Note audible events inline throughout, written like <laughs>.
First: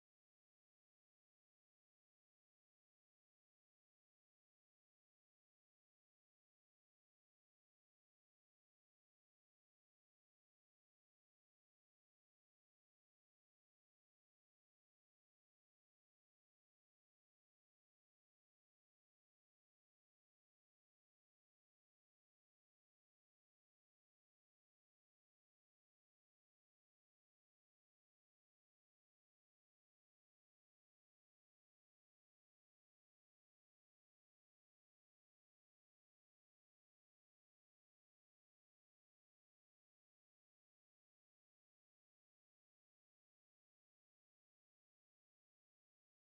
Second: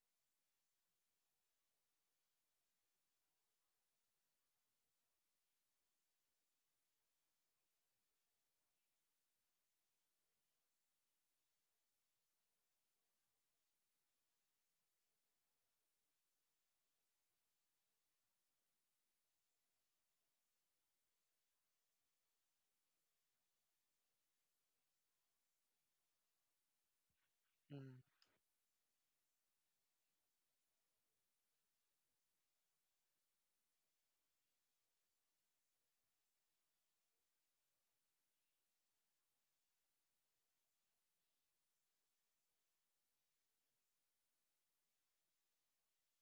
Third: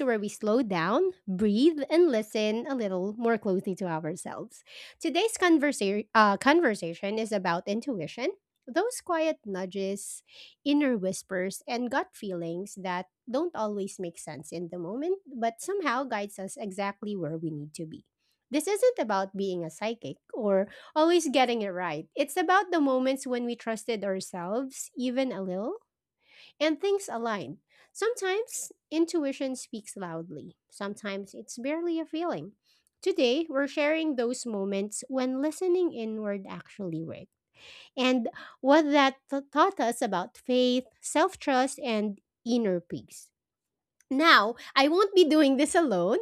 where we slow down, breathe, and listen a little more closely to ourselves. Today's conversation is about intuition, those quiet nudges, inner whispers, and gut feelings that don't always make sense in the moment, but somehow guides us exactly where we need to be. This isn't about being a psychic or always getting it right. It's about the moments when we trusted ourselves, even a little and things align. Mm. Sometimes intuition speaks loudly, sometimes it's barely a feeling. Today, we're sharing those moments when listening inward actually worked and what taught us about faith, self trust, and inner peace. Now, I won't be doing this alone.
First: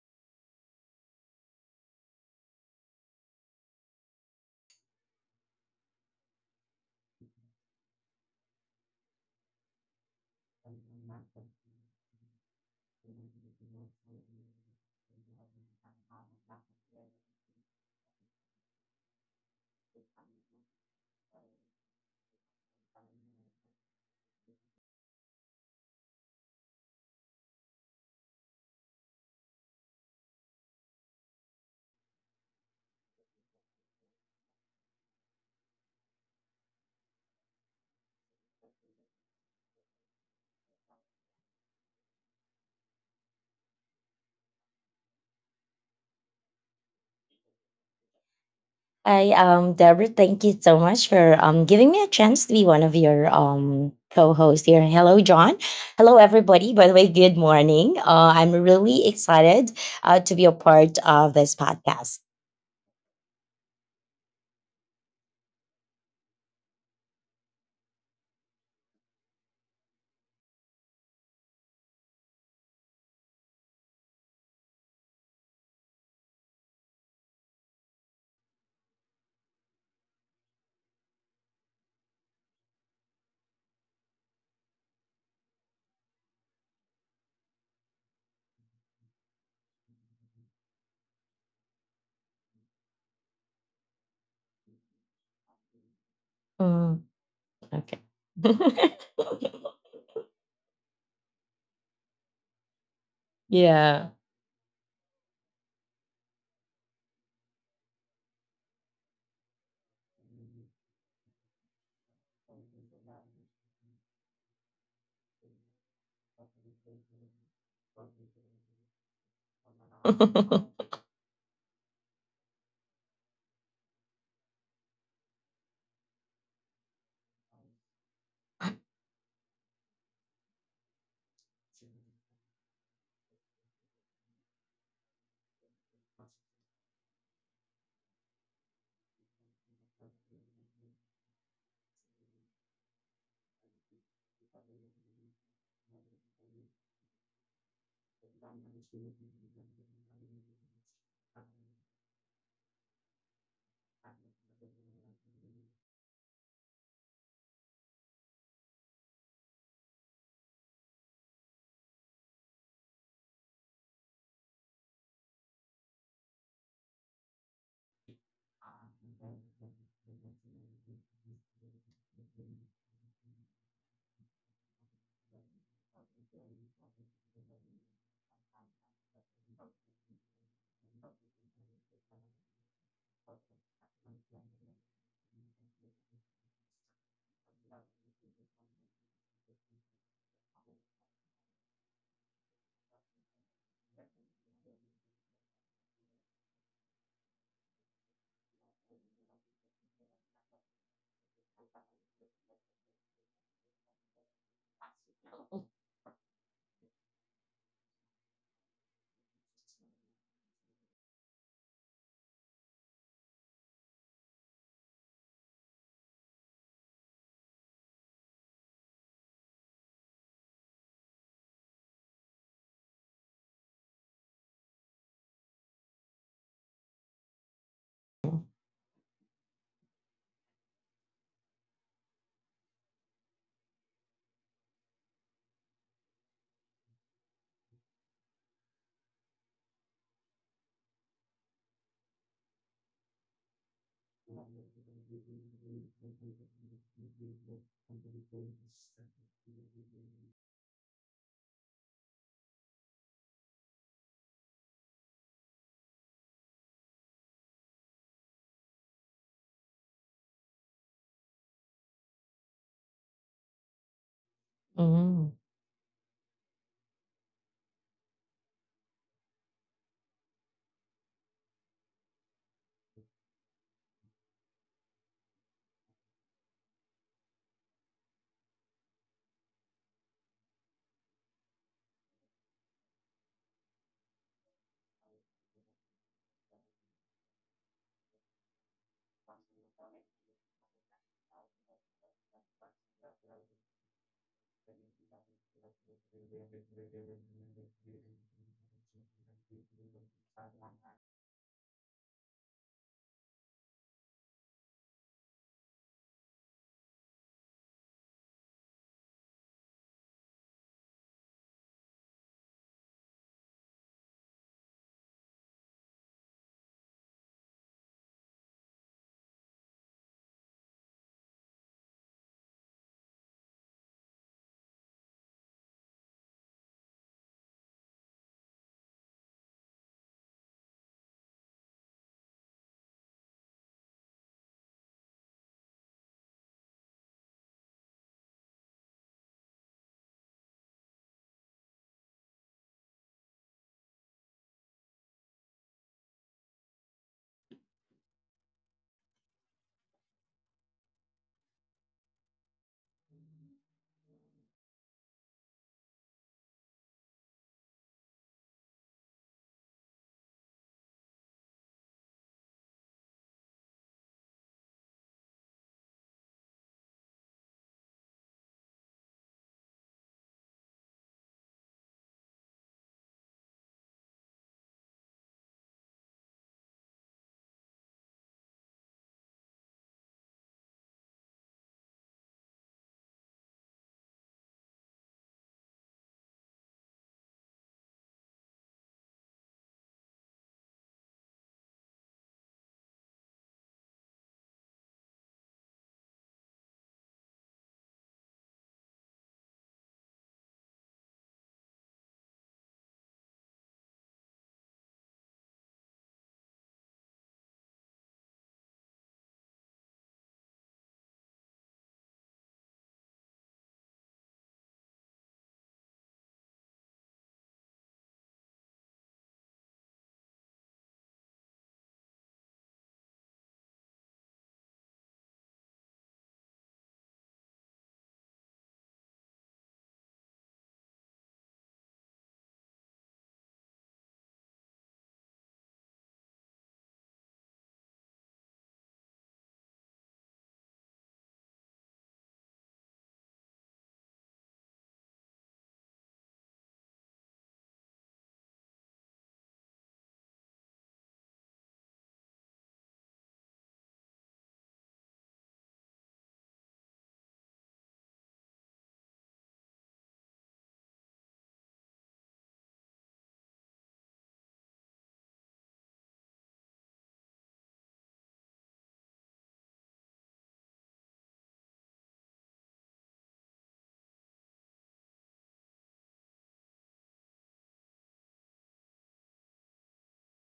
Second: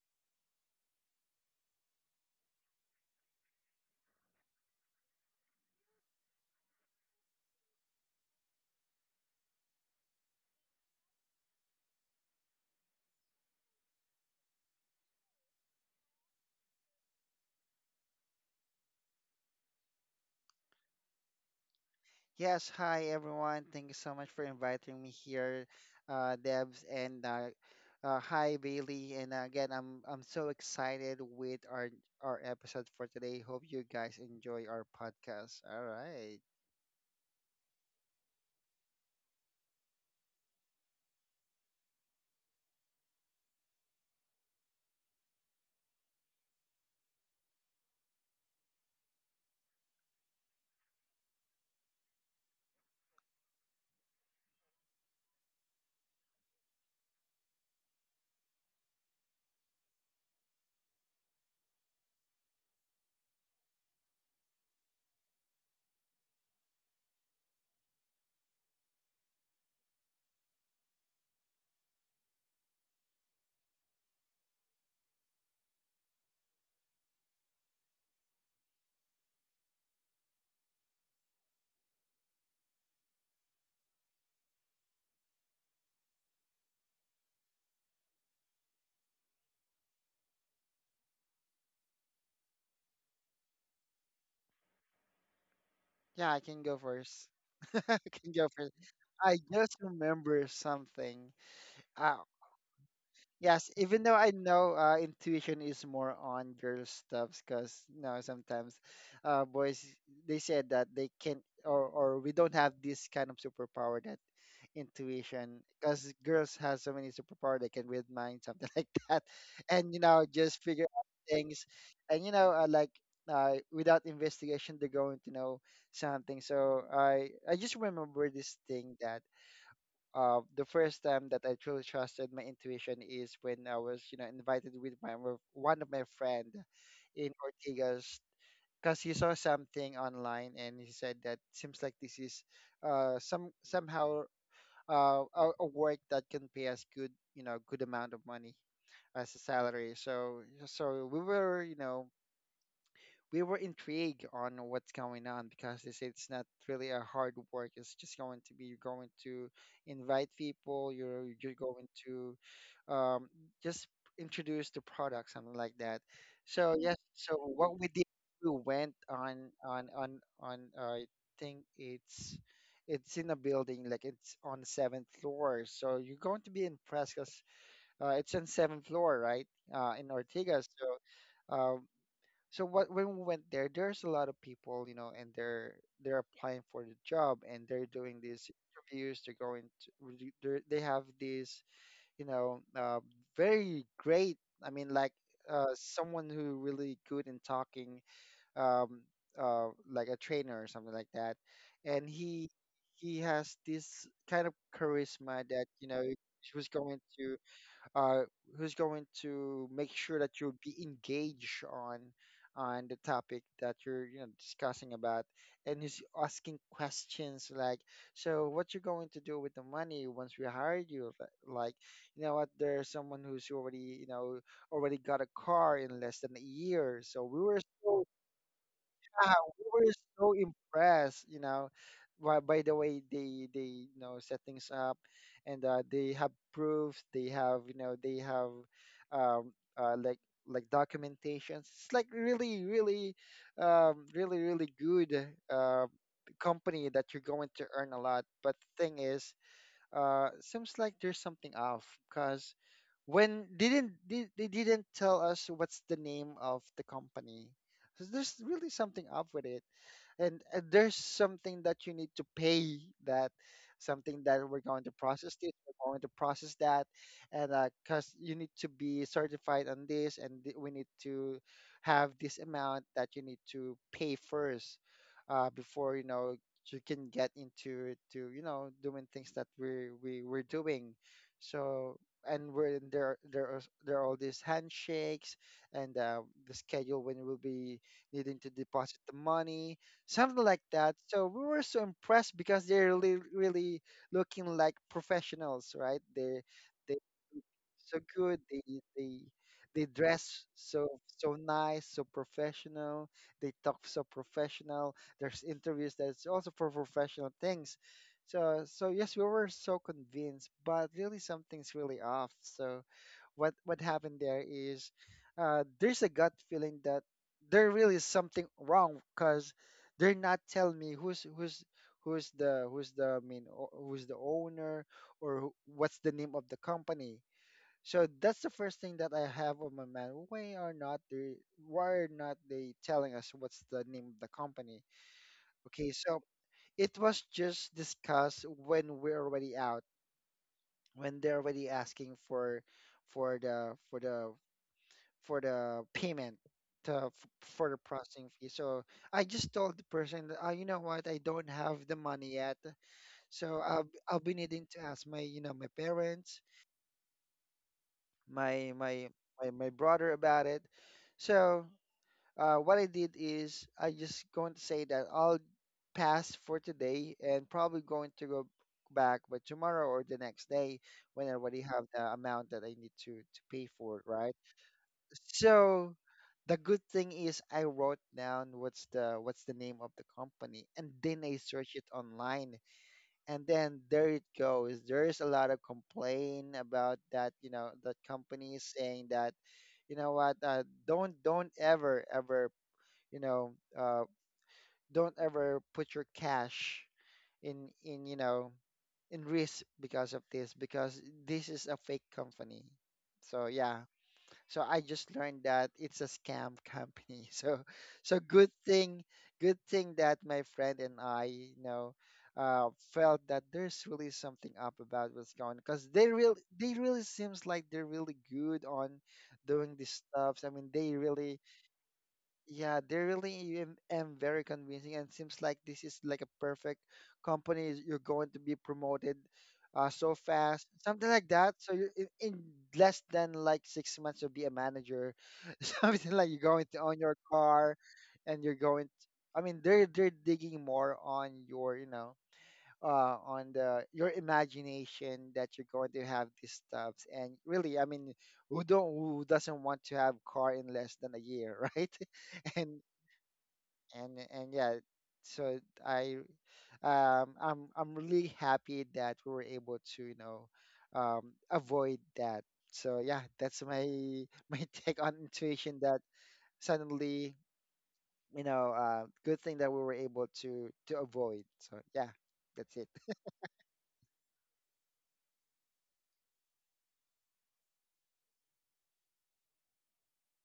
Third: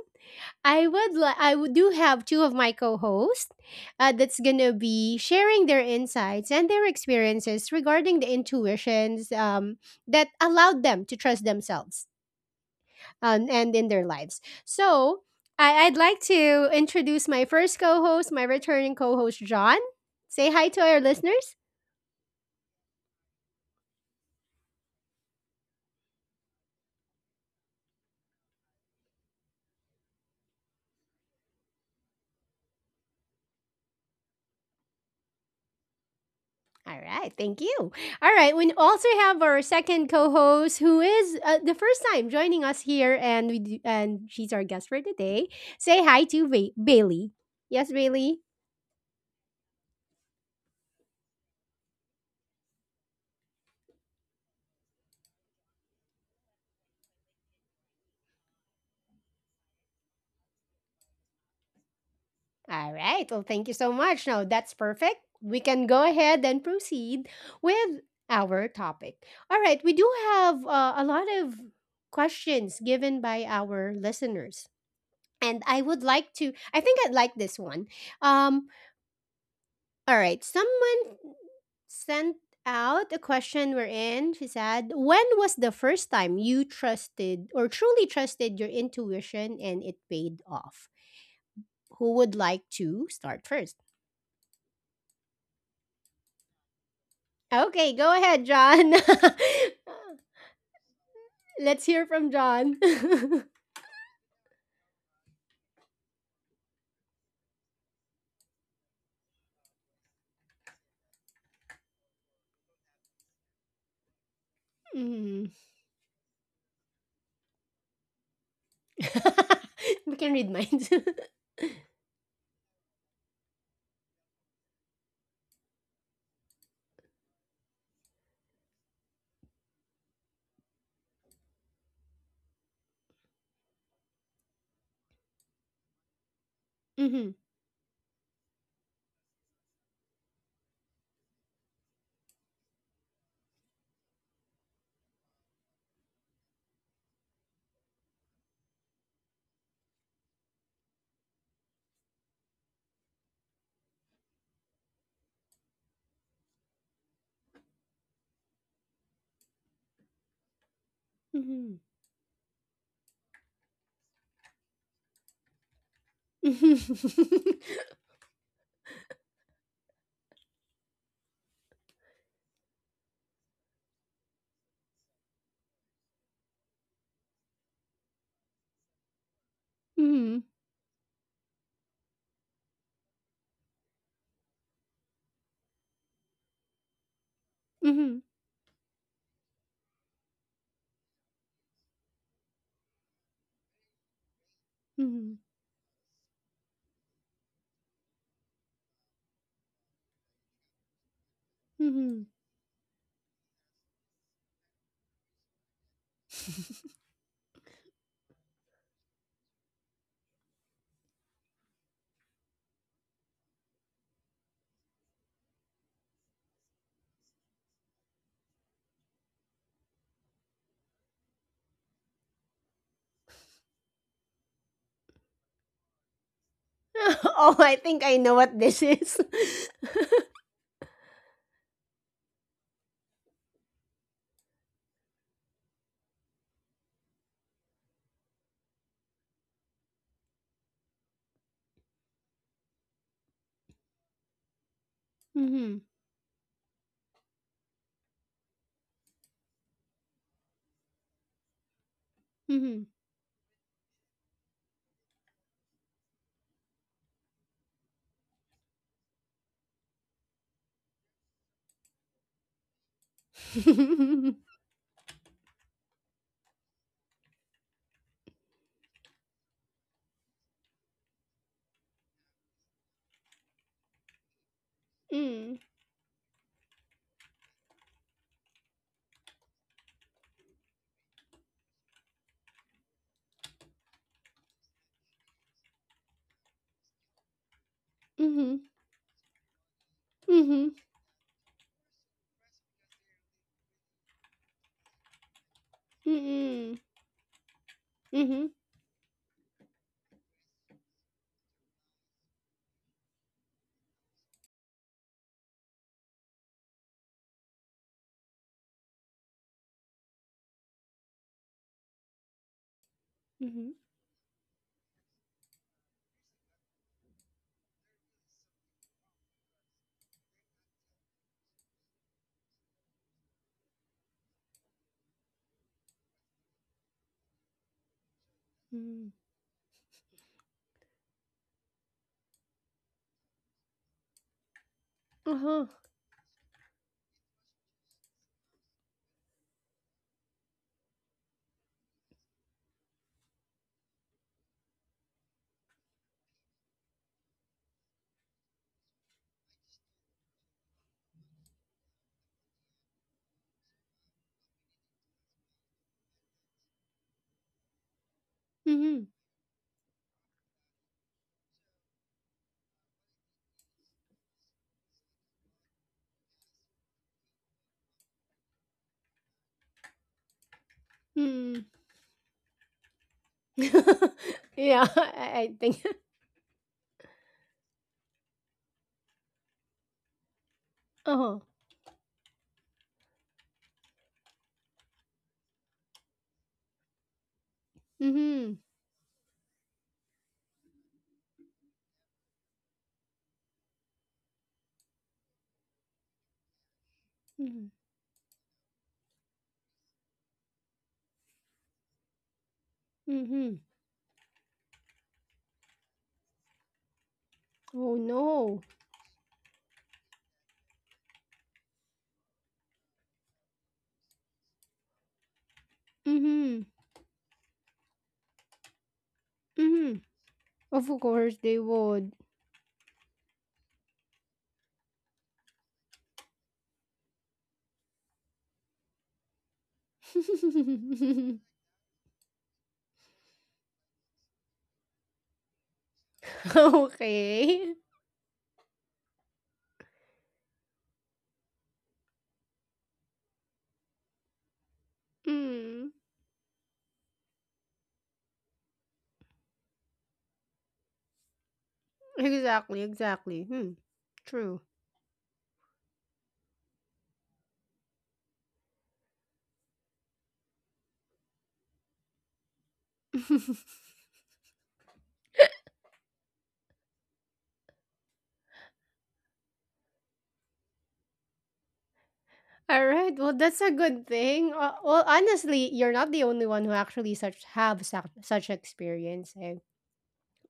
I would li- I would do have two of my co-hosts that's gonna be sharing their insights and their experiences regarding the intuitions that allowed them to trust themselves, and in their lives. So I'd like to introduce my first co-host, my returning co-host John. Say hi to our listeners. Yes, hi everyone. Thank you so much for inviting me here, Debs, and hi Bailey. And again, I'm so excited with our episode for today. Hope you guys enjoy our podcast. All right. All right, thank you. All right, we also have our second co-host who is the first time joining us here, and we do, and she's our guest for today. Say hi to Bailey. Yes, Bailey. Hi, Deborah. Thank you so much for giving me a chance to be one of your co-hosts here. Hello, John. Hello, everybody. By the way, good morning. I'm really excited to be a part of this podcast. All right. Well, thank you so much. Now that's perfect. We can go ahead and proceed with our topic. All right, we do have a lot of questions given by our listeners, and I would like to. I think I'd like this one. Um, All right. Someone sent out a question we're in. She said, when was the first time you trusted or truly trusted your intuition and it paid off? Who would like to start first? Yeah, I can go Mm, first. <laughs> Okay, I okay. go can ahead, go first. John. I <laughs> just remember something. <laughs> Let's hear Uh, from John. <laughs> Yes, even yeah. though I know intuition is more on girl stuffs, because you know sometimes boys they said that they can't or we don't have this kind of superpower that Mhm. intuition, because girls have so many superpower they can read mind something <laughs> like that, and you <laughs> We know can read just <laughs> figure minds. out <laughs> things, and you know like without investigation they're going to know something. So I just remember this thing that the first time that I truly trusted my intuition is when I was, you know, invited with my with one of my friend in Hmm. Ortigas because he saw something online and he said that seems like this is somehow a work that can pay us good, you know, good amount of money as a salary. So we were, you know, we were intrigued on what's going on because they say it's not really a hard work. It's just going to be you're going to invite people. You're Hmm. going to um, just introduce the product, something like that. So yes, Hmm. so what we did, we went on. I think it's in a building like it's on seventh floor. So you're going to be impressed because it's on seventh floor, right? In Hmm. Ortega. So uh, so what when we went there, there's a lot of people, you know, and they're applying for the job and they're Hmm. doing these interviews. They're going to re- they're, they have these, you know, very great. I mean, like someone who really good in talking, um, like a trainer or something like that, and Hmm. he has this kind of charisma that you know he was going to uh, who's going to make sure that you'll be engaged on the topic that you're discussing about and who's asking questions like so what you're going to do with the money once we hire you like you know what there's someone who's already you know already got a car in less than a year so <laughs> <laughs> we Oh, were I think so I know what this is. yeah, we were <laughs> so impressed, you know, by the way they set things up, and they have proof, they have you know they have um like documentations. It's like really really really good Mhm. Company that you're going to earn a lot. But the thing is, seems like there's something off because Mhm. when didn't they didn't tell us what's the name of the company so there's really something up with it and there's something that you need to pay that something that we're <laughs> going to Mm, process this we're going to process that and because you need to be certified on this and we need to have this amount that you need to pay first Mm. before you know you can get into to you know doing things that we're doing so and we're there there are all these handshakes and the schedule when we'll be needing to Mhm. deposit the money something like Mhm. that. So we were so impressed because they're really, really looking like professionals, right? They Mm-mm. they so good. Mhm. They dress so nice, so professional. They talk so professional. There's interviews that's also for professional things. So yes, we were so convinced, but really something's really off. So what Mhm. what happened there is there's a gut feeling that there really is something wrong because they're not telling me who's who's who's the I mean who's the owner or who, what's the name of the company. So that's the first thing Mm. that I have on my mind. Why are not they telling us what's the name of the company? Uh-huh. Okay, so it was just discussed when we're already out, when they're already asking for for the for the for the payment to, f- for the processing fee. So I just told the person, that, you know what, I don't have the money yet, so I'll be needing to ask my you know my parents, my Mhm. my my brother about it. So what I did is I just going to say that I'll pass for today and probably going to go back by tomorrow or the next day when I already Mm. have the amount that I need to pay for, <laughs> right? Yeah, <laughs> I think. so <laughs> the good thing is I wrote down what's the name of the company and then Uh-huh. I search it online and then there it goes. There's a lot of complaint about that, you know, that company Mhm. is saying that, you know what, don't ever ever, you know, don't ever put your cash Mhm. In you know in risk because of this because this is a fake company. So Mhm. yeah, so I just learned that it's a scam company. <laughs> So, Oh good no. thing, that my friend and I, you know, felt that there's really something up about what's going on because Mhm. they really seems like they're really good on doing Mhm. these stuffs. I mean, Of they course really they would. yeah, they really am very convincing and seems like this is like a perfect company. You're going to be promoted so fast, something like <laughs> that. So you're in less than like 6 months, you'll be a manager. <laughs> Something like you're going to own your Okay. car and you're going I mean, they're digging more on your, you know, on the your imagination that you're Mm. going to have these stuffs. And really, I mean, who doesn't want to have car in less than a year, <laughs> right? Exactly, And exactly. Hmm. True. yeah, so I I'm really happy that we were able to avoid that. So yeah, that's <laughs> my <laughs> my take on intuition that suddenly good thing that we were able to avoid. So yeah, that's it. Alright, <laughs> well, that's a good thing. Well, honestly, you're not the only one who actually such have such such experience. Eh?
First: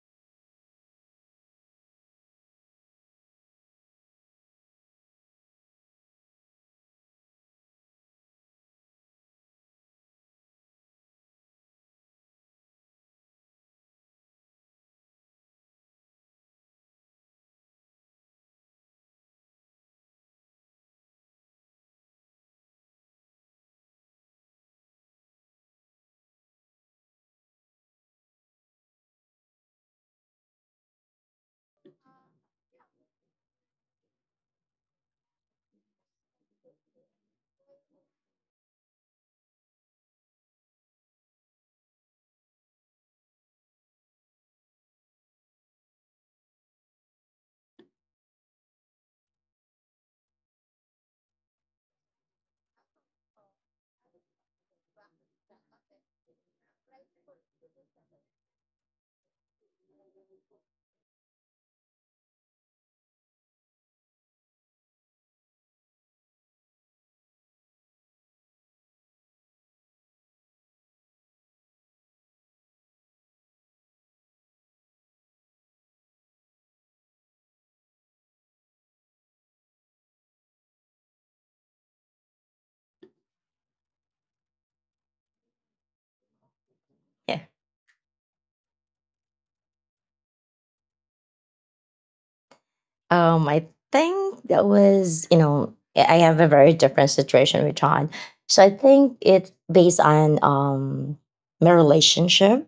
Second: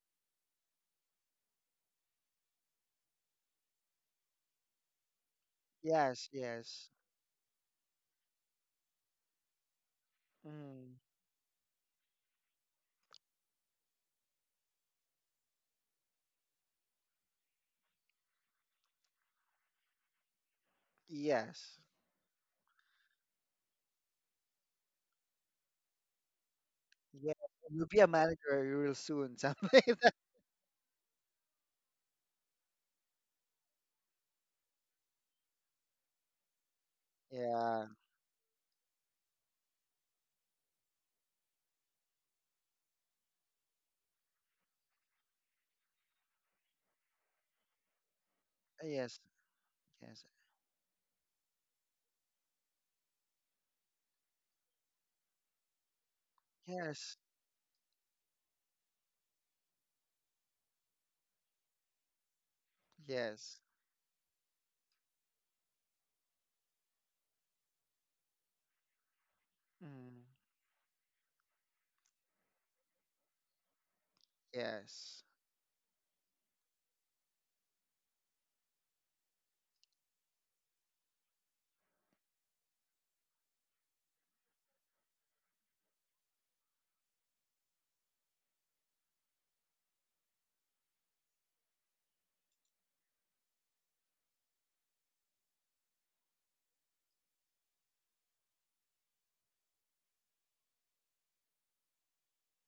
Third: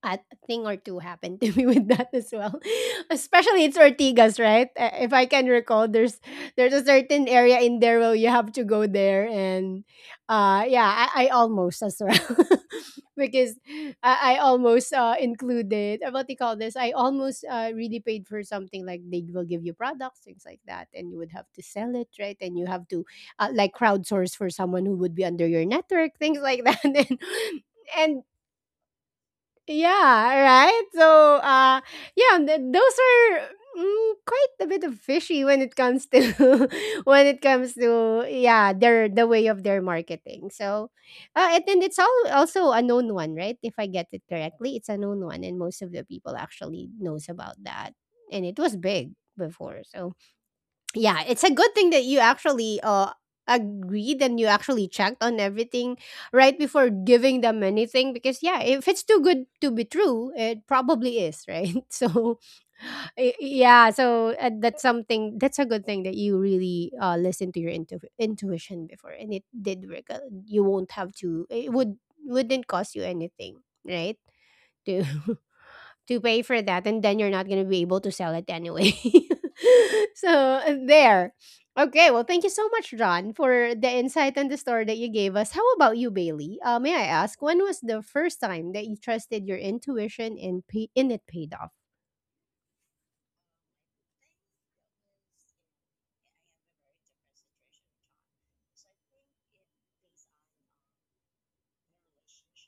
A thing or two happened to <laughs> me with that as well. <laughs> Especially it's Ortigas, right? If I can recall, there's Yes, there's a yes. certain area in there where you have to go there, and yeah, Mm, I almost as well <laughs> because I almost included, what do you call this? I almost really paid for something like they will give you products, things like that, and you would have to yes. sell it, right? And you have to like crowdsource for someone who would be under your network, things like that, <laughs> and. Yeah. You'll be a And manager real soon, <laughs> something like that. yeah, right? So, yeah, those are, mm, quite a bit of fishy when it comes to <laughs> when it comes Yeah. to, yeah, their the way of their marketing. So, and then it's all also a known one, right? If I get it correctly, it's a known one, and most of the people actually knows about that, and it was big Yes. before. So, Yes. yeah, it's a good thing that you actually agreed and you actually checked on everything right before Yes. giving them anything because yeah, if it's too good to be true, it probably is, right? <laughs> So Yes. yeah, so that's something that's a good thing that you really listen to your intuition before and it did work out. Mm, You won't have to it would wouldn't cost you anything, right? To yes. <laughs> to pay for that and then you're not going to be able to sell it anyway. <laughs> So there. Okay, well, thank you so much, John, for the insight and the story that you gave us. How about you, Bailey? May I yeah. ask, when was the first time that you trusted your intuition and and it paid off? I think that was, you know, I have a very different situation with John. So I think it's based on my relationship.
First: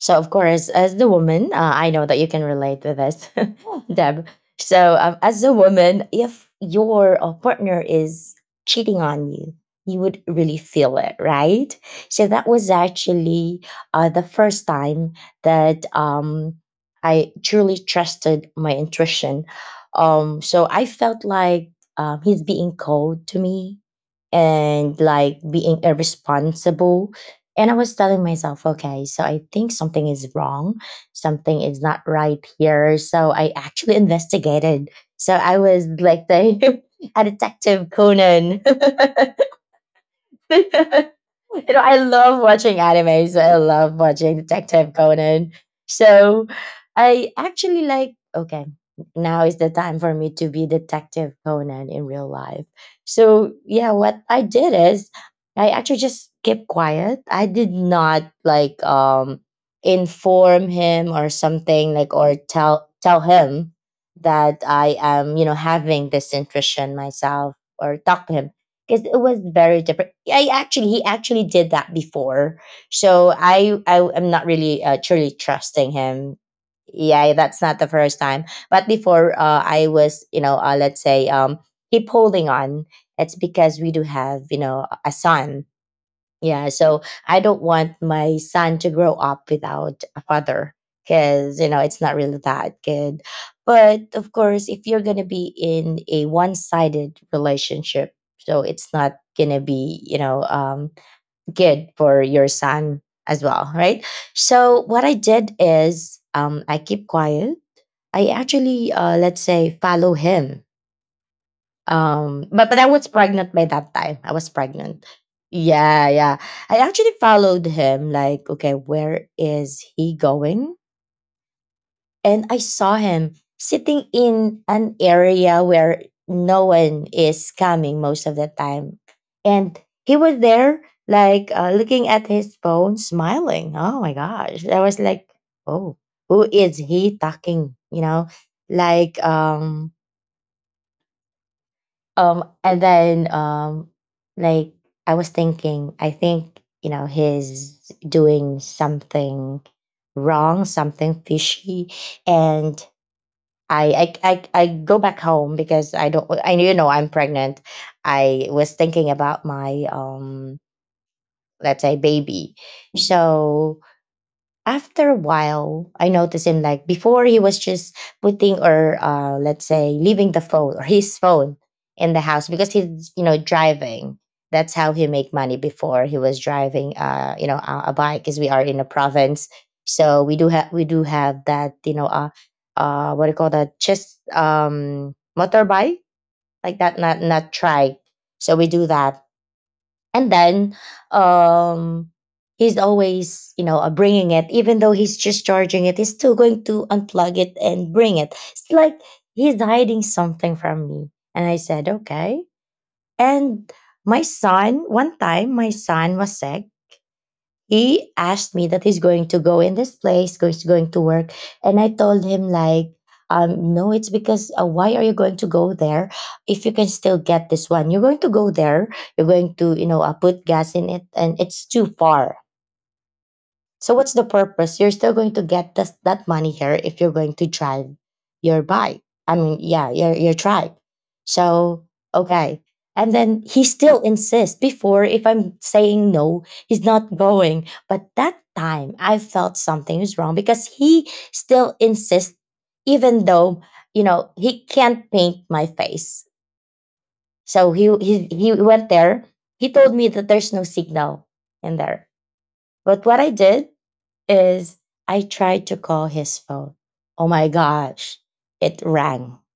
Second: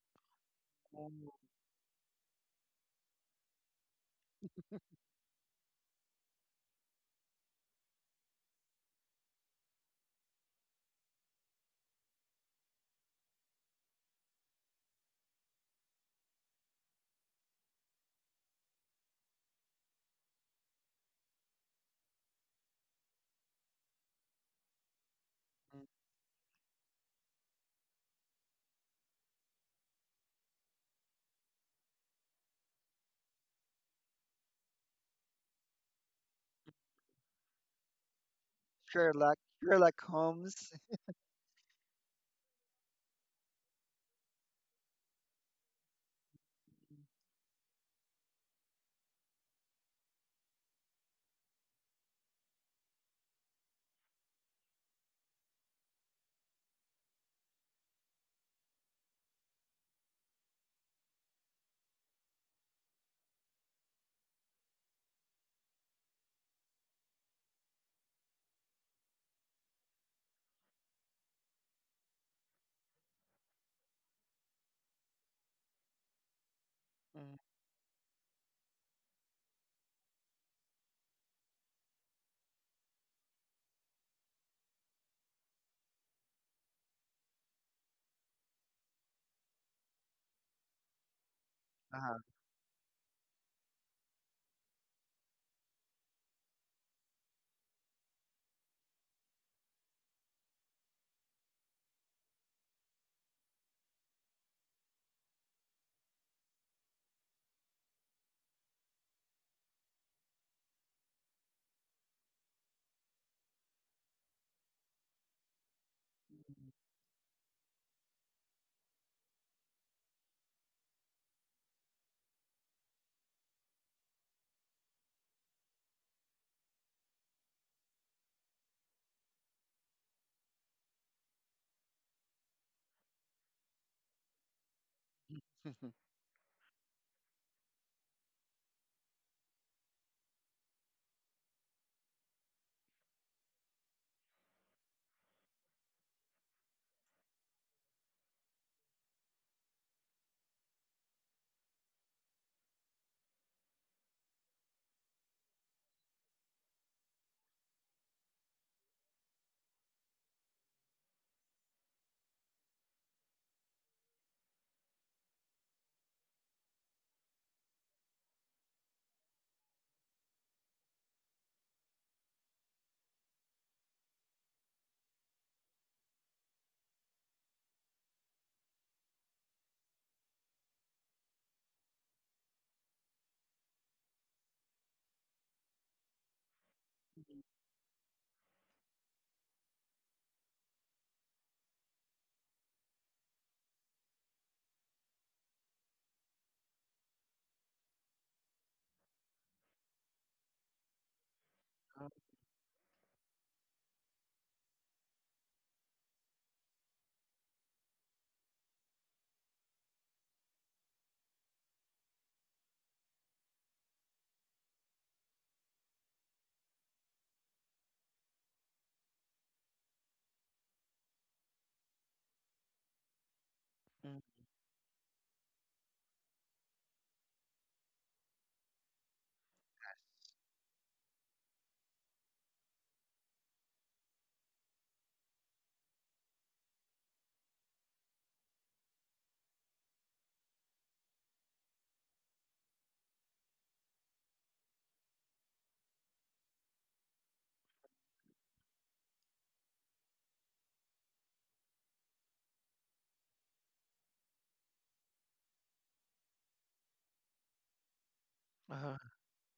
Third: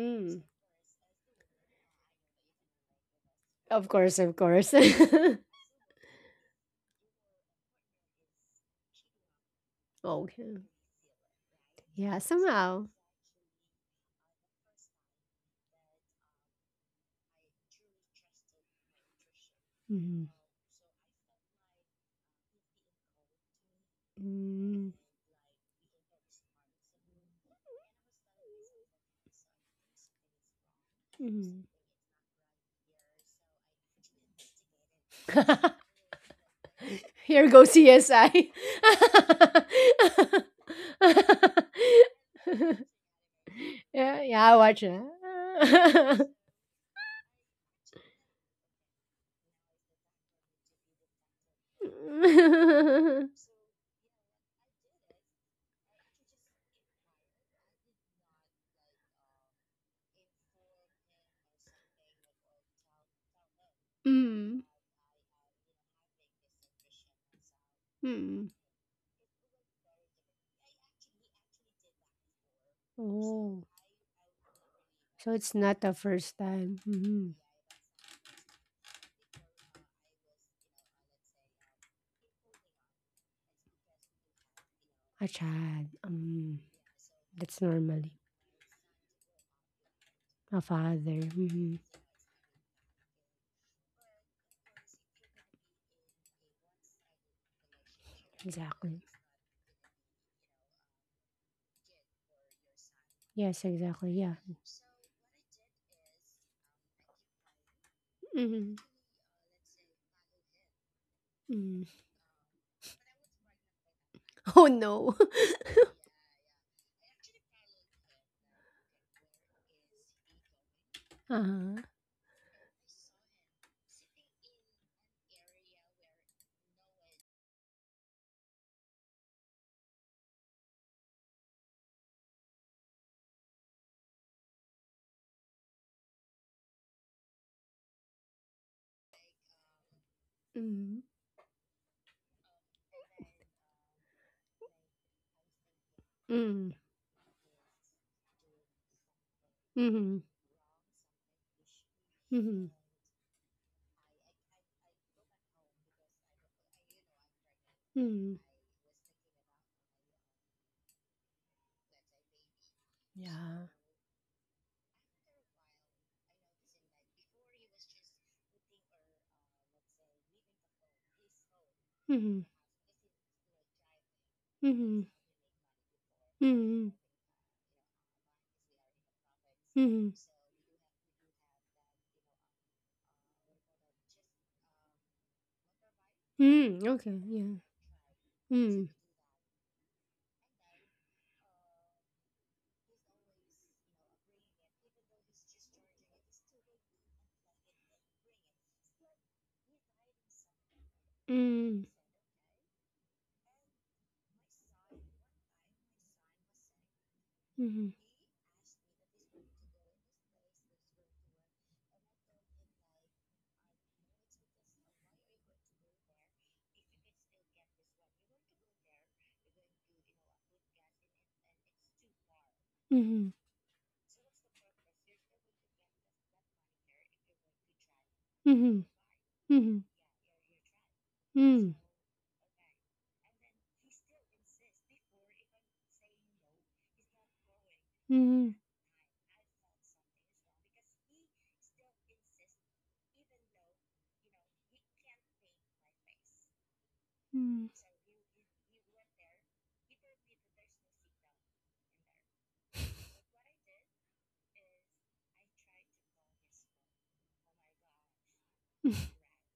So of course, as the Mm, woman, I know that you can relate with this, Of <laughs> course, Deb. of course. So as <laughs> a woman, if your partner is cheating on you, you would really Okay. feel it, right? Yeah, So that was somehow. actually the first time that I truly trusted my intuition, Mhm. So I felt like he's being cold to me Mm, and like being mm. irresponsible. And I was telling myself, okay, so I think something is wrong. Something mhm. is not right here. So I actually <laughs> investigated. So I <laughs> was like the <laughs> a Here goes detective CSI. Conan. <laughs> Sherlock. <laughs> Sherlock <laughs> Holmes. you know, I love watching anime, so I love Yeah, watching yeah, I watch Detective it. Conan. So I actually like, okay, now is the time for me to be Detective Conan in real life. <laughs> So yeah, what I did is I actually just kept quiet. I did not like inform him or something like or tell him that I am, you know, having this intrusion myself or talk to him because it was very different. I actually he actually did that before, so Oh, I am not really truly so it's not trusting the him. first time. Yeah, Mm, Mhm. that's not the first time. But before I was, you know, let's say, keep holding on. It's because we do have, you know, a A son. child. Yeah, so I That's don't want normally my son to grow up without a a father father. because, you Hmm. know, it's not uh-huh. really that good. But of course, if you're going to be in a one sided relationship, so it's Exactly. not going to be, you know, good for your son as Yes, well, right? exactly. Yeah. So what I did is, I keep quiet. I Hmm. actually, let's say, follow him, Mm. but but I was pregnant by that time. I was <laughs> Oh pregnant. no. <laughs> Yeah, yeah. I actually followed him. Like, okay, where is he going? Uh-huh. And I saw him sitting in an area where no one is coming most of the time, and he was there, like looking at his phone, smiling. Oh my gosh! I was like, Mm, oh, <laughs> who is he talking? You know, like Mm. And then like I was thinking, I think Mm. you know he's doing something Mhm. wrong, something fishy, Mhm. and I go back home because I don't. I you know I'm pregnant. Mhm. I was thinking about my, let's say, baby, so after a while, I noticed him like before he was just putting or, let's say, leaving the phone or his phone in the Mhm. house because he's you know driving. That's how he Mhm. make money before he was Mhm. driving you know a bike because we are in a province, Mhm. so we do have that you know what do you call that, just motorbike, like Mm, that, not okay, not yeah. trike. So we do Mm. that and then um he's always you know bringing it even though he's just charging it, he's still going to unplug it and bring it. It's like he's hiding something from me, and I Mm. said uh, okay. And my son, one time my son was sick, Mhm. he asked me that he's going to go in this place, he's going to work. And I told him like, no, it's because why are you going to go there if you can still get this one? You're going to go there. You're going to, you know, put gas in it and it's too far. Mhm. So what's mm, the purpose? You're still going to get this, that money here, if you're going to drive your Mhm. bike. I mean, Mhm. yeah, your tribe. Mm. So okay, and then he still insists. Before, if I'm saying no, he's not going. But that Mhm. time, I felt something is wrong because he still insists, even though you know he can't paint my face. Mm. So he went there. He told me that there's no signal in there. But what I did is I tried to call his phone. Oh my gosh, it uh-huh. <laughs> rang. <laughs>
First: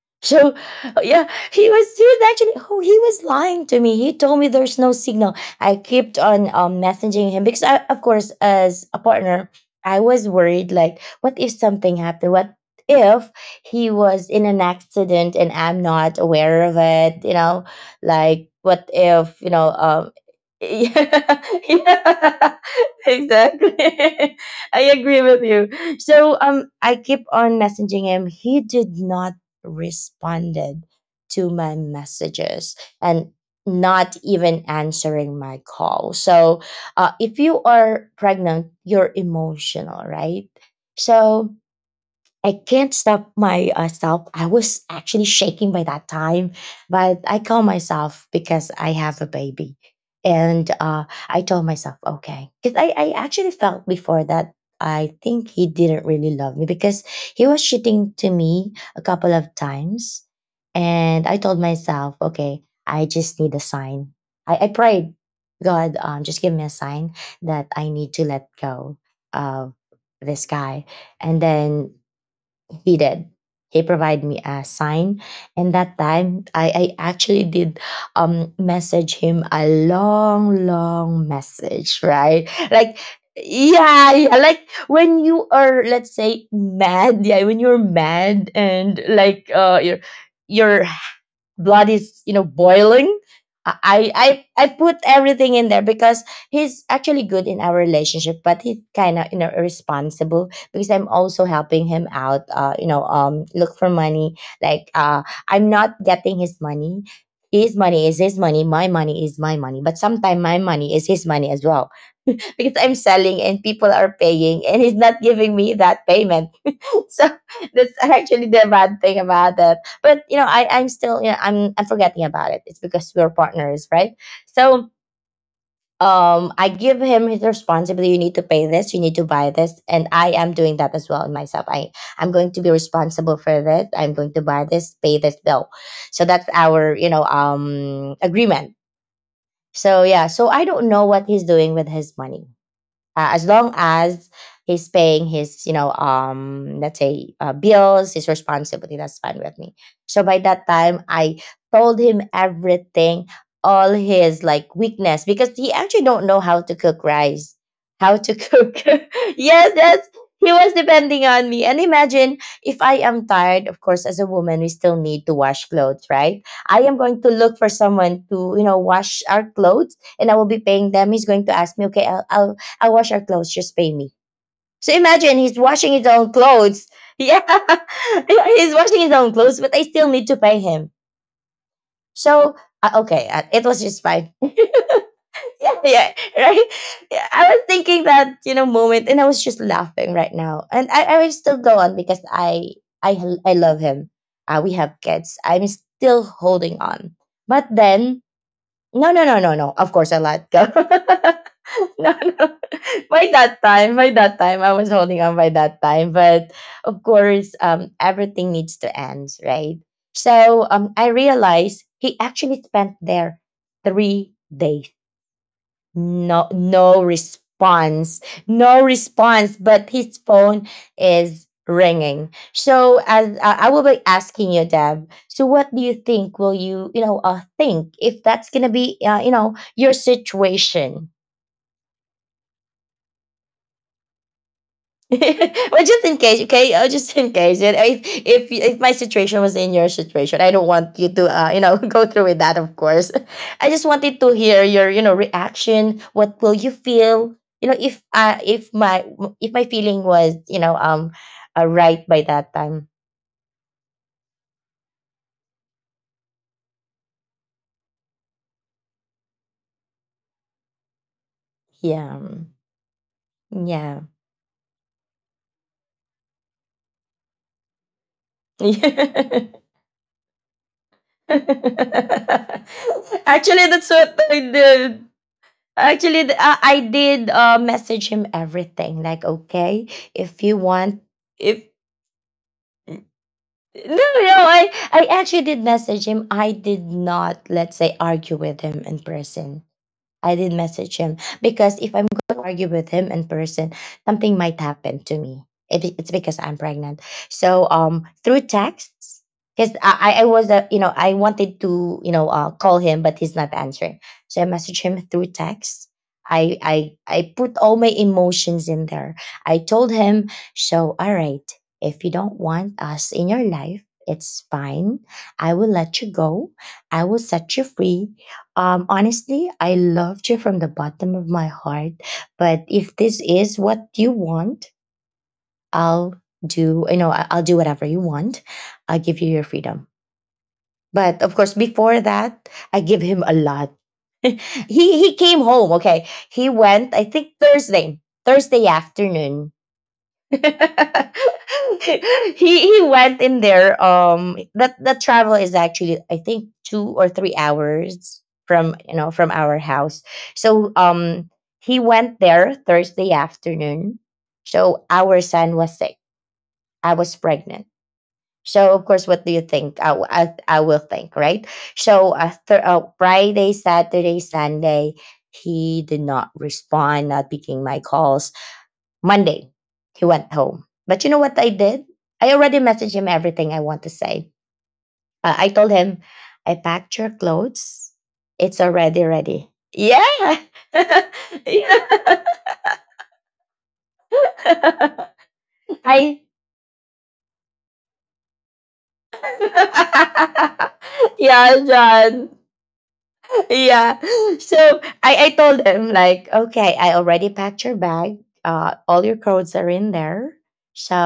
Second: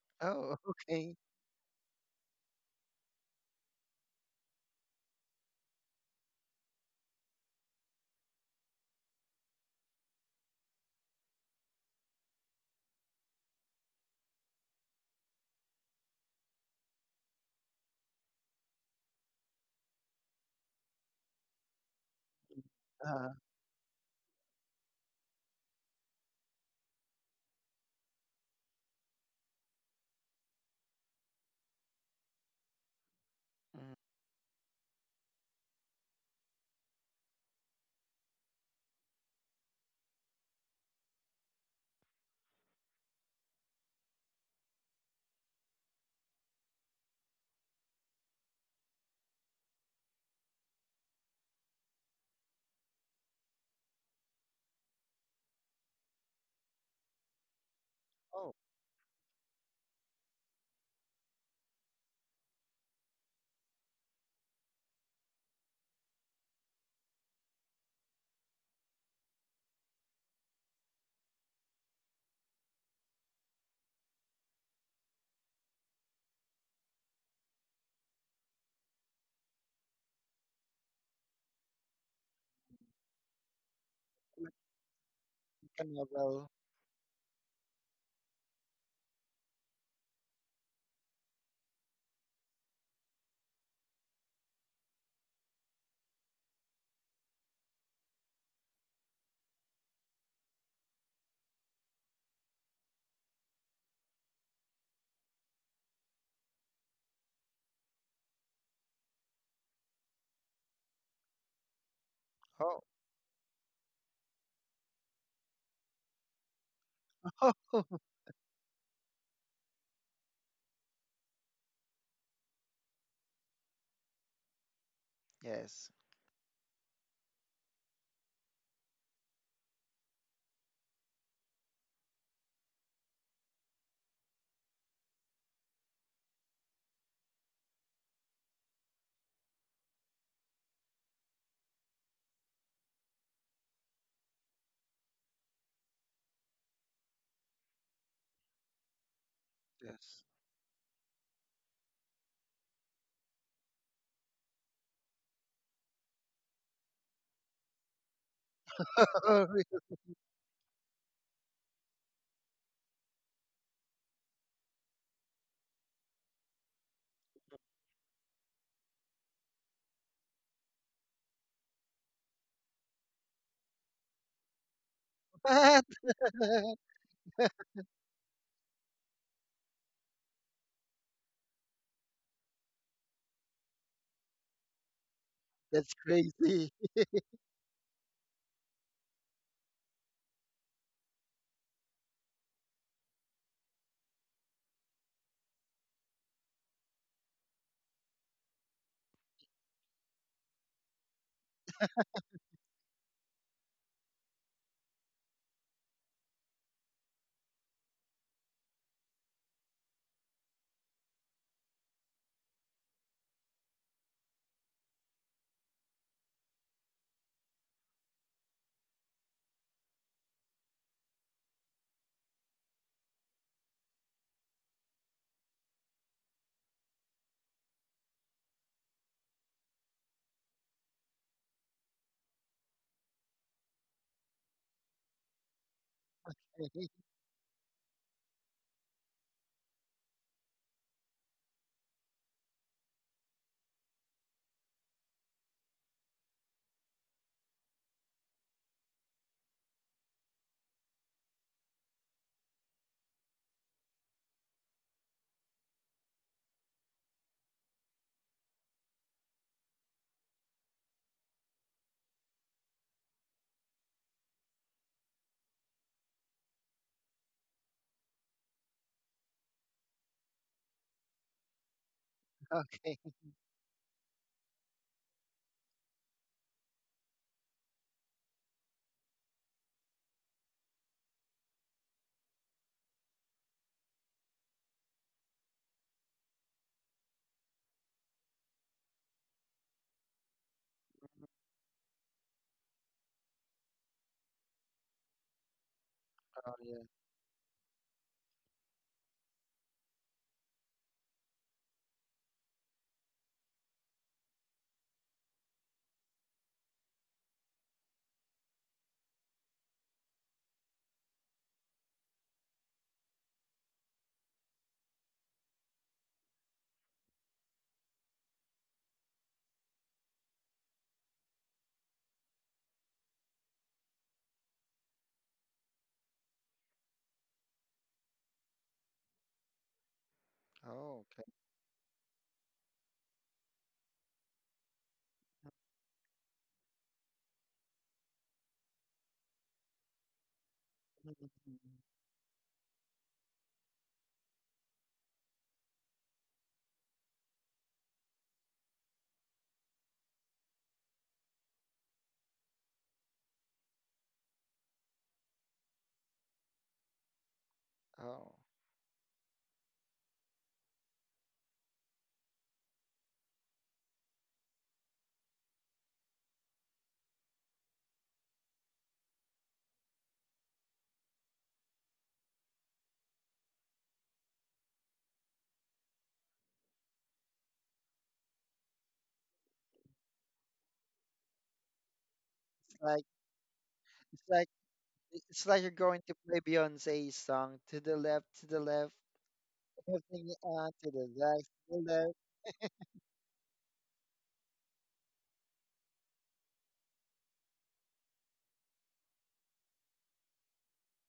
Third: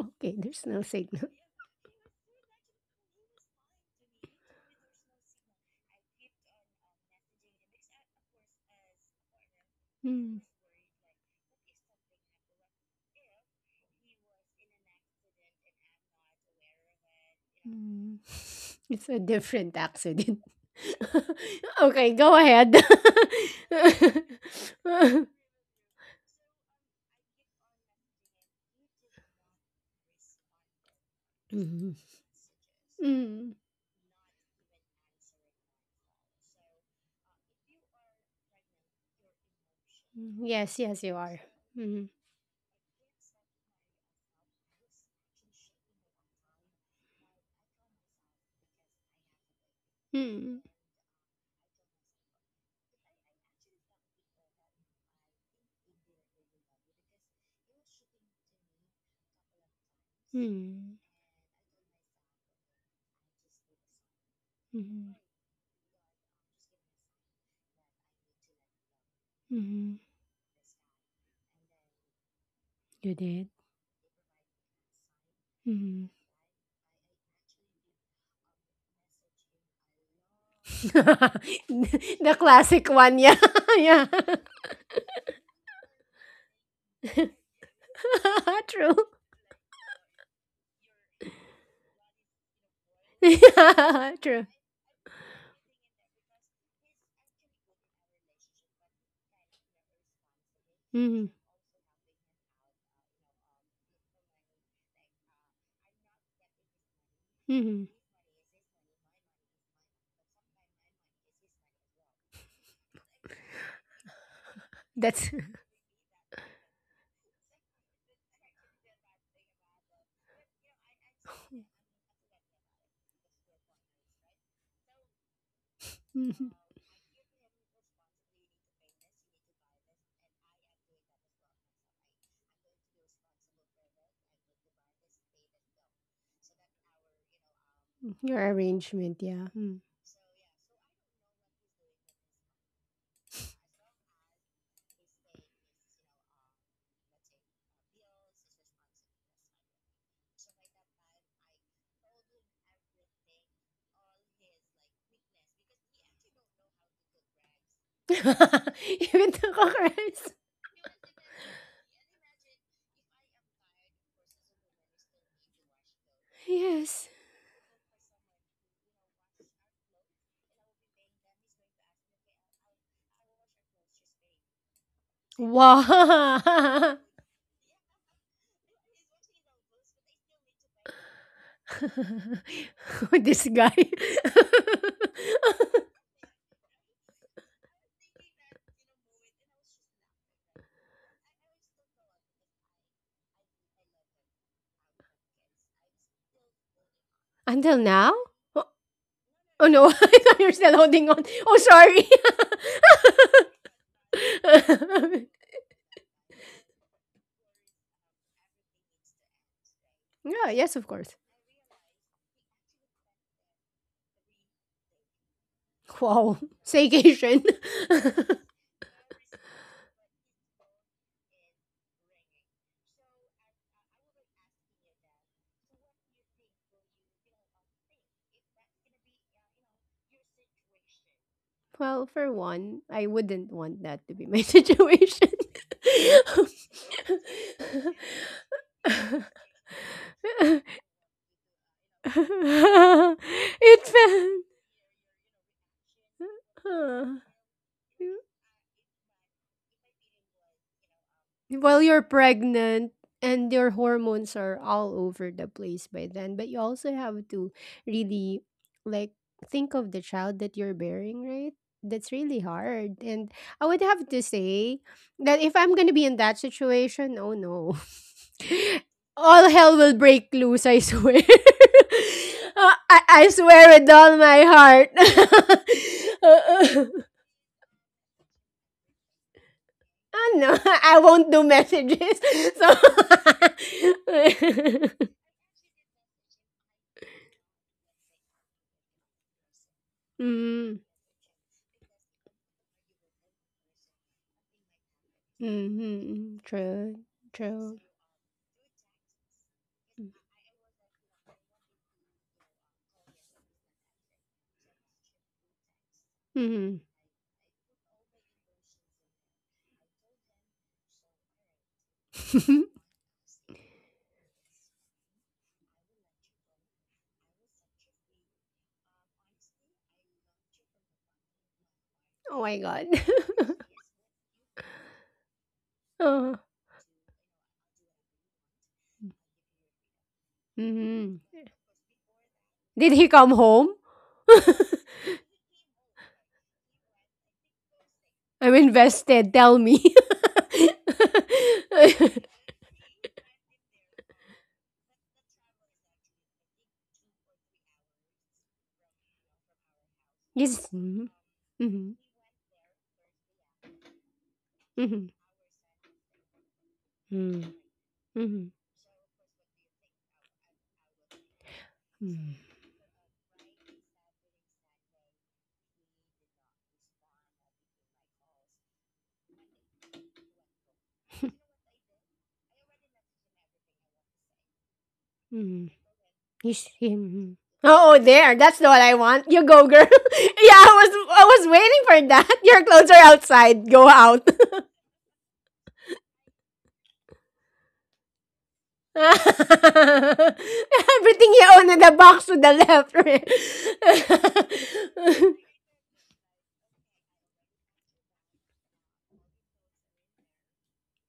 Okay, So Oh, there's <laughs> no okay. signal. yeah, he was actually, oh, he was lying to me. He told me there's no signal. I kept on messaging him because I, of course, as a partner I was Mm. worried. Like, what if something happened? What if he was in an accident and I'm not aware of it? You know, Mm. like <laughs> what It's a if you know different accident. <laughs> yeah, <laughs> Okay, go yeah, ahead. <laughs> <laughs> Uh, exactly. <laughs> I agree with you. So I keep on messaging him. He did not responded to my Mhm. messages and Mm. mm. not even answering my call. So if you are pregnant, you're emotional, Mm, right? yes, yes, you are. So Mm. I can't stop myself. I was actually shaking by that time, but I calm myself because I have a baby. Mm. And I told myself, okay. Because I actually felt before that I think he didn't really love me because he was cheating to Oh, me a couple of times. Mm. And I told myself, okay, I just need a sign. I Mhm. prayed, God, just give me a sign that I need to let go of Mhm. this guy, and then he You did. did. He provided me a sign. And that Mhm. time, I actually did, message him a long, long <laughs> message, The right? classic Like, one, yeah, <laughs> yeah, yeah, yeah, like when you a are, let's say, novel. mad, yeah, when you're mad <laughs> true, and like you're blood is you know boiling. <laughs> yeah, i true. i i put everything in there because he's actually good in our relationship, but he's kind of you know irresponsible because I'm Mhm. also helping him out you know look for money, like I'm not getting his money. His Mhm. money is his money, my money is my money, but sometimes my money is his money as well. <laughs> Because Oh. I'm selling and people are paying, and he's not That's. <laughs> giving me that payment. So <laughs> that's <laughs> actually the bad thing about that, but you know I'm still, yeah, I'm forgetting about it. It's because we're partners, right? So Yes. Mhm. I give him his responsibility. You need to pay this, you need to buy this, and I am doing that as well in myself. I'm going to be responsible for this. I'm going to buy this, pay this bill. So that's our you know Your agreement. arrangement, yeah. Mm. So yeah, so I don't know what he's doing with his money, as long as he's paying his you know let's say bills, his responsibility, that's fine with me. Yes. So by that time I told him everything, all his like weakness, because he actually don't know how to cook rice, how to cook. <laughs> <laughs> Even Oh, the Yes, yes, cockroach. he was depending on me. And imagine, if I am tired, of course as a woman we still need to wash clothes, right? I am Yes. going to look for someone to you know wash our clothes, and I will be paying them. He's going to ask me, okay, I'll wash your clothes. Just pay me. So imagine <laughs> he's what? washing his own clothes. <laughs> Wow! <laughs> Yeah, <laughs> <laughs> he's washing his own clothes, but I still need to pay him. So okay, This it guy. was just fine. <laughs> Yeah, That's <laughs> yeah, right. crazy. Yeah, I was thinking that you know moment, and I was just laughing right now, and I, will still go on because I love him. We have kids. I'm still holding on, but Until now? then Oh, no, no, no, no, oh no. Of no, course, I <laughs> let you're go. still holding on. <laughs> Oh, sorry. No, no. <laughs> By that time, I was holding <laughs> on by that time. But of course, everything needs to end, right? Yeah, So yes, of I course. realized he actually spent there 3 days. Wow. No, no Staycation. response, <laughs> no response. But his phone is ringing. So as, I will be asking you, Deb. So what do you think? Will you, you know, think if that's gonna be, you know, your situation? Well, for one, I wouldn't want that to be my <laughs> <laughs> situation. Well, just in case, okay? Oh, <laughs> just in case. And If my situation was in your situation, I don't <laughs> want you to, you know, <laughs> go <laughs> through with that. Of course, <laughs> I just It wanted to felt hear your, you know, reaction. What will you feel? You know, if my feeling was, you know, while right you're by that time. pregnant and your hormones are all over the place by then but you also have to really like think of the child that you're bearing right that's Yeah, really hard and I would yeah. have to say that if I'm going to be in that situation oh no. <laughs> All <laughs> hell will break loose, I swear. <laughs> Okay. I Actually, swear that's with all what I my heart. did. Actually, I <laughs> did, message him everything. Like, okay, Oh if you no, <laughs> I want, won't do if messages. <laughs> So <laughs> no, no, I actually did message him. I did not, let's say, argue with him in person. I did mm, message him because if I'm going to argue with him in person, something might happen to me. It's because mm-hmm, Oh, I'm yeah. true, pregnant. True. Through texts, because I was I wanted to call him, but he's not answering. So I messaged him through text. I I Hmm. I put all my emotions in there. I told him, so all right, if you don't want <laughs> us in your life, it's fine. I will let you go. I will set you free. Honestly, I loved you from the bottom of my heart. Oh my But god. if this is <laughs> what you want, I'll Oh, do. I'll do whatever you want. I'll give you your freedom. Oh, hmm. okay. But of course, before that, I Did give he him come a home? lot. <laughs> he <laughs> he came home. Okay, he went. I think Thursday, I'm Thursday invested. afternoon. Tell me. <laughs> <laughs> he Mhm. he went in there. That the travel is actually I think 2 or 3 hours from from our house. Yes. So Mm-hmm, um, he hmm. went there Thursday afternoon. So Hmm. our son was sick. I was pregnant. Oh. Hmm. So of course, what do you think? I will think right. So Friday, Saturday, Sunday, he did not respond, not picking my calls Monday, he went home. But you know what I did? I already messaged him everything I want to say. I Hmm. told <laughs> him, You I see. packed your Mhm. clothes. Oh, there. That's It's the one I already want. You ready. go, girl. Yeah. <laughs> Yeah, I was <laughs> waiting for yeah. that. <laughs> Your It's clothes like are outside. Go it's out. like <laughs> it's like you're going to I. play Beyonce's song to the left, <laughs> Everything everything on to the <laughs> left, you Yeah, own in to the the left. box to John. the left. Yeah. So I told him like, okay, I already packed your bag. All your clothes are in there.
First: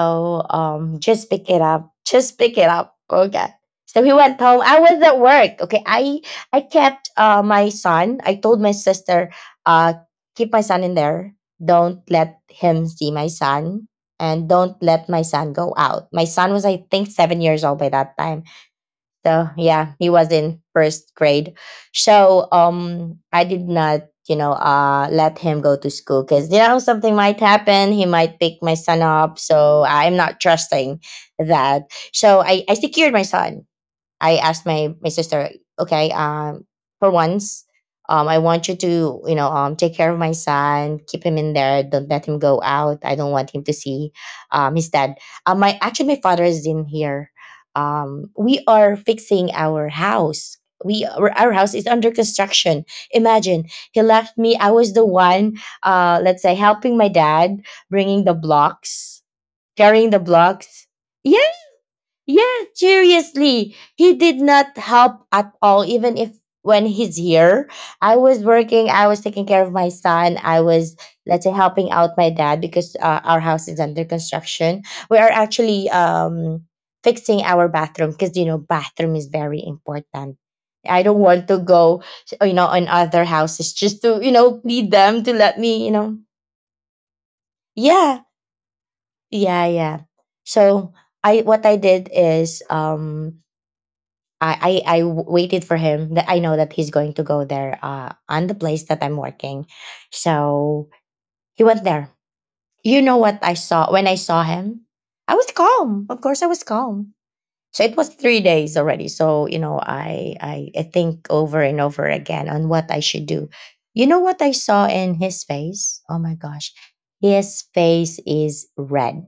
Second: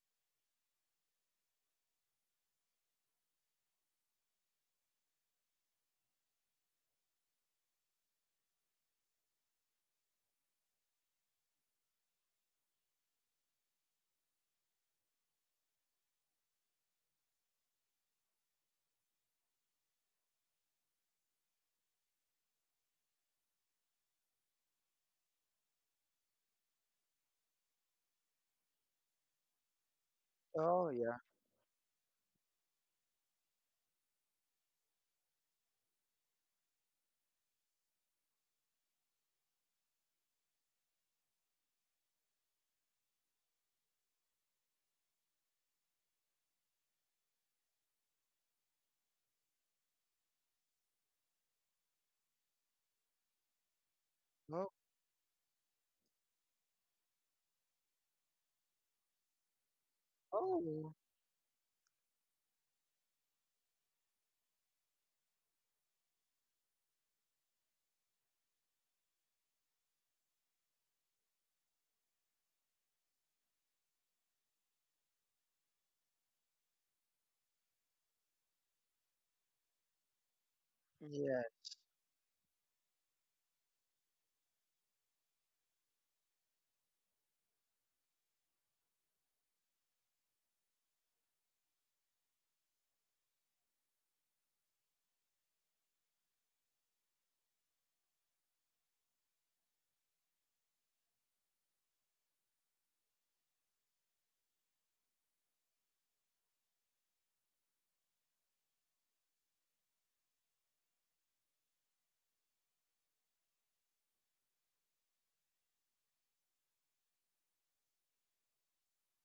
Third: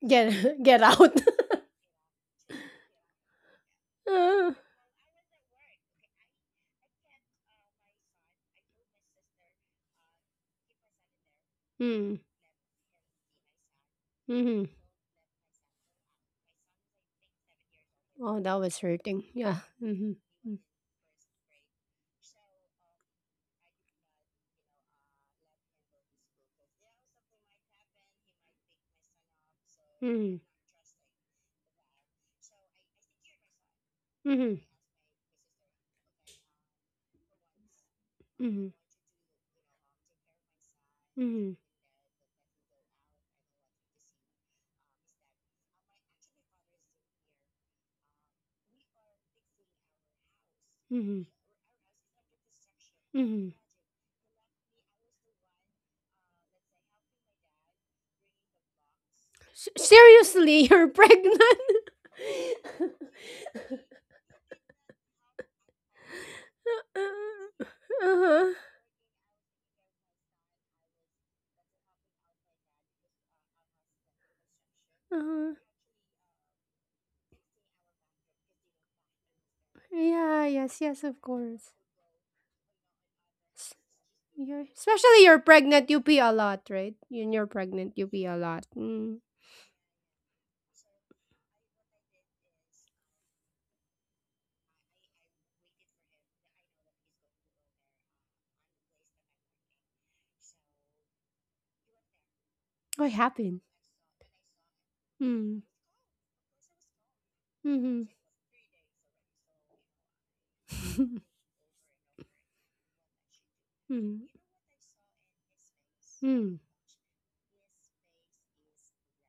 <laughs> Get out. <laughs> Just pick it up. Just pick it up. Okay. So he went Uh, home. I was at work. Okay. I kept my son. I told my sister, uh, keep my son in there. Don't mm, let him see my son. And hmm. don't let my son go out. My son was, I think, 7 years old by that Oh, time that was hurting. so Yeah. yeah, he was Mm-hmm. in first grade. I did not, let him go to You know, school because you know something let might happen. He might pick my son up. So I'm not him Oh trusting yeah. that. So I secured my son. go to school because you know something might happen. He might pick my son up, so I'm Mm-hmm. not trusting. I Mm-hmm. Asked my sister, okay, for once, I I Mm-hmm. want want you you to, take care of my son, to, keep you know, take him care of my in son. there, don't let him go out. I don't want him to see, his dad. My actually my father is in here. We are fixing our house. We Our house is under construction. Mm-hmm. Mm-hmm. Mm-hmm. Imagine he left me. Oh. I was the one, let's say, helping my dad, bringing the blocks, carrying the Seriously, <laughs> blocks. you're Oh. pregnant. Yeah. <laughs> Yeah, seriously. He did not help at all, even if when he's Uh-huh. here. I was working, I was taking care of my son, I was, let's say, helping out my dad because our house is under construction. We are Uh-huh. actually Fixing our bathroom because, you know, bathroom is very important. Yeah. Yes. I Yes. don't Of Yeah. want to course. go, you know, in other houses S- just to, you know, You're, plead them especially to you're let me, pregnant. you You pee know. a lot, right? When you're pregnant, you Yeah, pee a lot. Mm. yeah, yeah. So I what I did is waited for him that I know that he's going to go there on the place that I'm working. So he went there. You What know what I happened? saw when I saw him? I was Mm. calm. Of course, I was calm. So it Mm-hmm. was 3 days already. So, you know, I think <laughs> over and over again on what I should do. You know Mm. what I saw in his face? Oh my Mm. gosh. His face is red.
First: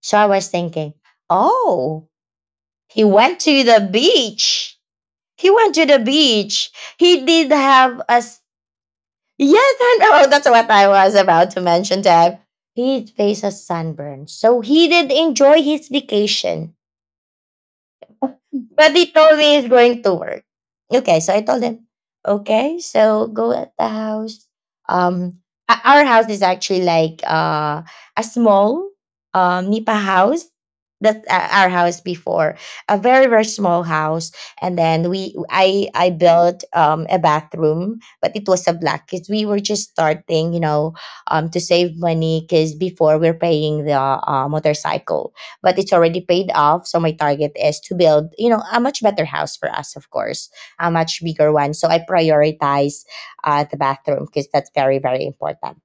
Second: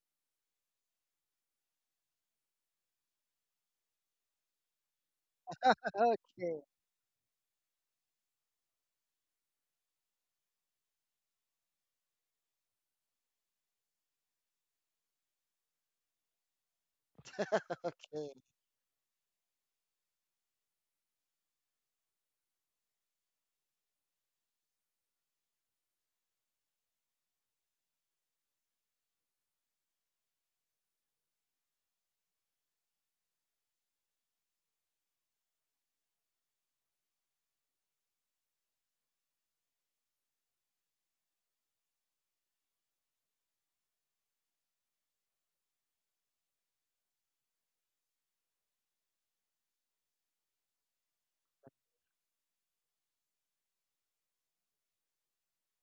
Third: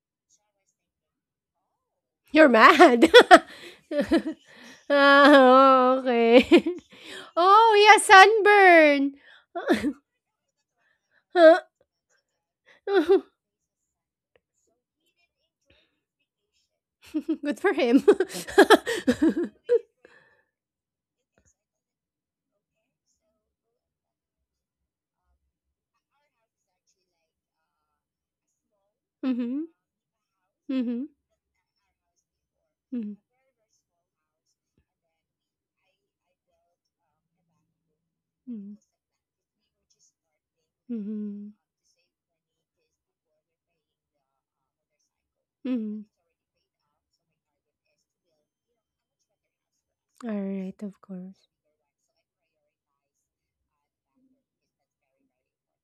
So I was thinking, oh, You're he mad. went to the beach <laughs> he went to Ah, the Okay. okay. beach. <laughs> He did Oh, he have has a sunburn. yes, I <laughs> know. <laughs> That's what I was about Huh? to mention to him. He <laughs> faced a sunburn, so he did enjoy his vacation. Good for <laughs> him. Okay. <laughs> <laughs> But it always going to work. Okay, so I told him, okay, so go at the house. Um, our house is actually like a small Mhm. Nipa house. Mhm. That's our house before, a Mhm. very very small house, and then we I built a bathroom, but it was a Mm. black because we were just starting, you know, Mhm. to save money because before we're paying the motorcycle, but it's Mhm. already paid off. So my target is to build, you know, a much better house for us, of All course, right, a of much course. bigger one. So I prioritize the bathroom because that's very, very important.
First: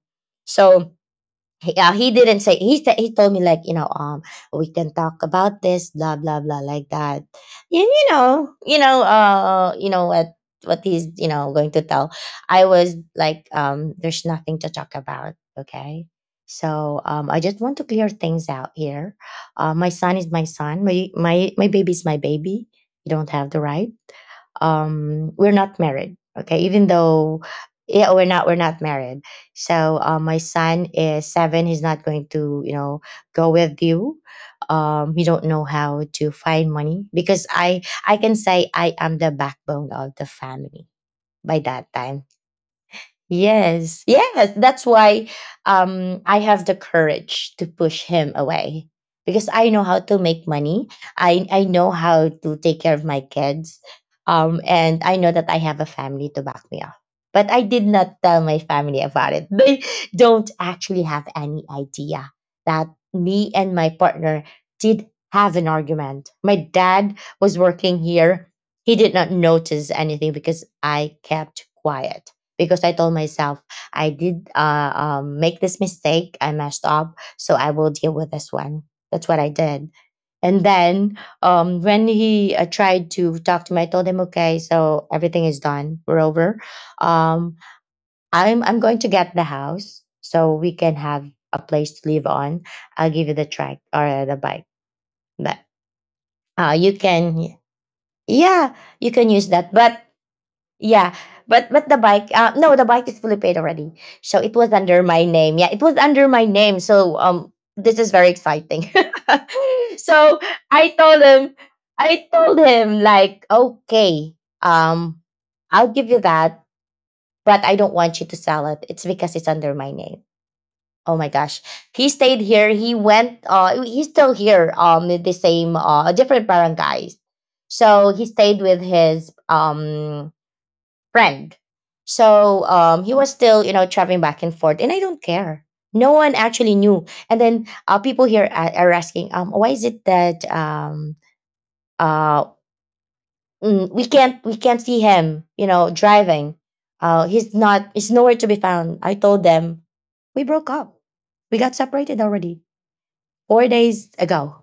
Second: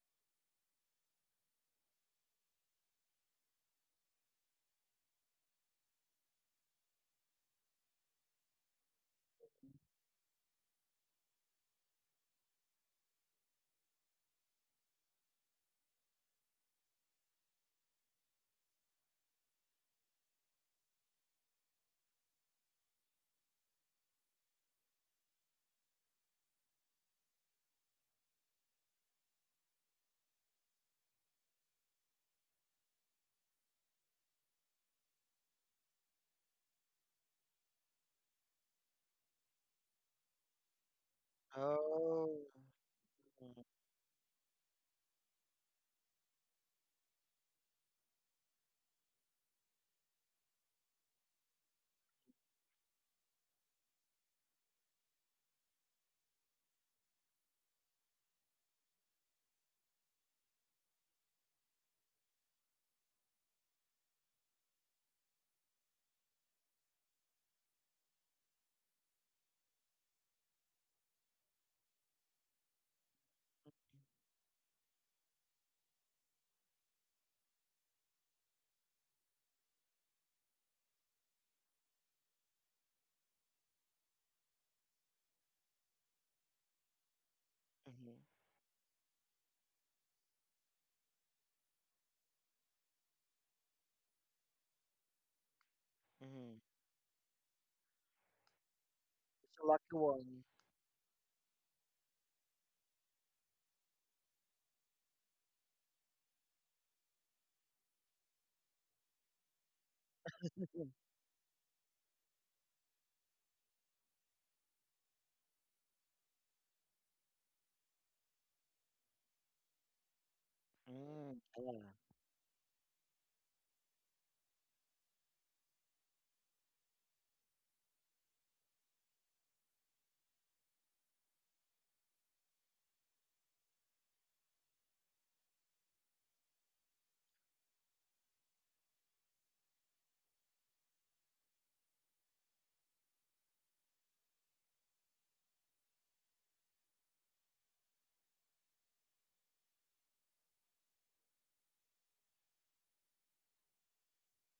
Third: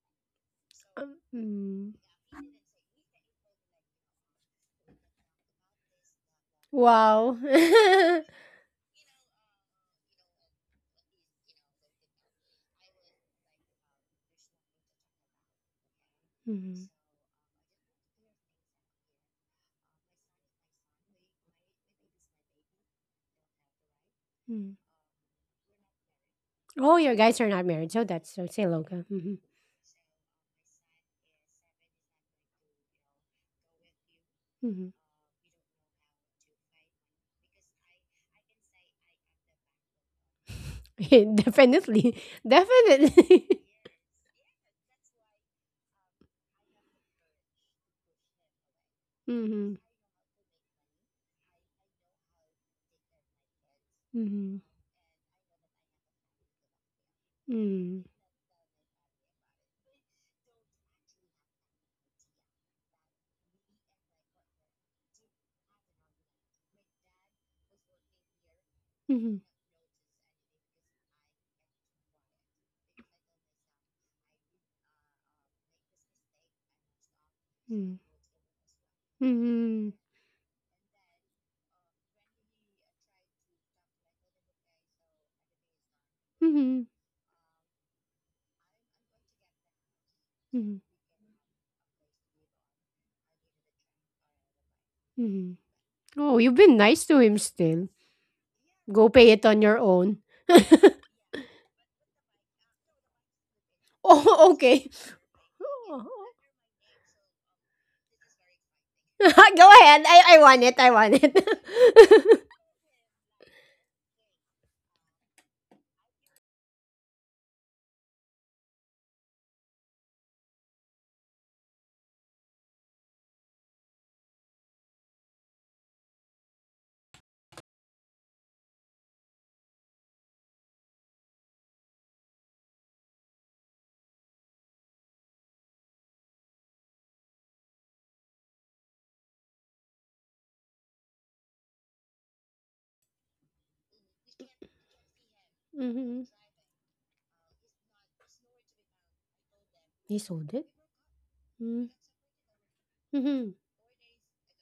So he Mm. yeah, he didn't say, he said he told me like, you know, we can talk about this, blah blah blah, like that. Wow. <laughs> You know what he's you know going to tell. I was like, there's nothing to talk about. Okay, Mhm. I just want to clear things out here. My son is my son. My baby is my baby. You don't have the right Mm. We're not married, okay, even Oh, your guys though are not married, so yeah that's so we're say not loga. married, Mm-hmm. so my son is seven, he's not going to you know go with you, Mm-hmm. He don't know how to find money because I can say I am the backbone of the family <laughs> by that Definitely. time. Oh. <laughs> Definitely. Mm-hmm. <laughs> Yes, yes. That's why I have the courage to push him away because I Mm-hmm. know how to make money. I know how to take care of my kids, Mm-hmm. and I know that I have a family to back me up. But I did not tell my family about it. <laughs> They don't actually have any idea that me and my partner did have an argument. My dad was working here. He did not notice anything because I kept quiet because I told myself I did make this mistake. I messed up, so I will Mm-hmm. deal with this one. That's what I Mm-hmm. did. And then when he tried to talk to me, I told him, "Okay, so everything is done. We're over. Um, I'm going to get the house so we Mm-hmm. can have a place to live on. I'll give you the track or the bike, Mhm. but Oh, you've Mm-hmm. Been you nice to him can." still. Yeah, Go you can pay it use on It's a that. your lucky But own. one. yeah, but the bike, no, the bike is fully paid already. <laughs> So Oh, it was okay. under my name. Yeah, it was Oh. under my name. This is very exciting. <laughs> Go <laughs> ahead. I, so I want it. I I want <laughs> told him, it. I told him like, okay, um, I'll give you that, but I don't want you to sell it. It's because it's under my name. Oh my Mm. gosh, Yeah. he stayed here. He went. He's still here. In the same different barangays. So he stayed with his friend. He was still, you know, traveling back and forth, and I don't care. No one actually knew. And then people here are asking, why is it that uh, we can't see him, you <laughs> know, Hmm. driving? He's not. He's nowhere to be found. I told them He we sold it? broke up. We got Mm-hmm. separated already. Mm-hmm. 4 days ago.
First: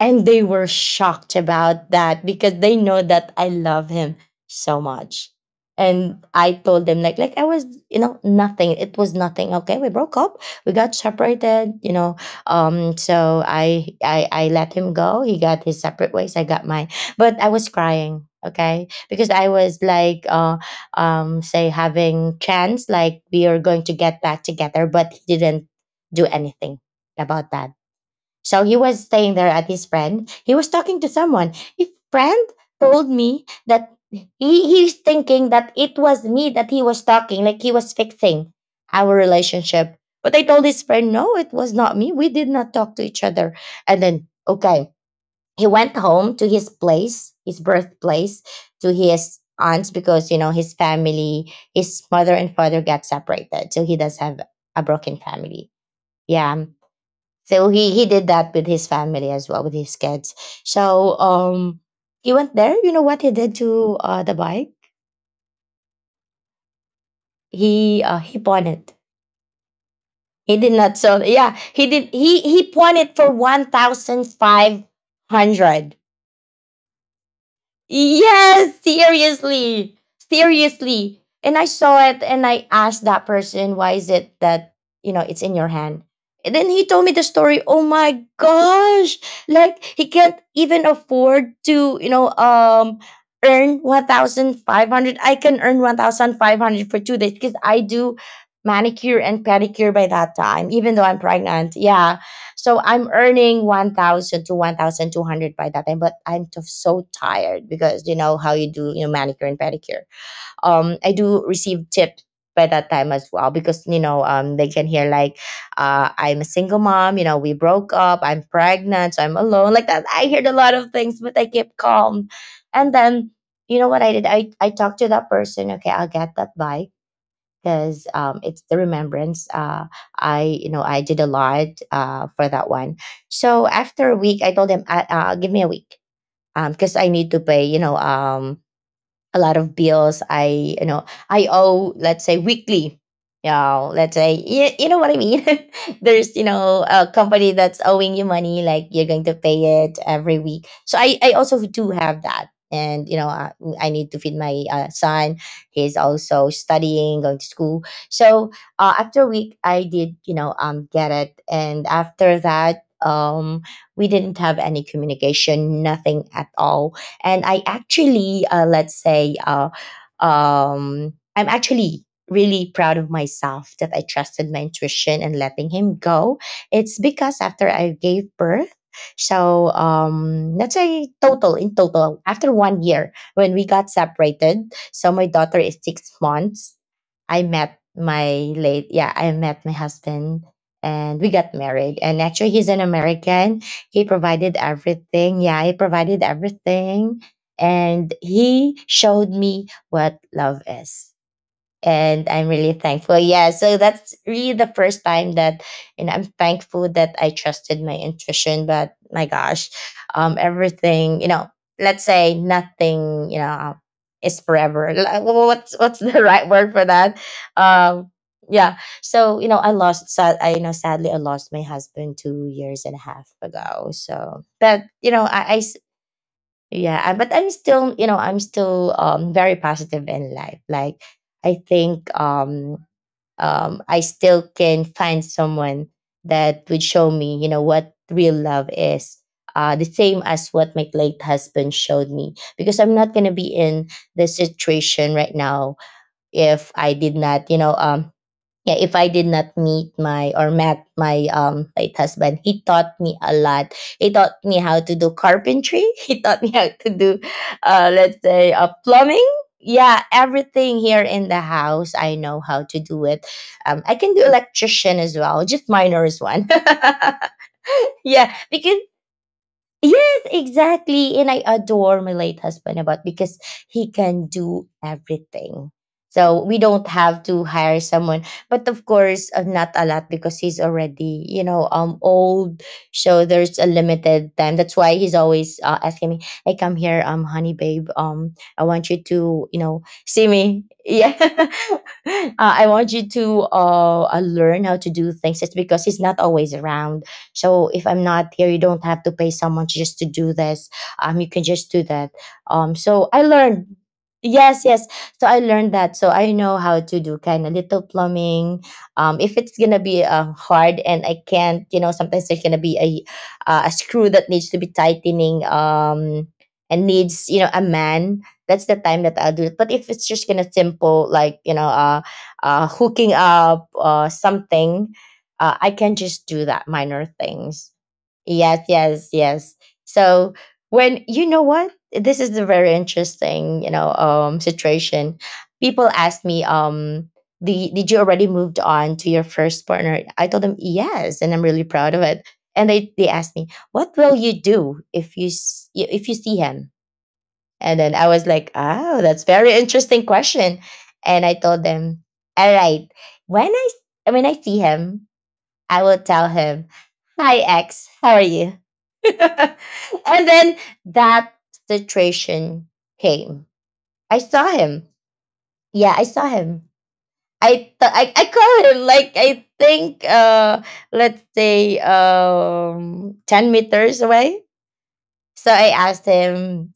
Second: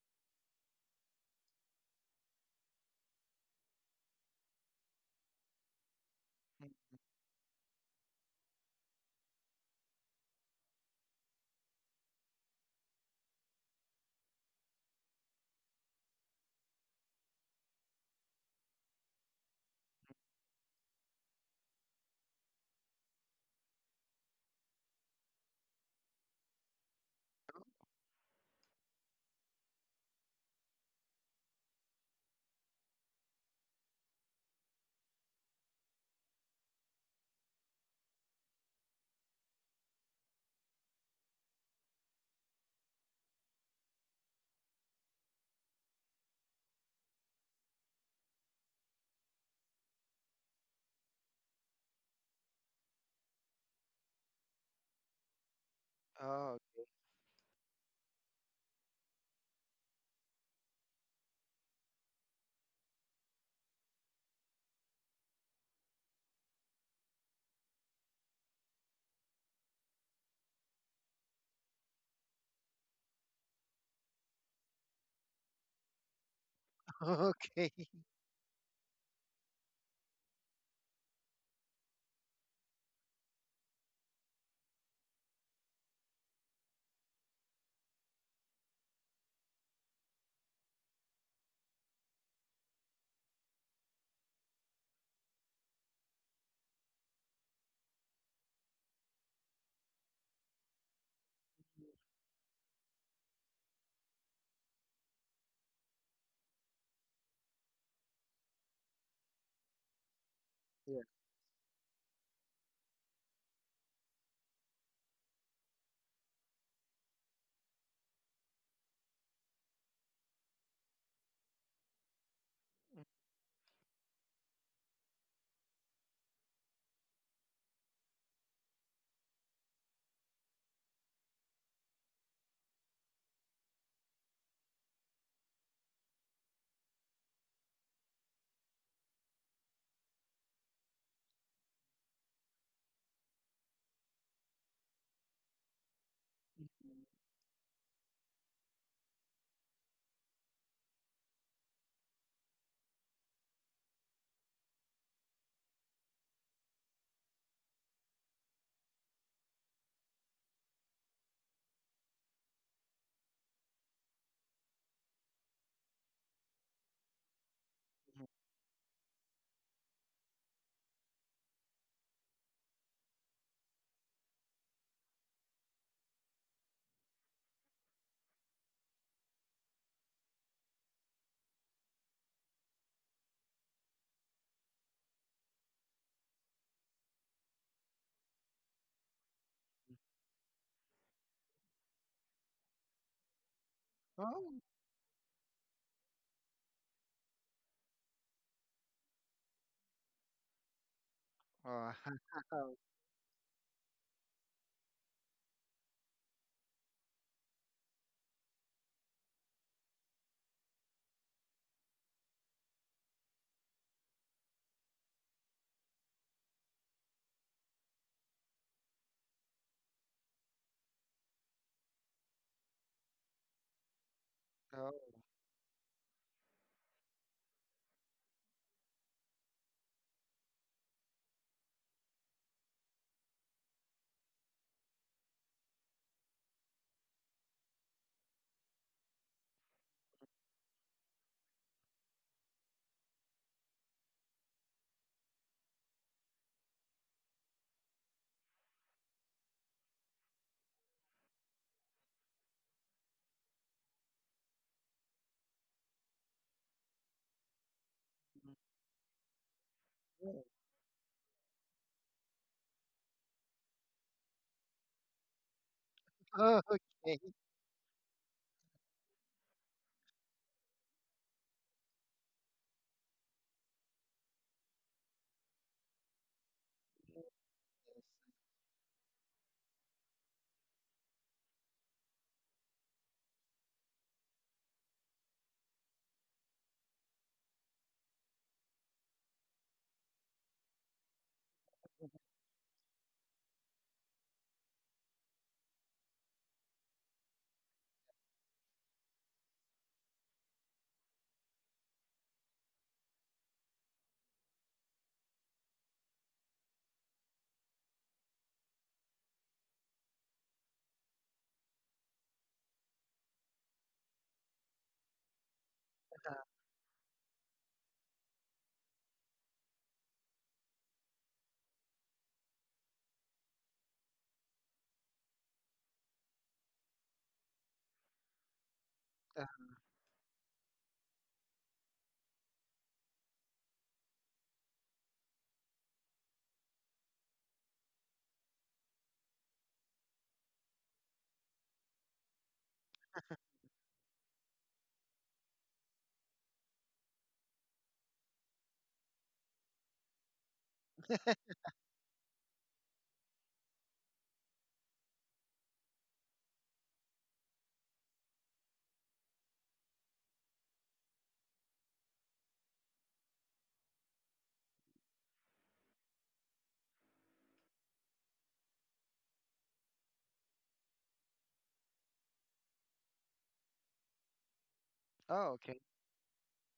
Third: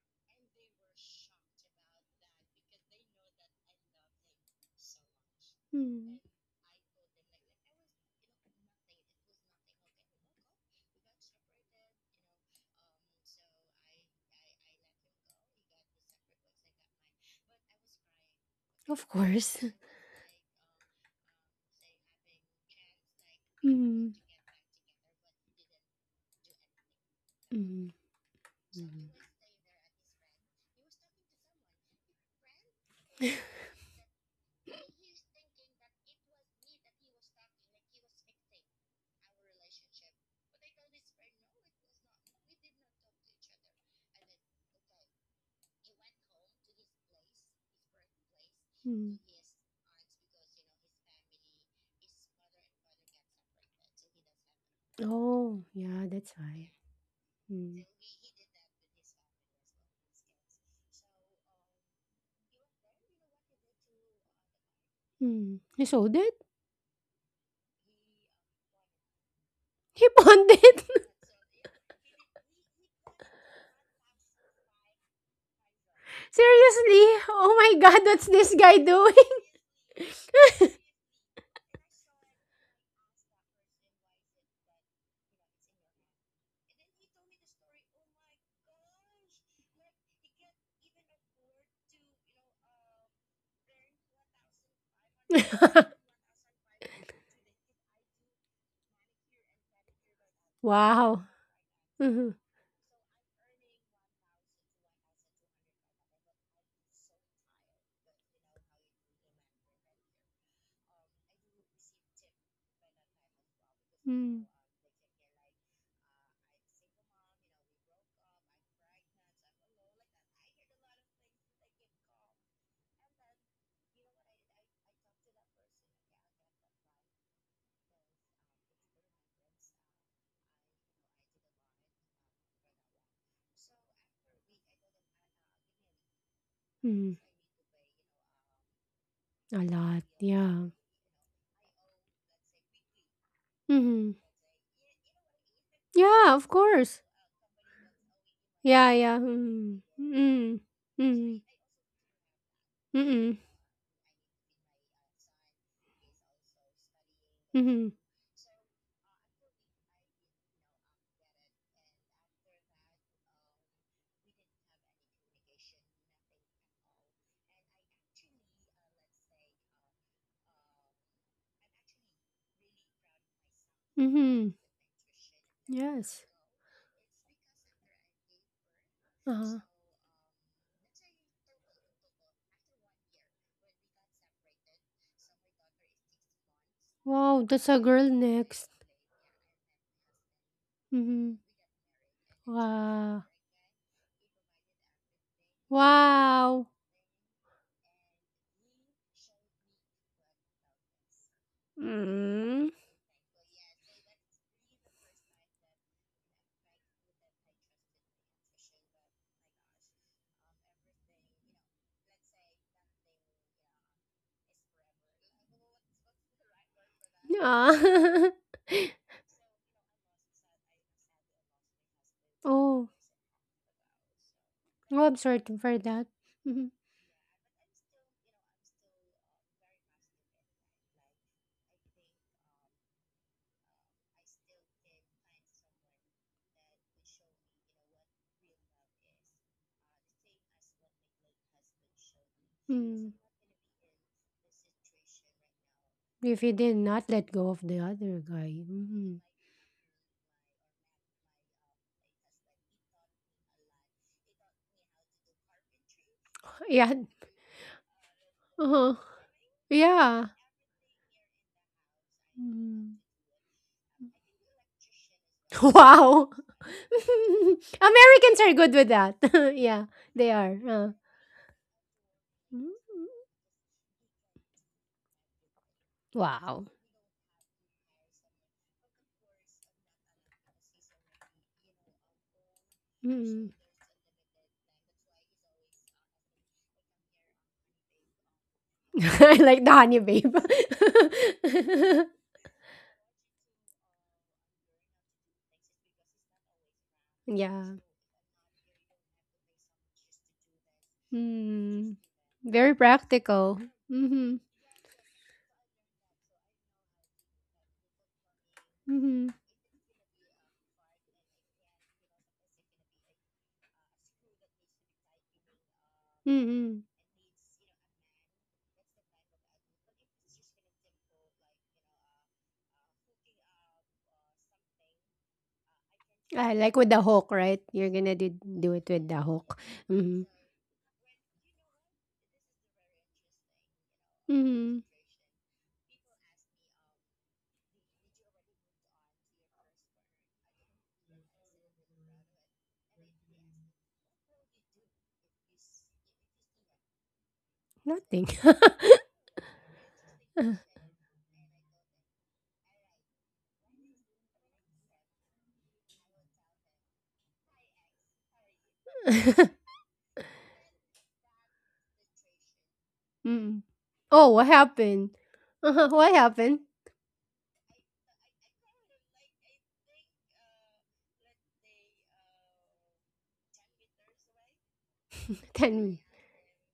And they were shocked about that because they know that I love him so much. Mm-hmm. And I Mm. told them like I was, you know, nothing. It was nothing. Okay. We broke up. We got separated, you know. So I let him go. He got his separate ways. I got mine. But I was crying, okay? Of Because I course. <laughs> was like say having chance like we are going to Mm-hmm. get back together, but he didn't do anything about that. Mm-hmm. So he was Mm-hmm. staying there at his friend. He was talking to someone. His friend told me that he's thinking that it was me that he was talking, like he was fixing our relationship. But I told his friend, no, it was not me. We did not talk to each other. And then, okay, he went home to his place, his birthplace, to Mm-hmm. his aunts because you know his family, his mother and father got separated, so he does have a broken Oh, family. yeah, that's Oh. Yeah, why. so Mm. He did that with his family as well, with his kids. So um he went there. You know what he did to the bike? Mm. He sold it? <laughs> He pawned it. He pawned He did it? not sell, yeah, he pawned it for 1,500. <laughs> Seriously? <laughs> Oh my Okay. god, what's this Yes, guy doing? seriously. Seriously. And I saw it and I asked that person, why is it that, you know, it's in your hand? And then he told me the story. Oh my gosh. Like he can't even afford to, earn 1500. I can earn 1500 for two <laughs> days because I do manicure and pedicure by that time even though I'm Wow. pregnant, yeah. Mm-hmm. So I'm earning 1,000 to 1,200 by that time, but so tired because you know how you do, you know, manicure and pedicure. Yeah. I do receive tips by that time as well because Mm. They can hear like I'm a single mom, you know, we broke up, I'm pregnant, so I'm alone like that. I heard a lot of things, but I kept calm. And then, you know what I did, I talked to that person. Okay, I'll get that bike because it's the remembrance. I, you know, I did a lot for that one. So after a week, I told him, give me a week because I Mm. need to pay, you know, a lot A of lot, bills yeah. I, you know, I owe, let's say, weekly. You know, Mm-hmm. let's say you, you know what I mean. <laughs> There's, Yeah, you of know, course. a Mhm. company that's owing you money, like Yeah, you're going yeah. to pay Mm. it every Mm. week. So I Mm. also do have that. And you know Mm. I need to feed my son. He's also studying, going to school. Mhm. So after a week, I did, you know, get it, and after that, we didn't have any communication, nothing at all. And I Mhm. actually, let's say I'm actually really proud of myself that I trusted Mhm. my intuition and letting him Yes. go. It's because after I gave birth, Uh-huh. so, let's say total, in total, after 1 year when we got separated, so my daughter is 6 months, Wow, that's a girl next. I met my husband and we Mhm. got married. And actually he's an Wow. American. He provided Oh. everything. Yeah, he provided Wow. everything. And he showed me what love is, Oh. <laughs> and I'm really Wow. Mm. thankful. Yeah, so that's really the first time that, and I'm thankful that I trusted my intuition. But my gosh, everything, you know, let's say nothing, you know, is forever. Like, what's the <laughs> right word for that? Um, Ah. <laughs> yeah. So you know, I, you know, sadly, I lost my husband 2 years Oh. and a half ago. So, but Oh. Oh, you I'm know, sorry I to- I for that. Mm-hmm. yeah, but I'm still, you know, I'm still very positive in life, like I think, I still can find someone that would show me, you know, what real love is, the Uh, same as what my late husband showed me, because I'm not going to be in this situation right now hmm. Right, if you if did I not did let not, go of the other guy. yeah, if I Mm. did not meet my or met my late husband. He taught me a lot. He taught me how to do carpentry. <laughs> He taught me how Like, to yeah. do let's say Uh-huh. plumbing. Yeah, Yeah. Mm, everything here in the house I know how to Mm. do it. I can do electrician as well, <laughs> just minor is Wow. one. Oh, Okay. <laughs> <laughs> Yeah, Americans are good because with that. <laughs> Yeah, yes, they are. Exactly. And I adore my late husband Mm, about because he can do everything. So we wow. don't have to hire someone. But of course, not a lot because he's already, you know, old. So So Mm. there's a limited time. That's why he's always asking me, "Hey, come here, honey, babe. I want you to, you <laughs> know, I like see me. Yeah, <laughs> the honey babe. <laughs> I want you to learn how to do things." It's because he's not always around, so Yeah. if I'm not here, you don't have to pay someone just to do this. You can just do Mm. that. Very So I practical. learned. Mm-hmm. Yes, yes. So I learned that. So I know how to do kind of little plumbing. Mm-hmm. If it's gonna be hard and I can't, you know, sometimes there's gonna be a screw that needs to be tightening. Mm-hmm. And needs, you know, a man. That's the time that I'll do it. But if it's just gonna simple like, you know, hooking up something, I can just do Ah, that like with the minor hook, right? things. You're gonna do, Yes, do it yes, with the Uh, yes. hook. Mm-hmm. So when, you know what, this is a very interesting, you know, Mm-hmm. situation. People ask me, did you already moved on to your first partner? I told them yes, and I'm really proud of it. And they asked me, what will you do if you see him? And then I was Nothing. like, oh, that's very interesting question. And I told them, all right, when I when I see him, I will tell him, hi, ex, how are you? <laughs> <laughs> And then that situation came. Mm. I Oh, saw what him. happened? <laughs> Yeah, I What saw happened? him. I call him like I think let's say 10 meters away. So Oh. I Tell Okay. me. asked him,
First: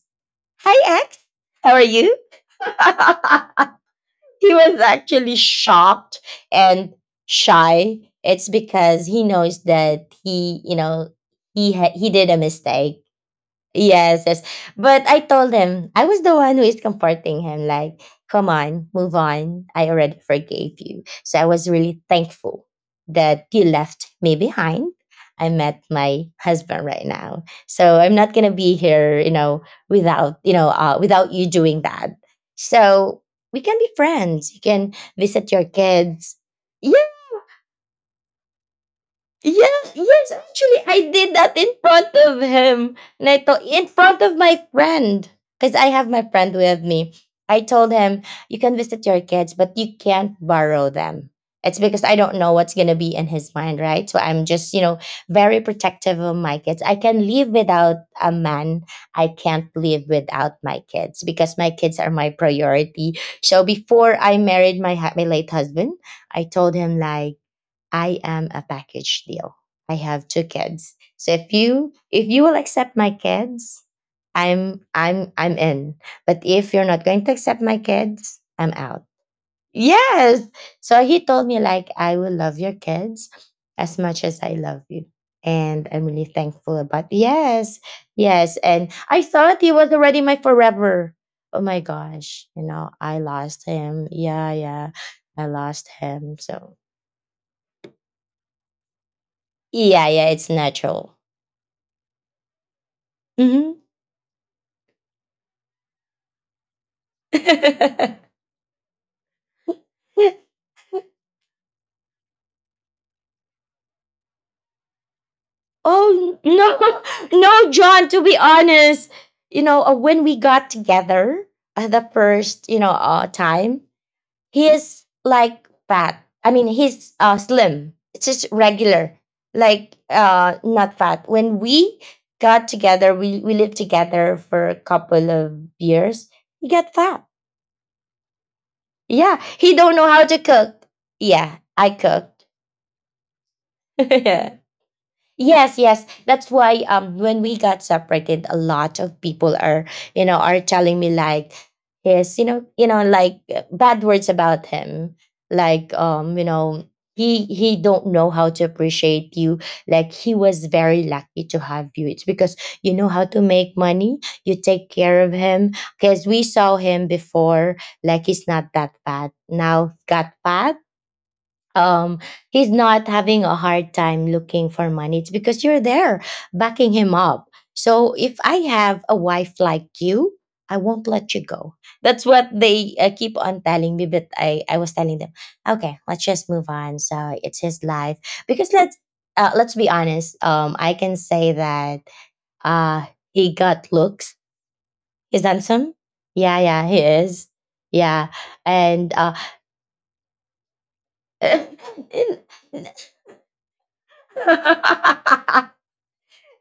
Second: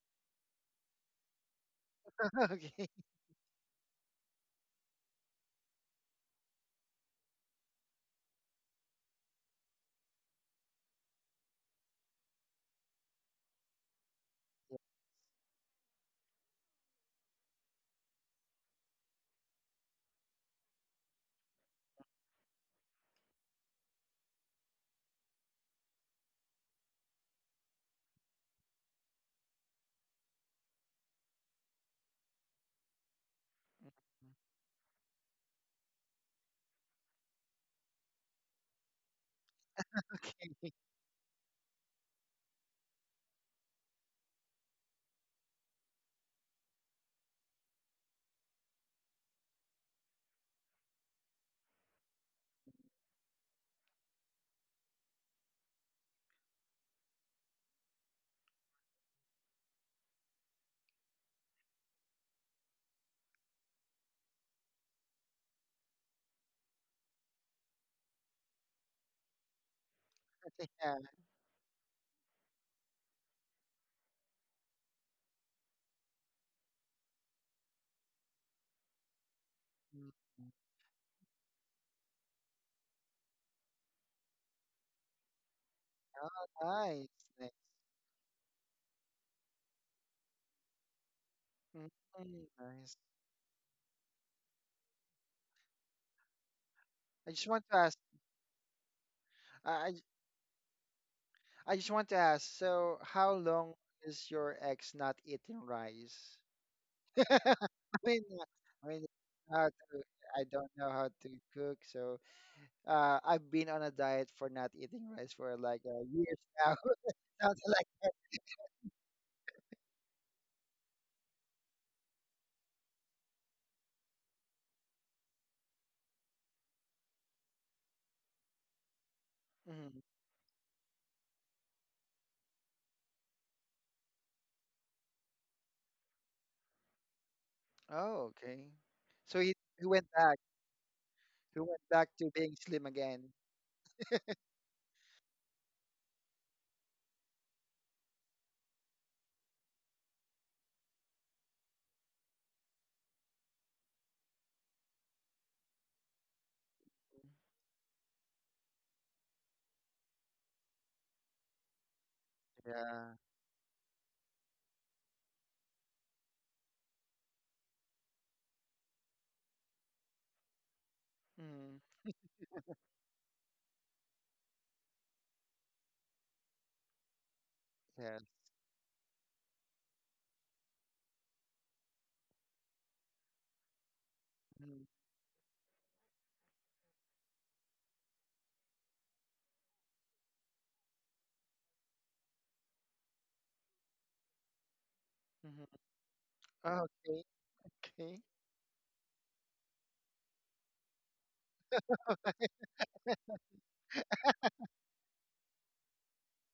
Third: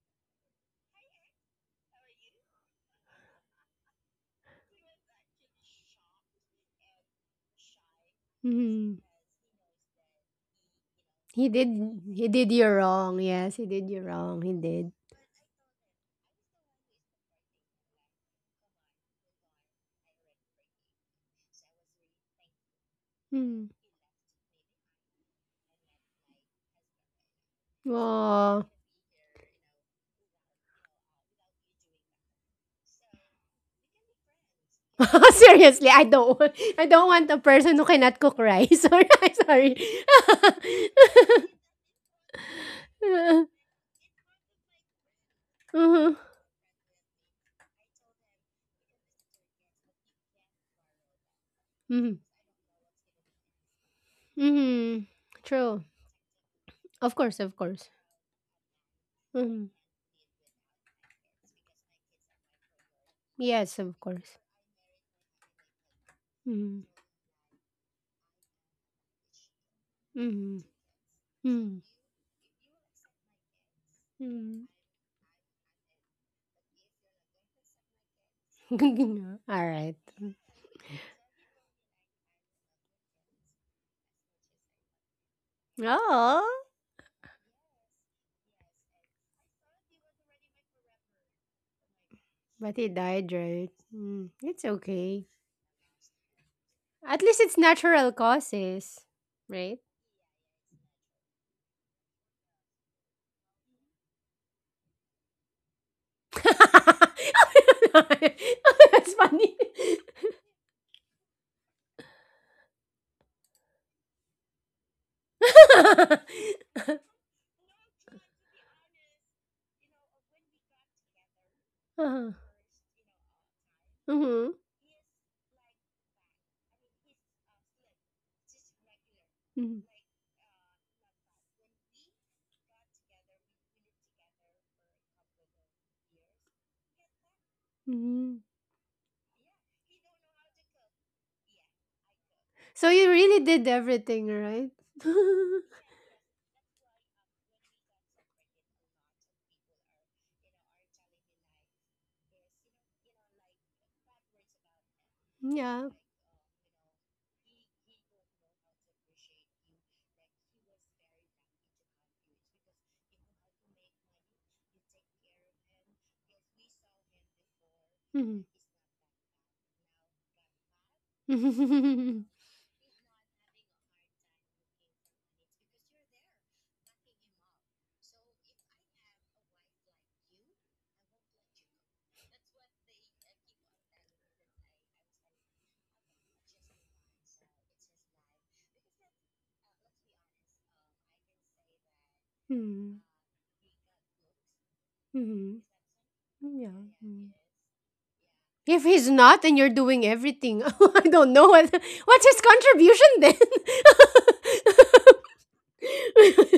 hi ex, how are you? <laughs> <laughs> He was actually shocked and shy. It's Mm-hmm. because he knows that he, you know, He did. He He did a did you mistake. wrong. Yes, he did you Yes, wrong. yes. He did. But I told him I was the one who is comforting him, like, come on, move on. I already forgave you. So I was really thankful that you left me behind. I met my husband right now. So I'm not gonna Mm. be here, you know, without you doing that. So we can be friends. You can <laughs> visit your Seriously, I kids. don't want I Yeah. don't want a person who cannot cook rice or <laughs> sorry. Yeah, yes, <laughs> Uh, actually, I did that in front of him. And I thought, in front of my friend, because I have mhm. my friend with me. I told him, you can visit your kids, but you can't borrow them. It's because I Mhm. don't know what's going to be in his mind, right? So I'm just, you know, Mhm. very True. protective of my kids. I Of can course, live of course. without a man. I can't Mhm. live without my kids because my kids are my priority. So Yes, of before course. I married my late husband, I told Mhm. him, like, I am a package deal. I have two Mhm. Okay. kids. Yeah. So Mhm. If you will accept my kids, Mhm. I'm in. But if you're not going to accept my kids, <laughs> I'm out. All right. Mm. Yes. So he told me like I will love your kids as much as I love you. And I'm really Oh, Oh, thankful about nice. Nice. yes, yes. And I thought he was already my forever. Oh my Mm, gosh. You but he know, nice. I died, lost right? him. Mm, Yeah, it's yeah. okay. I lost him. So At I least just it's want to ask, natural causes, I, right? I j- yeah, yeah, it's natural. I just want to ask, so how long Mhm. is your ex not eating rice? <laughs> <laughs> I mean, <laughs> I mean, That's funny. how to, <laughs> I don't know how to cook, so I've been on a diet for not eating rice for like Oh years now. <laughs> <laughs> no, <laughs> no, Something like John. that. To be honest, you know, when we got together the first, you know, time, Uh-huh. Mhm. he is like fat. I mean, he's slim. It's just regular, Mhm. like Mhm. Not fat. When we got together, we lived together for a couple of years. He got fat. Oh, Mhm. okay. Yeah, So he, he he don't know went how to back. cook. Yeah, He I went back to cooked. being So slim you again. really did <laughs> everything, Yeah. right? <laughs> Yes, yes. That's why when we got separated, a lot of people are, you know, are telling me like you know, like bad words about him. Yeah. Like you know, he don't know how to appreciate you. Like he was very lucky to have you. It's because you know Yeah. how to make money, you take care of him. Because we saw him before, like he's Mhm. not that bad. Now got fat, Mhm. um <laughs> he's not having a hard time looking for money, it's because you're there backing him up. So Yeah. if I have a wife like you, I won't let you go. That's what they keep on telling me, but I was Mhm, telling them, okay, let's just move on, so it's his life. Because let's be honest, I can say that Mhm. uh he got looks, he's Mhm. mhm. handsome. Yeah, Yeah. yeah, Oh, he okay, Mhm. is. Yeah. okay, If he's And not and you're doing everything, <laughs> I don't know what what's his contribution <laughs> <laughs> then. <laughs>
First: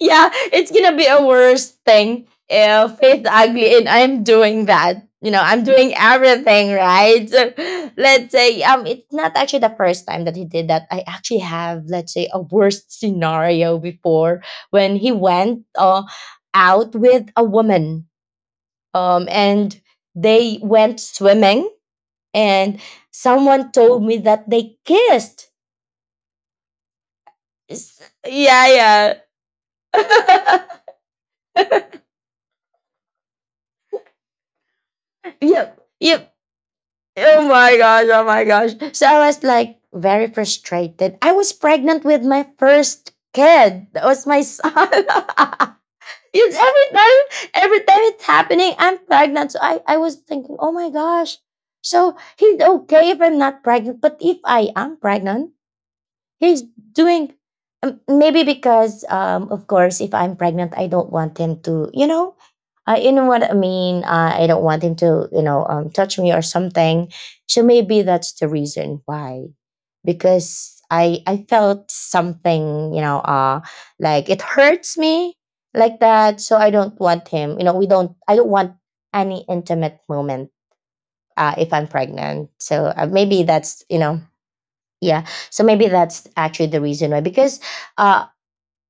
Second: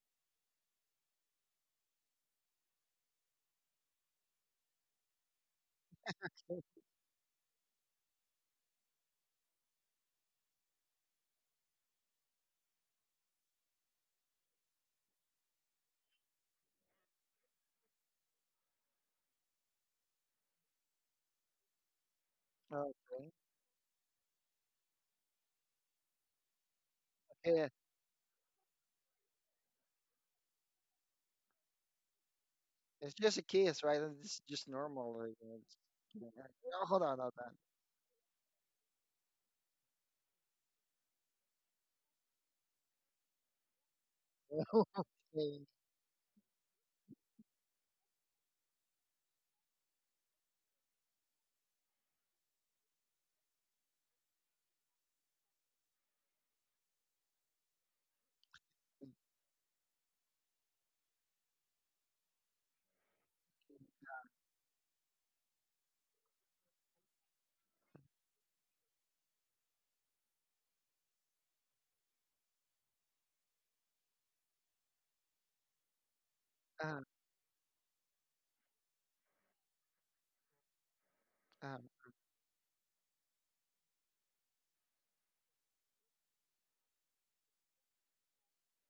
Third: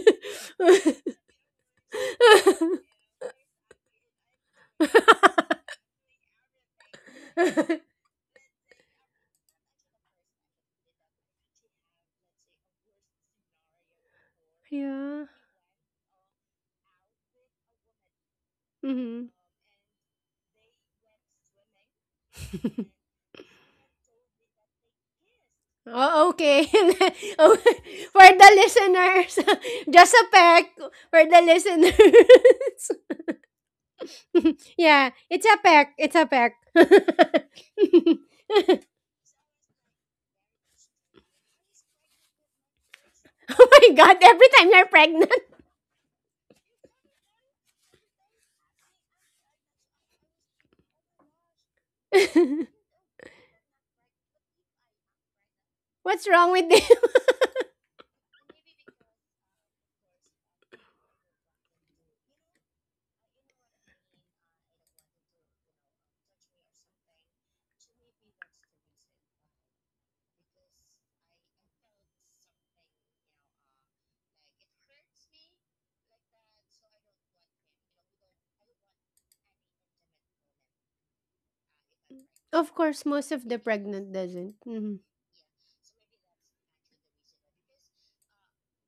yeah, it's gonna be a worse thing <laughs> if it's ugly and I'm doing that. You know, I'm doing everything right. <laughs> So, let's say it's not actually the first time that he did that. I actually have, let's say, a worst scenario before when he Yeah. went out with a woman, Mhm. and they went swimming, and okay. someone told me that they kissed. Oh, okay. <laughs> Oh, Yeah, It's- for the Yeah, yeah. listeners, <laughs> just a peck for the <laughs> listeners. it's just a kiss, right? And It's just <laughs> Yeah, normal. It's a Yep. peck. It's a Yep. Yeah. peck. <laughs> Oh, Oh hold on, hold Oh on. my gosh. Oh my gosh. So I was like very frustrated. I was pregnant with my first kid. my That god, was my every time you're son. <laughs> pregnant. Okay. <laughs> Yes, every time it's happening, I'm pregnant. So I was thinking, oh my gosh. So he's <laughs> okay if I'm not pregnant, but if I am pregnant, What's wrong he's with this? <laughs> doing, maybe because, of course if I'm pregnant, I don't want him to, you know, you know what I mean, I don't want him to, you know, touch me or something. So maybe that's the reason why, because I felt something, you know, like it hurts me like that. So I don't Um, want him, you know, we don't I don't want any intimate moment if um, I'm pregnant. Of So course, most maybe of the that's you pregnant know doesn't. Mhm. Yeah, so maybe that's actually the reason why. Because uh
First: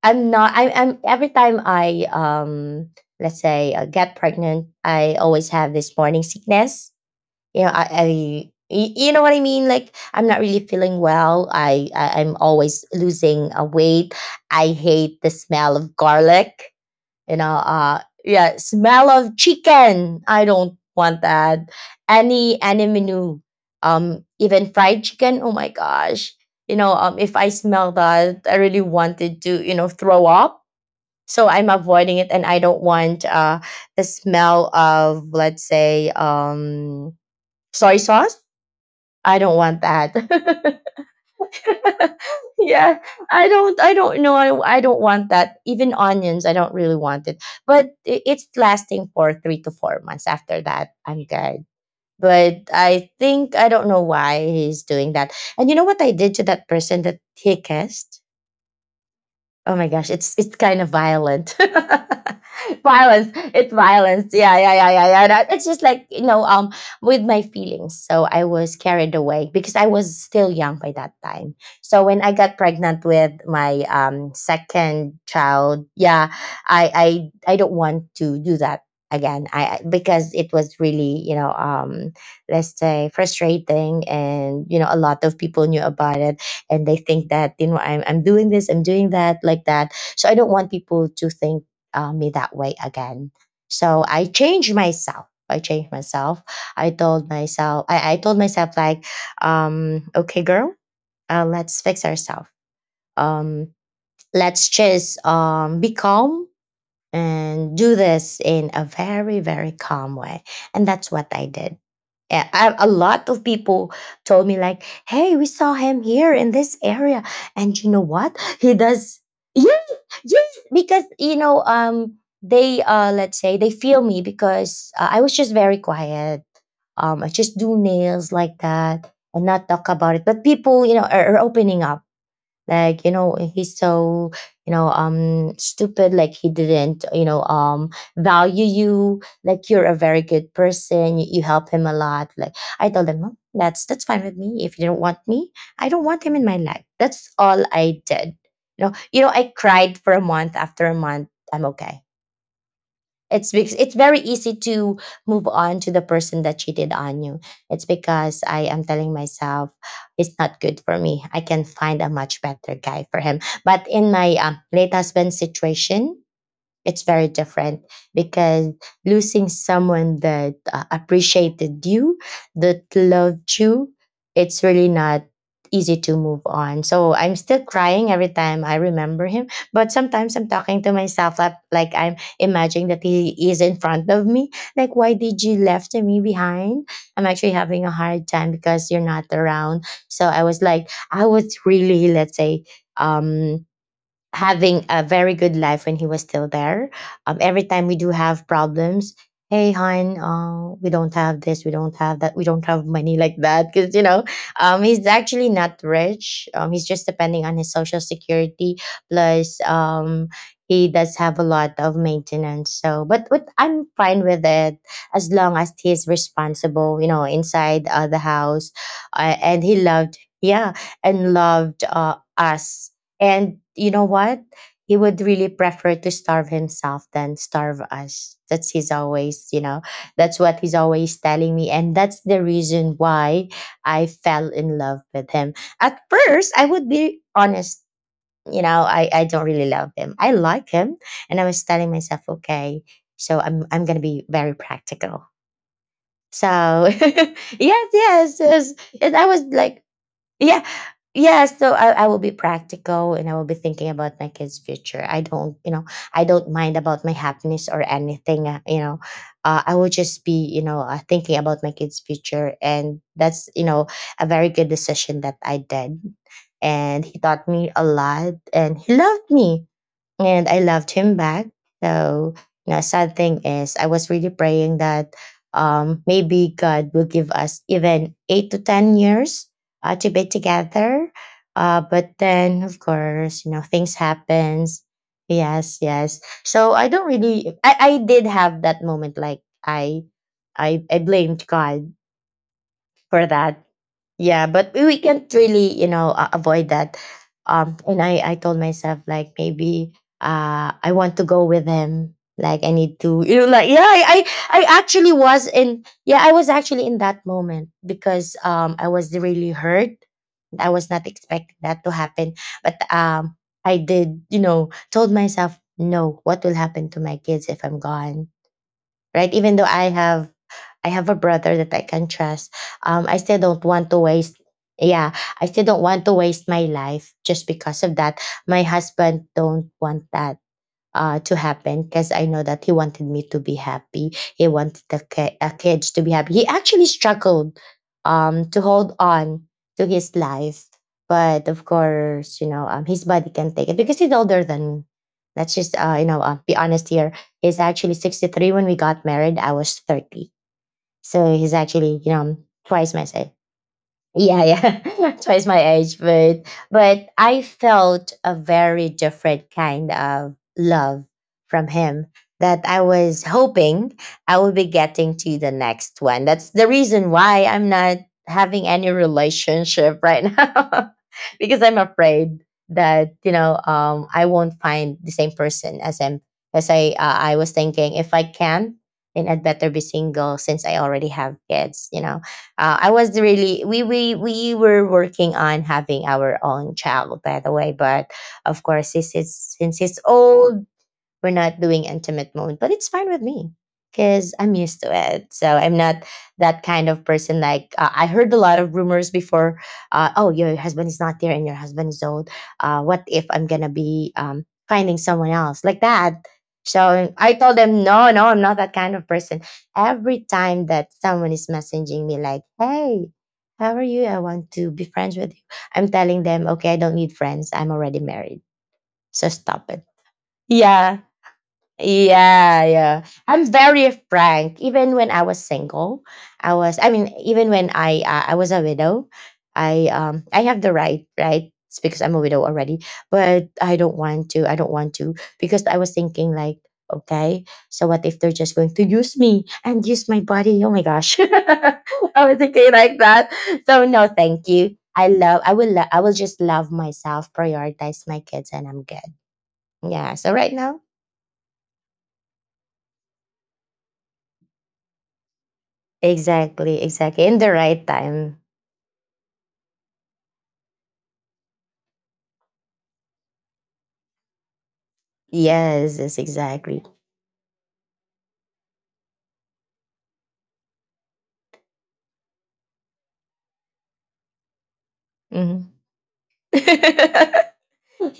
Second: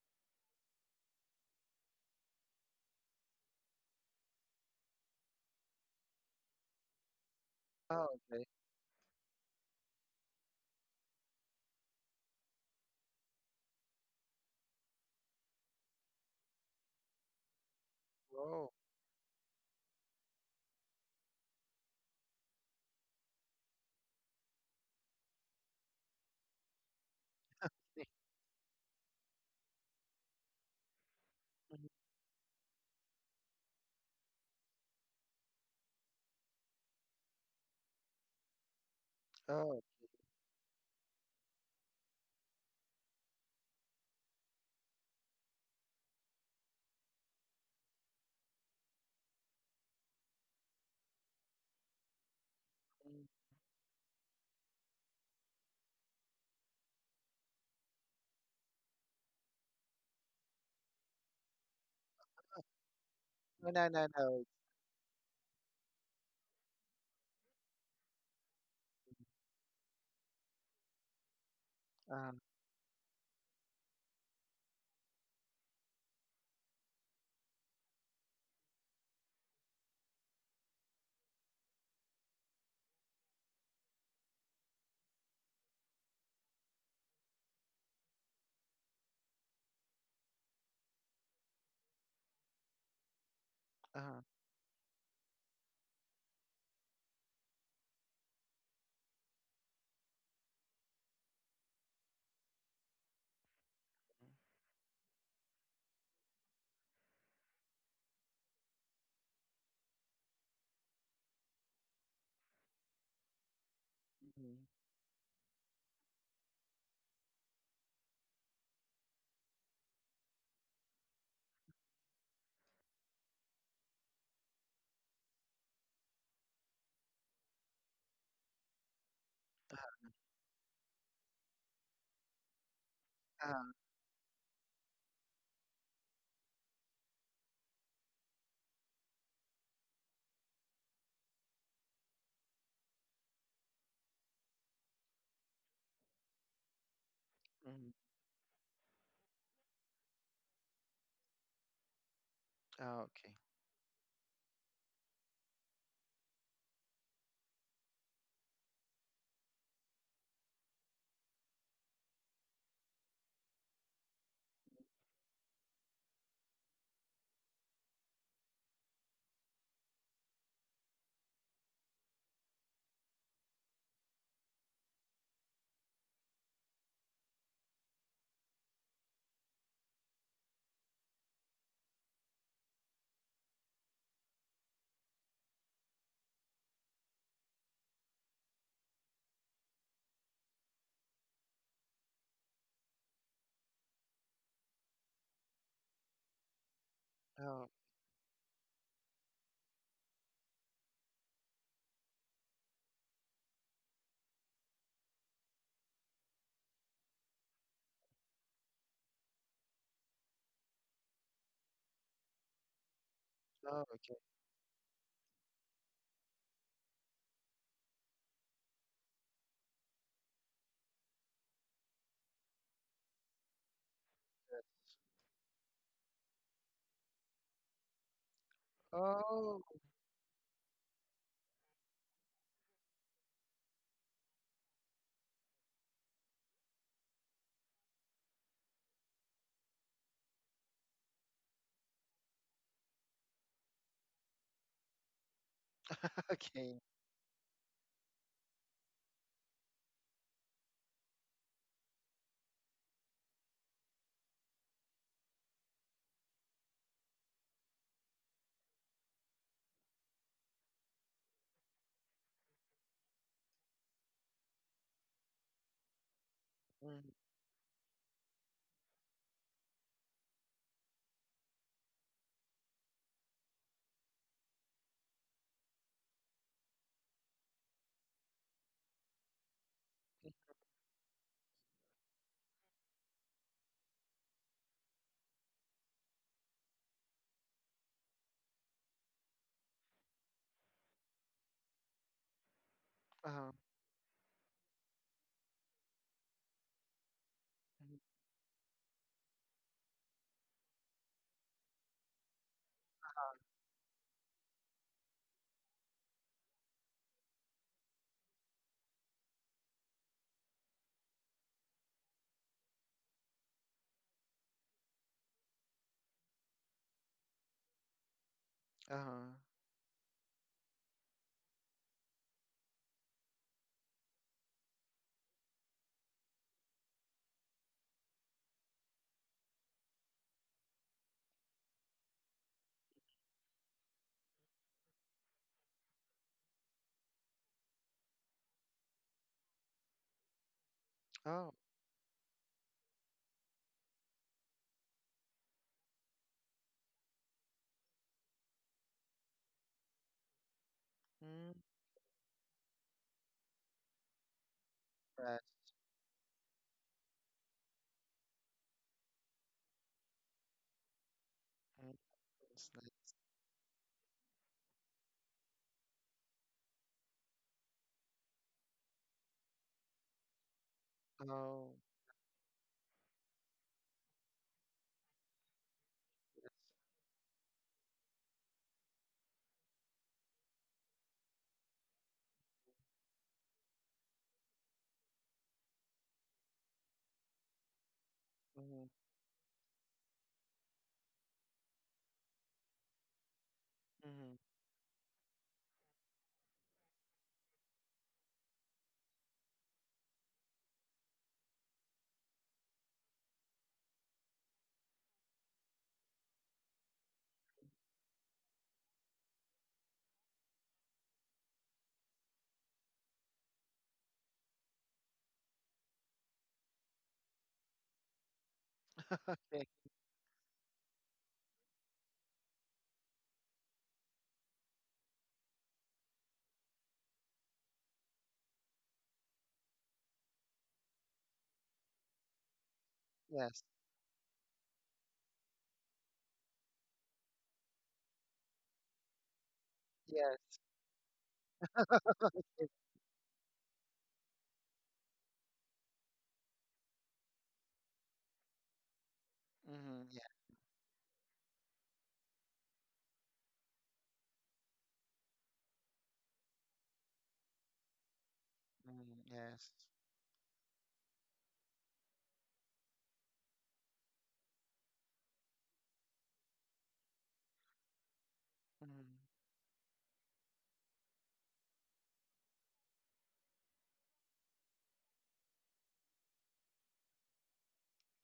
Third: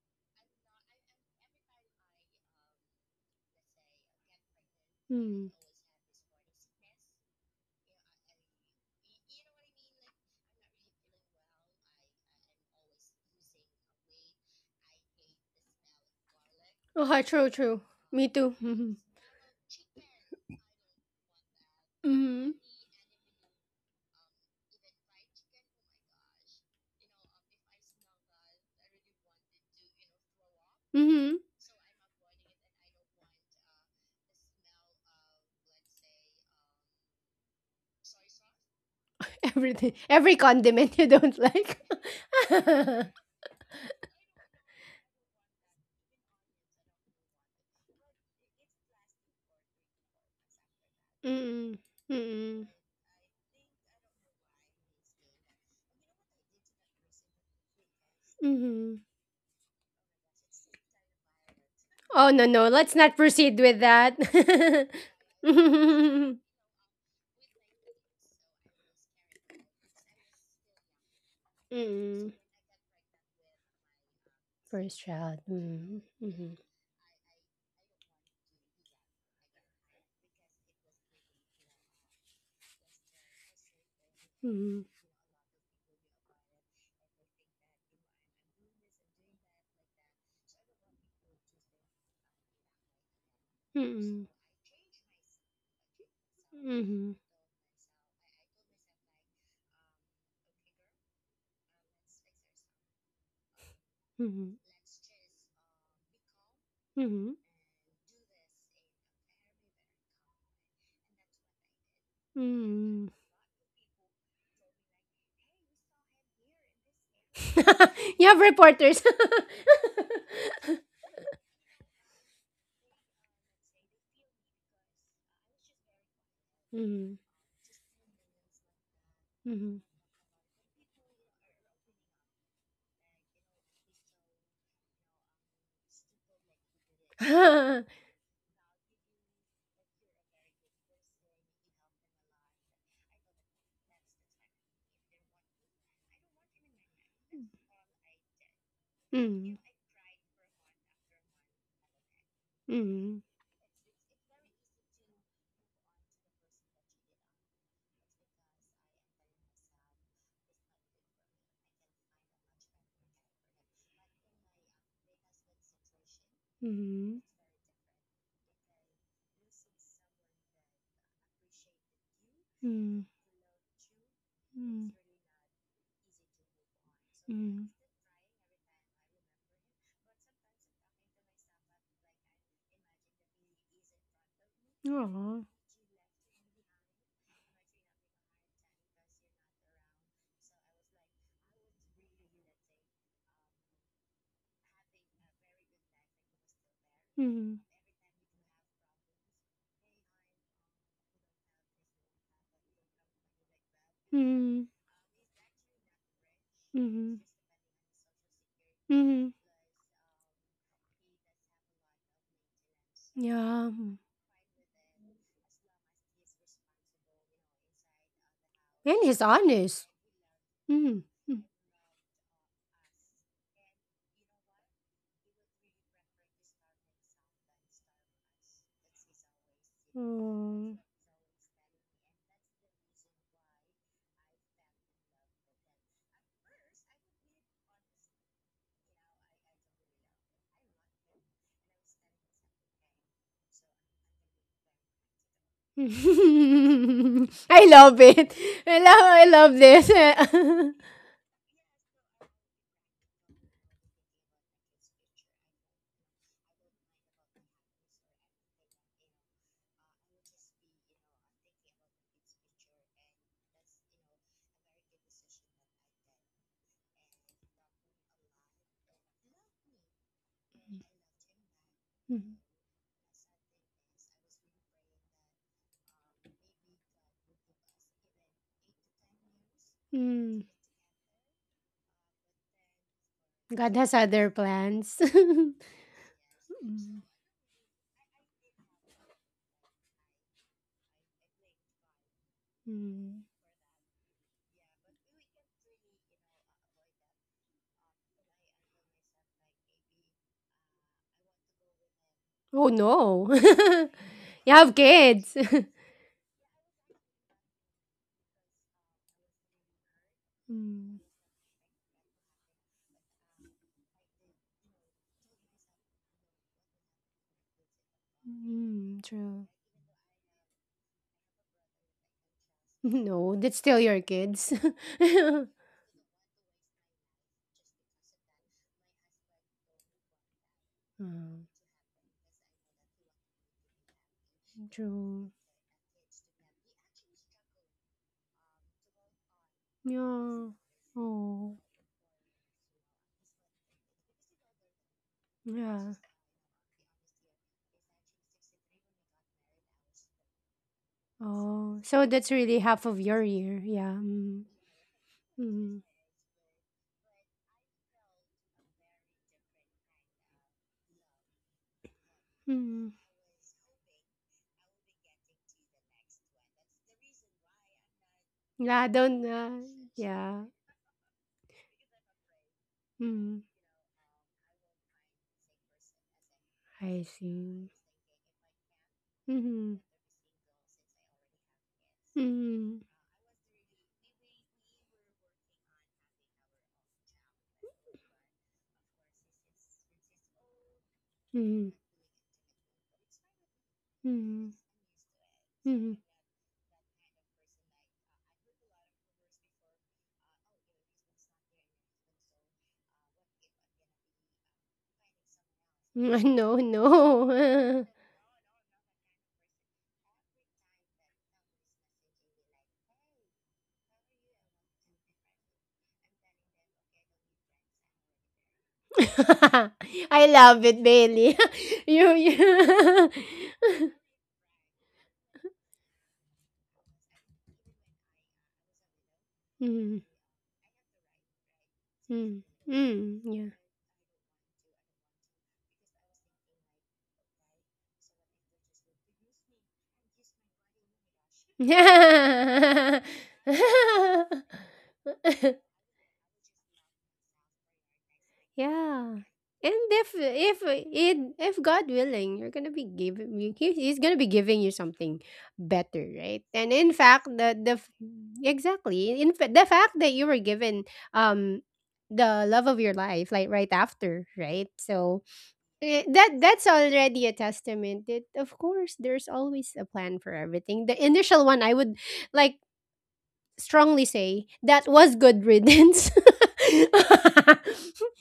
I'm not, I'm every time I let's say get pregnant, I always Mhm. have this morning sickness. You know, oh, okay. You know what I mean, like I'm not really feeling well. I'm always losing weight. I hate the smell of garlic, Oh, true, true. Me too. yeah, Whoa. Mhm. smell of chicken I don't want that. Mhm. Any menu, even fried chicken, oh my gosh. If I smell <laughs> that, I really wanted to, throw up. Mm-hmm. So I'm Mhm. avoiding it, and I don't want the smell of, let's say, soy sauce. I <laughs> don't Oh. want Everything, that. every <laughs> condiment you don't like. <laughs> Yeah, <laughs> I don't know. I don't want that. Even onions I don't really want it, but it's lasting for 3 to 4 months. After that I'm good. Mm, But mm, I Mm. think, I don't know why he's doing that. And you know what I did to that person that he kissed? mhm. Oh my gosh, it's kind of violent. <laughs> Oh, no, no. Let's not Violence. proceed No, It's with no, no, that. violence. no. It's, Yeah, yeah, yeah, yeah, yeah. It's just like, <laughs> with my feelings. So I was carried away because I was still young by that time. So when I Mm, um, got pregnant with my First second child. child, Mm, yeah, mhm, I I I don't want to do that again. Because it was really, you know, let's say frustrating, and mhm. A lot of people knew about it, and they think that I'm, doing this, I'm doing that, like that. So I don't want people to think me that way again. So uh, I changed myself. I changed myself. I Mm, told myself. I told myself like, okay, girl, let's fix ourselves. Um, mhm, mhm, let's just, be calm mhm, and do this in a very, very calm way. And that's what I did. A mhm. lot of people told mm me, like, hey, we saw him here in this area, and you know <laughs> You what have he reporters. does. <laughs> Yeah, yeah, because, they, let's say they feel me, because I was just very quiet. Mm, I just do nails like that and not mhm. talk about it, but people, you know, are opening up, like, you know, uh, he's so, stupid, like he didn't, <laughs> mm. Value you. Like, you're a very good person. You help him a lot. Like, I told him, "Mom, that's fine with me. If you don't want me, I don't want him in my life." That's all mm I did. I cried for a month. After a month, I'm okay. Oh, Mm. okay. It's because it's very easy to move on to the person that cheated on you. It's because I am telling myself it's not good for me. I can find a much better guy for him. But in my late husband situation, it's Mm. very different, because losing someone that appreciated you, that Mm. loved you, it's really Mm. not easy to move on. So I'm still Mm. crying every time I remember him. But sometimes I'm talking to myself like, I'm imagining that he is in front of me. Like, why Aw. did you left me behind? I'm actually having a hard time because you're not around. So I was like, I was really, let's say, um having a very good life when he was still there. Mm. Every Oh, time we do have problems, hey, hon, we don't have this, we don't have that, we don't have money like that. Because, you know, Mm. He's actually not rich. He's just Mm. depending on his social security. Mm. Plus, he does have a lot of maintenance. So, but Yeah. oh, I'm mm. okay. fine with it as long as he's responsible, you know, inside the house. And he's And he honest. loved, yeah, Mm. and mm. loved us. And you know what? He would really prefer to starve himself than starve us. That's his always, Oh, that's what he's Oh. always telling me. And that's the reason why I fell in love with him. At first, I would be honest, you know, I don't really love him. I like him. And I was telling myself, okay, so I'm going to be very practical. <laughs> <laughs> So, okay. <laughs> I yes, love yes, it. yes. I love, And I I was love like, this. yeah, <laughs> yeah, so I will be practical, and I will be thinking about my kids future. I don't mind about my happiness or anything, I will just be, thinking about my kids future. And that's, a very good decision that I did. And Mm, he taught me a lot, and he loved me, and I loved him back. So, you know, sad thing is, I was really praying that, maybe God will give us even 8 to 10 years to be Mm. together. But then, of course, you know, God has things other happens. plans. <laughs> Yes, yes. So I don't really. I did have that moment, like I blamed God Mm. for uh, that. Yeah, but we can't really, you know, avoid that. Mm, And I told myself like, maybe I want to go with him, like Oh I need to, no. you know, like, yeah, <laughs> You have I actually kids. was <laughs> in, yeah, I was actually in that moment because I was really hurt. I was mm. not expecting that to happen. But I did, you know, told myself no, what will happen to my kids if I'm gone, Mm, uh, right? true. Even though <laughs> I have a brother that I can trust, I No, still that's don't still want to your waste. kids. <laughs> Yeah, I still don't want to waste my life just because of that. My husband don't want that to Mm, happen, because I know that he wanted me to be happy. He wanted the true. Kids to be happy. He actually struggled to hold on to his Yeah. life. But oh, Oh. of course, you know, his body can take it because he's older than me. Let's just, Yeah. You know, be honest here. He's actually 63 when we got married. I was 30. So mm, he's Oh. actually, So you that's know, really half twice of my your size. year. Yeah. Mm. Yeah, yeah, <laughs> right. twice my Mm. age, but I felt a very different kind of love from Mm, him that it's like, I Mm. was hoping I would be getting to the next one. That's the reason why I'm not having Yeah, I any don't relationship right <laughs> Yeah. now, because oh, I'm afraid that, you Mm, know, I won't find the same person as him. As I I was see. thinking, if I can, then I'd better Mm-hmm. be single since I already have kids. You know, Mm, I was really, we were working on having our own child, by the way. But of mm-hmm, course, since it's old, we're not mm, doing intimate mode, but it's fine with me mm-hmm. because mm, I'm used to it. So I'm mm. not that kind of person. Like, I heard a lot of rumors before. Oh, your husband is not there, and your husband is old. What if I'm gonna be finding someone else like <laughs> that? No, So I told them, no. no, no, I'm not that kind of person. Every time that someone is messaging me, like, hey, how are you? I want to be friends with you. I'm telling them, okay, I don't need friends. I'm already married. So stop it. <laughs> I love it, Yeah. Bailey. <laughs> you, Yeah, yeah. you. I'm very frank. Even when I was single, I mean, even when I was a widow, <laughs> mm, I have the right, right? It's because I'm a mm, widow already, but mm, Yes. I don't want to. I don't want to, because I was thinking like, okay, so what if they're just going to use me and use my Yes. body? Oh my gosh. <laughs> I was thinking like yeah. that. So no, thank you. I love I <laughs> will lo- I will just love myself, prioritize my kids, and I'm good. Yeah. And Mm-hmm. if Yeah, Yeah. so right if now. it if God willing, you're gonna be giving you he's gonna be giving you something better, right? And Exactly, in exactly. fact, In the right time. Mm, exactly the yes. fact that you were given um the love of your life like right after, right? So Yes, eh, yes, that's exactly. already a testament that of course Mm, there's always a plan for everything. The initial one I would like strongly say that was good Hmm. riddance. <laughs> No. <laughs>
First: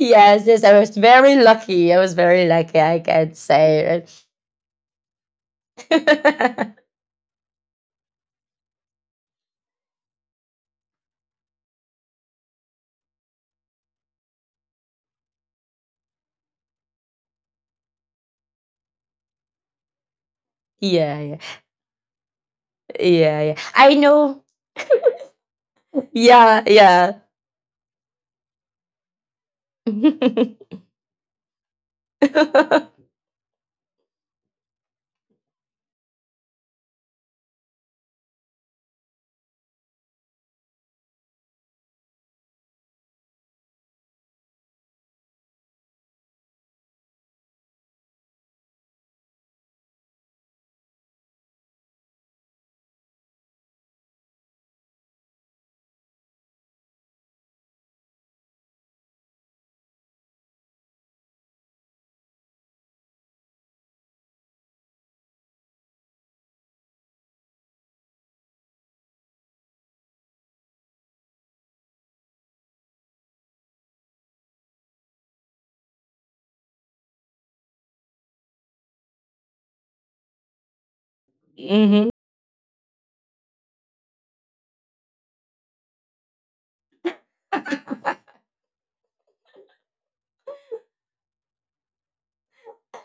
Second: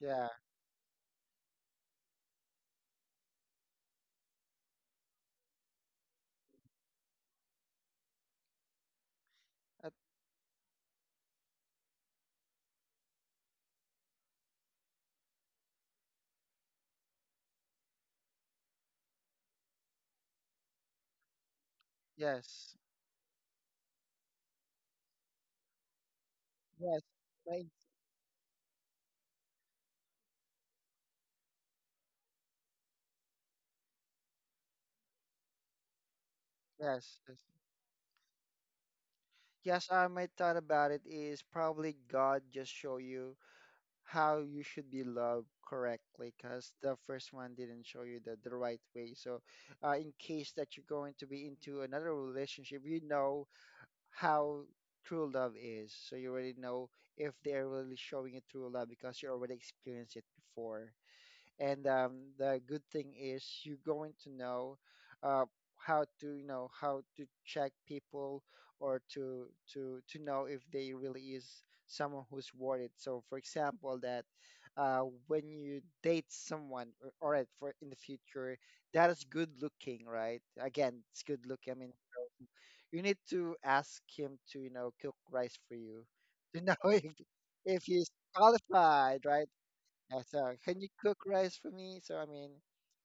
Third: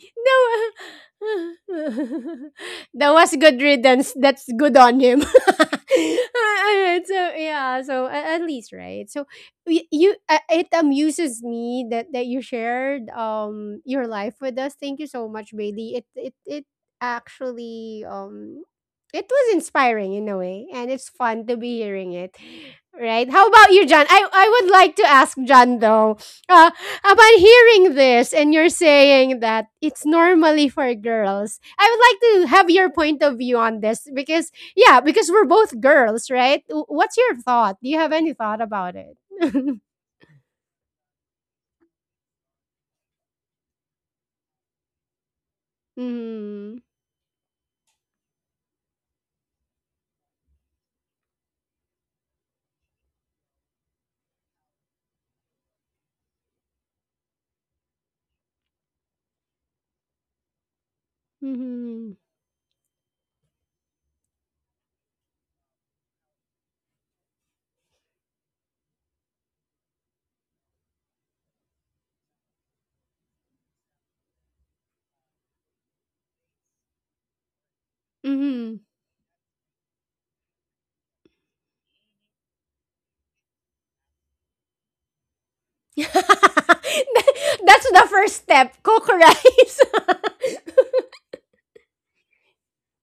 yeah. yes, I was very lucky. I <laughs> was very lucky, I That was can good say. riddance. Right? That's good on him. <laughs> Alright, <laughs> so yeah, so at least right. So Uh, you, it amuses me that you shared your life with us. Thank you so much, Bailey. It actually it was inspiring in a way, and it's Yeah, yeah, fun to be hearing it. yes. Right. yeah, How yeah. about you, I John? I, know. I would like to ask John though. Yeah, Uh, Yes. yeah. upon My, hearing this and you're saying that it's normally <laughs> for girls, I would like to have your point of view on this because yeah, because we're both girls, right? What's yes. your Yes. thought? Do you have any thought about it? <laughs> Yes. My thought about it is probably God just show you how you should be loved correctly, because Mm-hmm. the first one didn't show you the right way. So, in case that you're going to be into another relationship, you know how true love is. So you already know if they're really showing you true love because you already experienced it before. And Mm-hmm. The good thing is you're going to know uh, how to, you know, how to check people or to to know if they really is someone who's worth it. So, for example, that when you date someone, or, all right, for in the future, Mm-hmm. that is good looking, right? Again, it's good looking. I mean, Hmm. you need to ask him to, you know, cook rice for you to <laughs> know <laughs> if That's the he's first step. Cook qualified, right? rice. Yeah, so can you cook rice for me? So I mean,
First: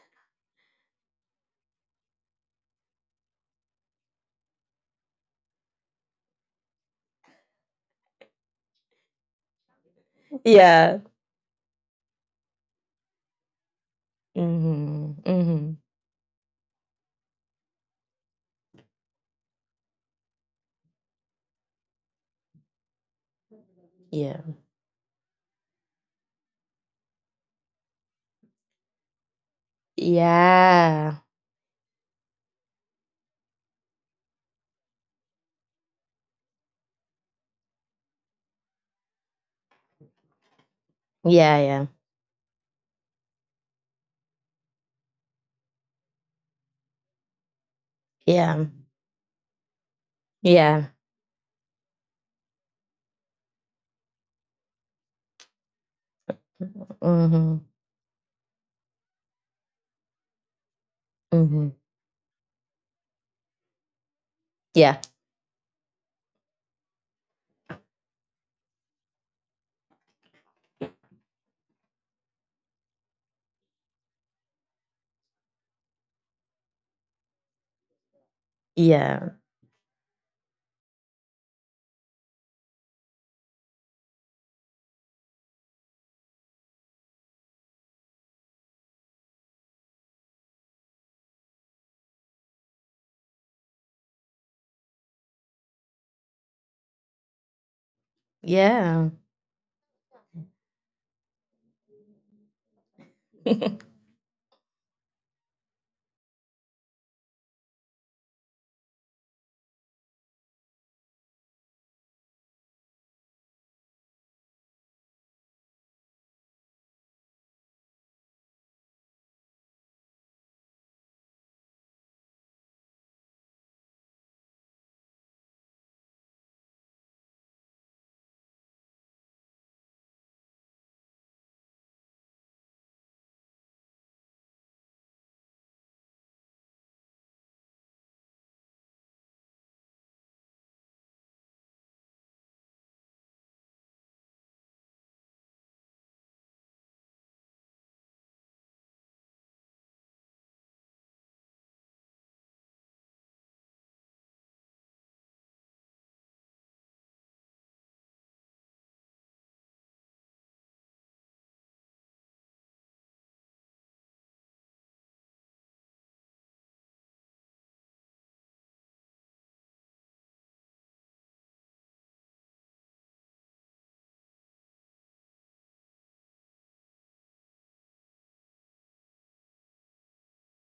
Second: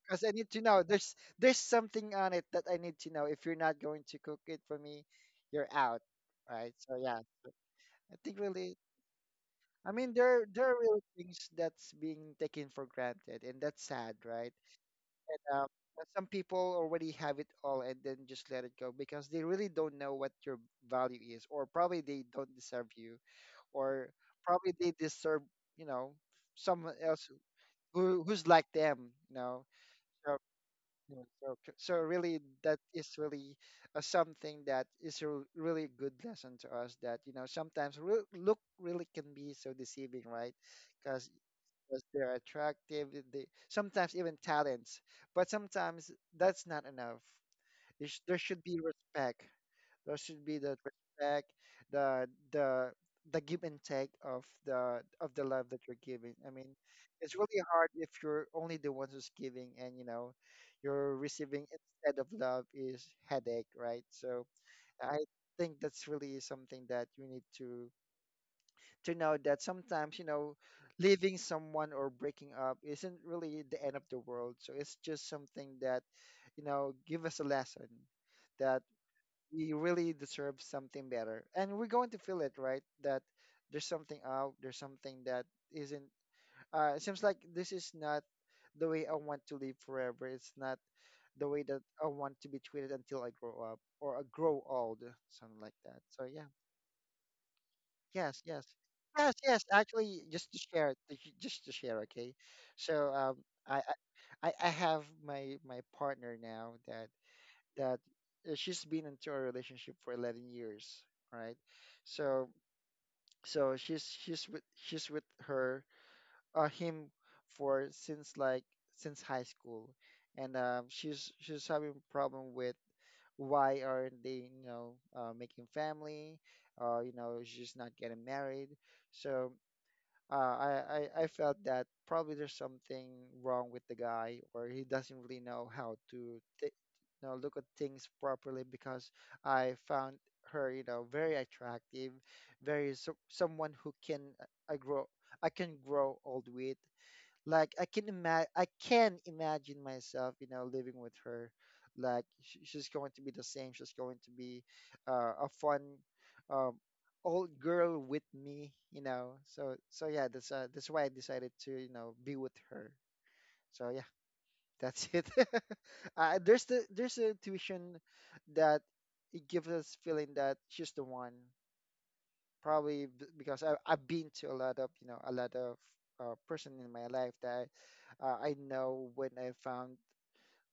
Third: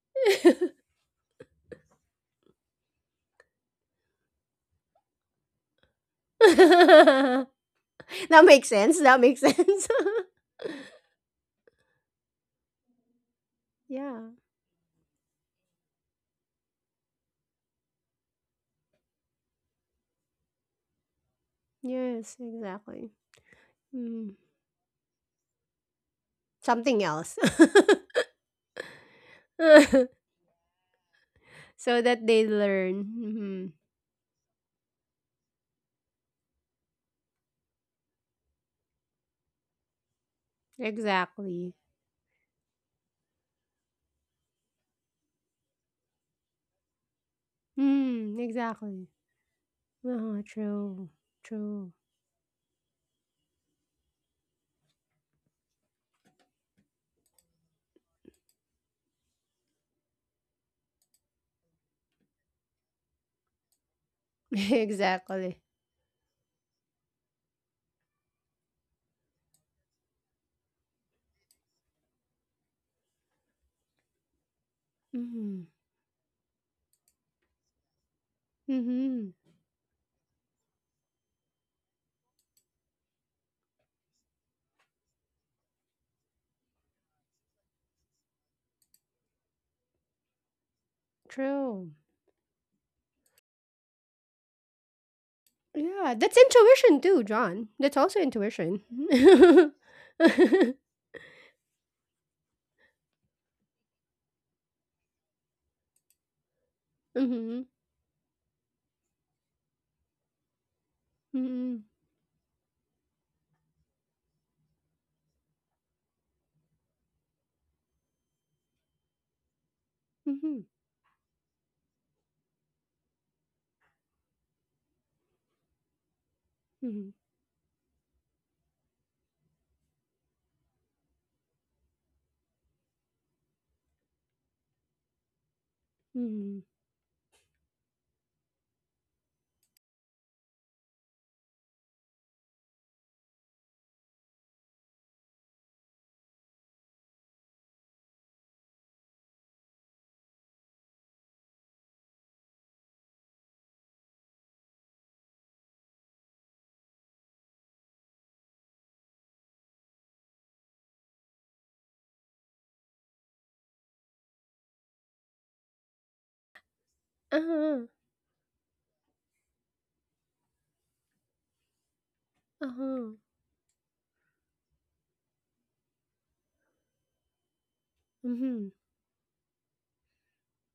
because I need to know. There's something on it that I need to know. If you're not going to cook it for me, you're out, <laughs> right? So yeah, That so I think makes really, sense. That makes sense. I mean, there are Yeah. real things that's being taken for granted, and that's <laughs> sad, yeah. right? Hmm. And Hmm. But some people already have it all and then just let it go because they really don't know what your value is, or probably they Yes, don't deserve exactly. you, or Mm. Yeah. probably they deserve, you know, someone Something else else. <laughs> who who's like them, you know. so, you Yeah. know, so, so So that really they that learn. is really Mhm. Something that is a really good lesson to us, that you know sometimes look really can be so deceiving, right? Because Yeah, Exactly. yeah. they're attractive, they sometimes even talents, but sometimes that's not enough. Mm, There should Yeah. be exactly. respect, there Uh, should be that Yeah. true. respect, True. the the give and take of the love that you're giving. I mean, it's really Hmm. hard if you're only the one who's giving, and you know you're Hmm. receiving instead of love is headache, right? So <laughs> Yeah. I exactly. think that's really something that you need to know, that sometimes, you know, leaving someone or breaking up isn't really the end of the world. So it's just Mm-hmm. something that, you know, give us a lesson that Yeah. Mm-hmm. we really deserve something better, and we're going to feel it, right? That there's something that isn't, it seems like, this is not the way I want to live forever. It's not the way that True. I want to be treated until I grow up or I grow old, something like that. Yeah, So that's yeah, intuition too, John. That's also yes, yes. intuition. <laughs> Yeah. Yes, yes, mm-hmm. actually, just to share it, just to share, okay. So i i <laughs> I I have my partner now, that Mm-hmm. that, she's been into a relationship for 11 years, right? Mm-hmm. So so she's she's with her, him, for, since like, since high school, and she's having problem with, why aren't they, you know, making family, Mm-hmm. you know, she's not getting married, so I, I felt that probably there's something wrong with the guy, or he doesn't really know how Mm-hmm. You know, look at things properly, because I found her, you know, very attractive, very someone who can, I grow I can grow old with. Like I can imagine myself, you know, living with her. Like she's going to be the same. She's going to be, a fun, um, old girl with me, you know. So so yeah, that's why I decided to, you know, be with her. So yeah, that's it. <laughs> There's the Uh-huh. intuition, that it gives us feeling that she's the one, probably Uh-huh. Because I, I've been to a lot of, you know, a lot of, person in my life, that I Mm-hmm. know when I found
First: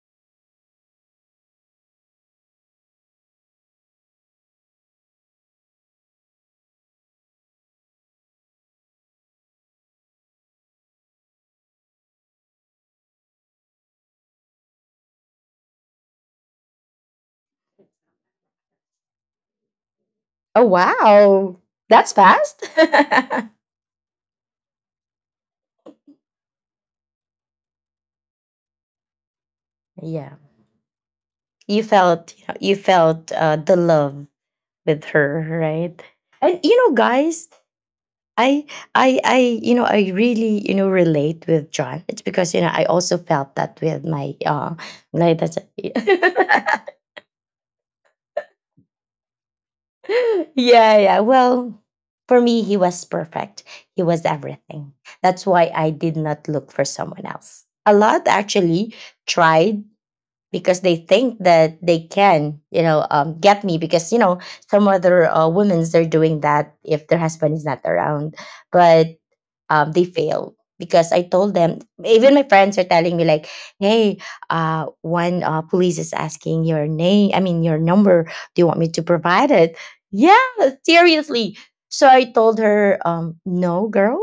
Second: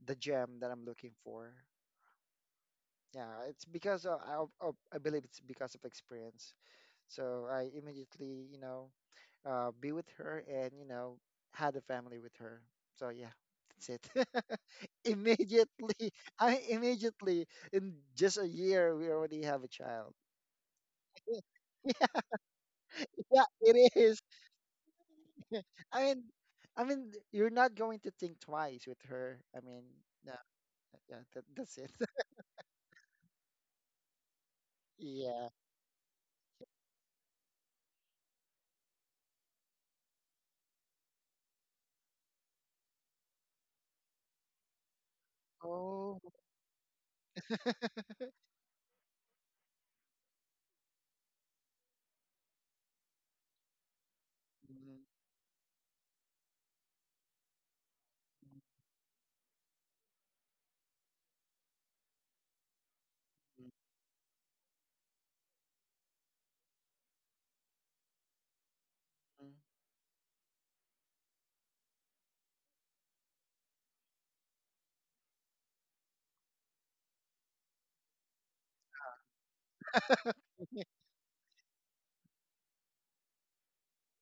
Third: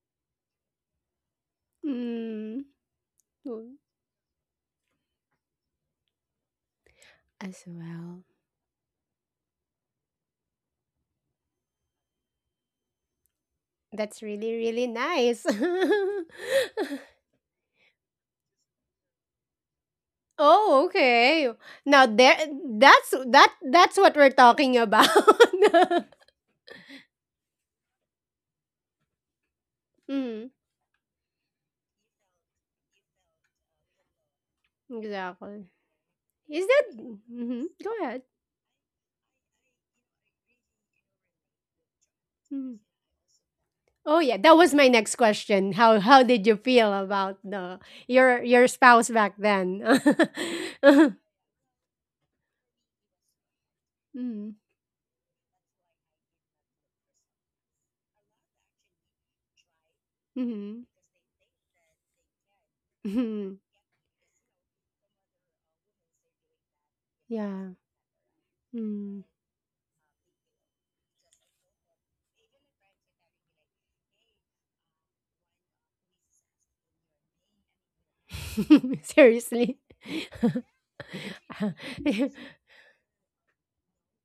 the gem that I'm looking for. Mm. Yeah, it's because of, I believe it's because of experience. So As I well. immediately, you know, be with her and, you know, had a family with her. So yeah, that's That's it. really, really <laughs> nice. Immediately, <laughs> I immediately, in just a year we already have a child. Oh Oh, okay. wow, Now that's <laughs> there fast. <laughs> that's Yeah, that it that's what is. we're talking about. <laughs> I mean, I mean, you're not going to think twice with her. I mean, <laughs> Yeah. yeah, mm, yeah, that, that's it. <laughs> You felt the love with her, Yeah. exactly. right? And, Is you that know, guys, hmm go ahead. I I really, you know, relate with John. It's because, you know, Mhm. I also felt that with Oh yeah, that was my next my, that's, question. How Oh. did you feel about the your spouse back then? <laughs> <laughs> yeah, mm, yeah. Well, for me he was perfect. He was mhm, everything. Mm, That's why I did not look for someone else. A lot mm, actually tried because they think that they can, mhm. get mm, me because some other women's they're doing that if their husband is Yeah. not around, but Mm. mm, they fail because I told them. Even my friends are telling me like, "Hey, one police is asking your name. I mean, your number. Do you want me <laughs> to provide Seriously. it?" Yeah, mm, <laughs> seriously. So I told her, "No, girl."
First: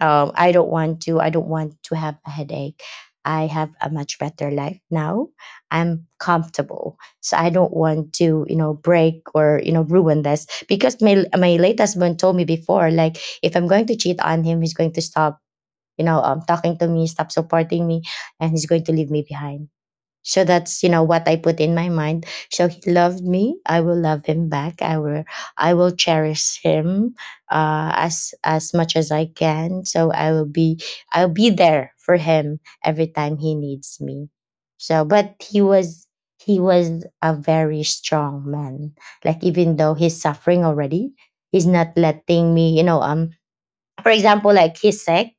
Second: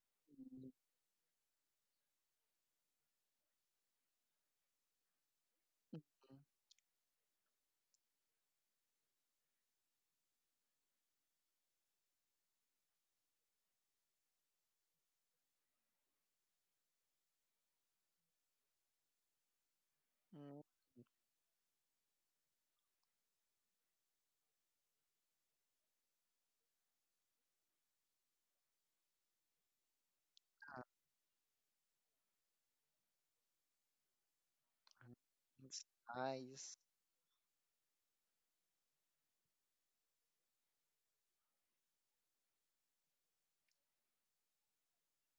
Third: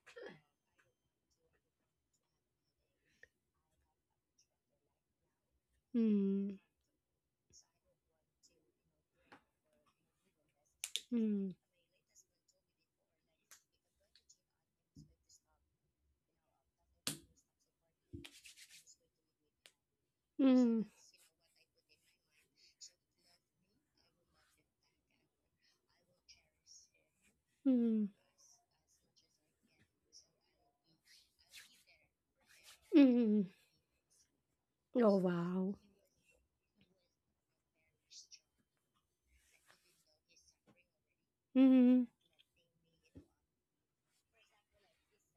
I don't want to. I don't want to have a headache. I have a much better life now. I'm mm, comfortable, so I don't want to, break or ruin this because my mm. my late husband told me before, like if I'm going to cheat on him, he's going to stop, talking to me, stop supporting me, and he's going to leave me behind so mm. that's Mm, you know what I put in my mind. So he loved me. I will love him back. I will cherish him mm, as much as I can. So I'll be there for him every time mm. he needs me. So Oh, but wow. It's <laughs> he nice. was a very strong man. Like even though he's suffering already, he's not Mhm. letting me for example, like he's sick,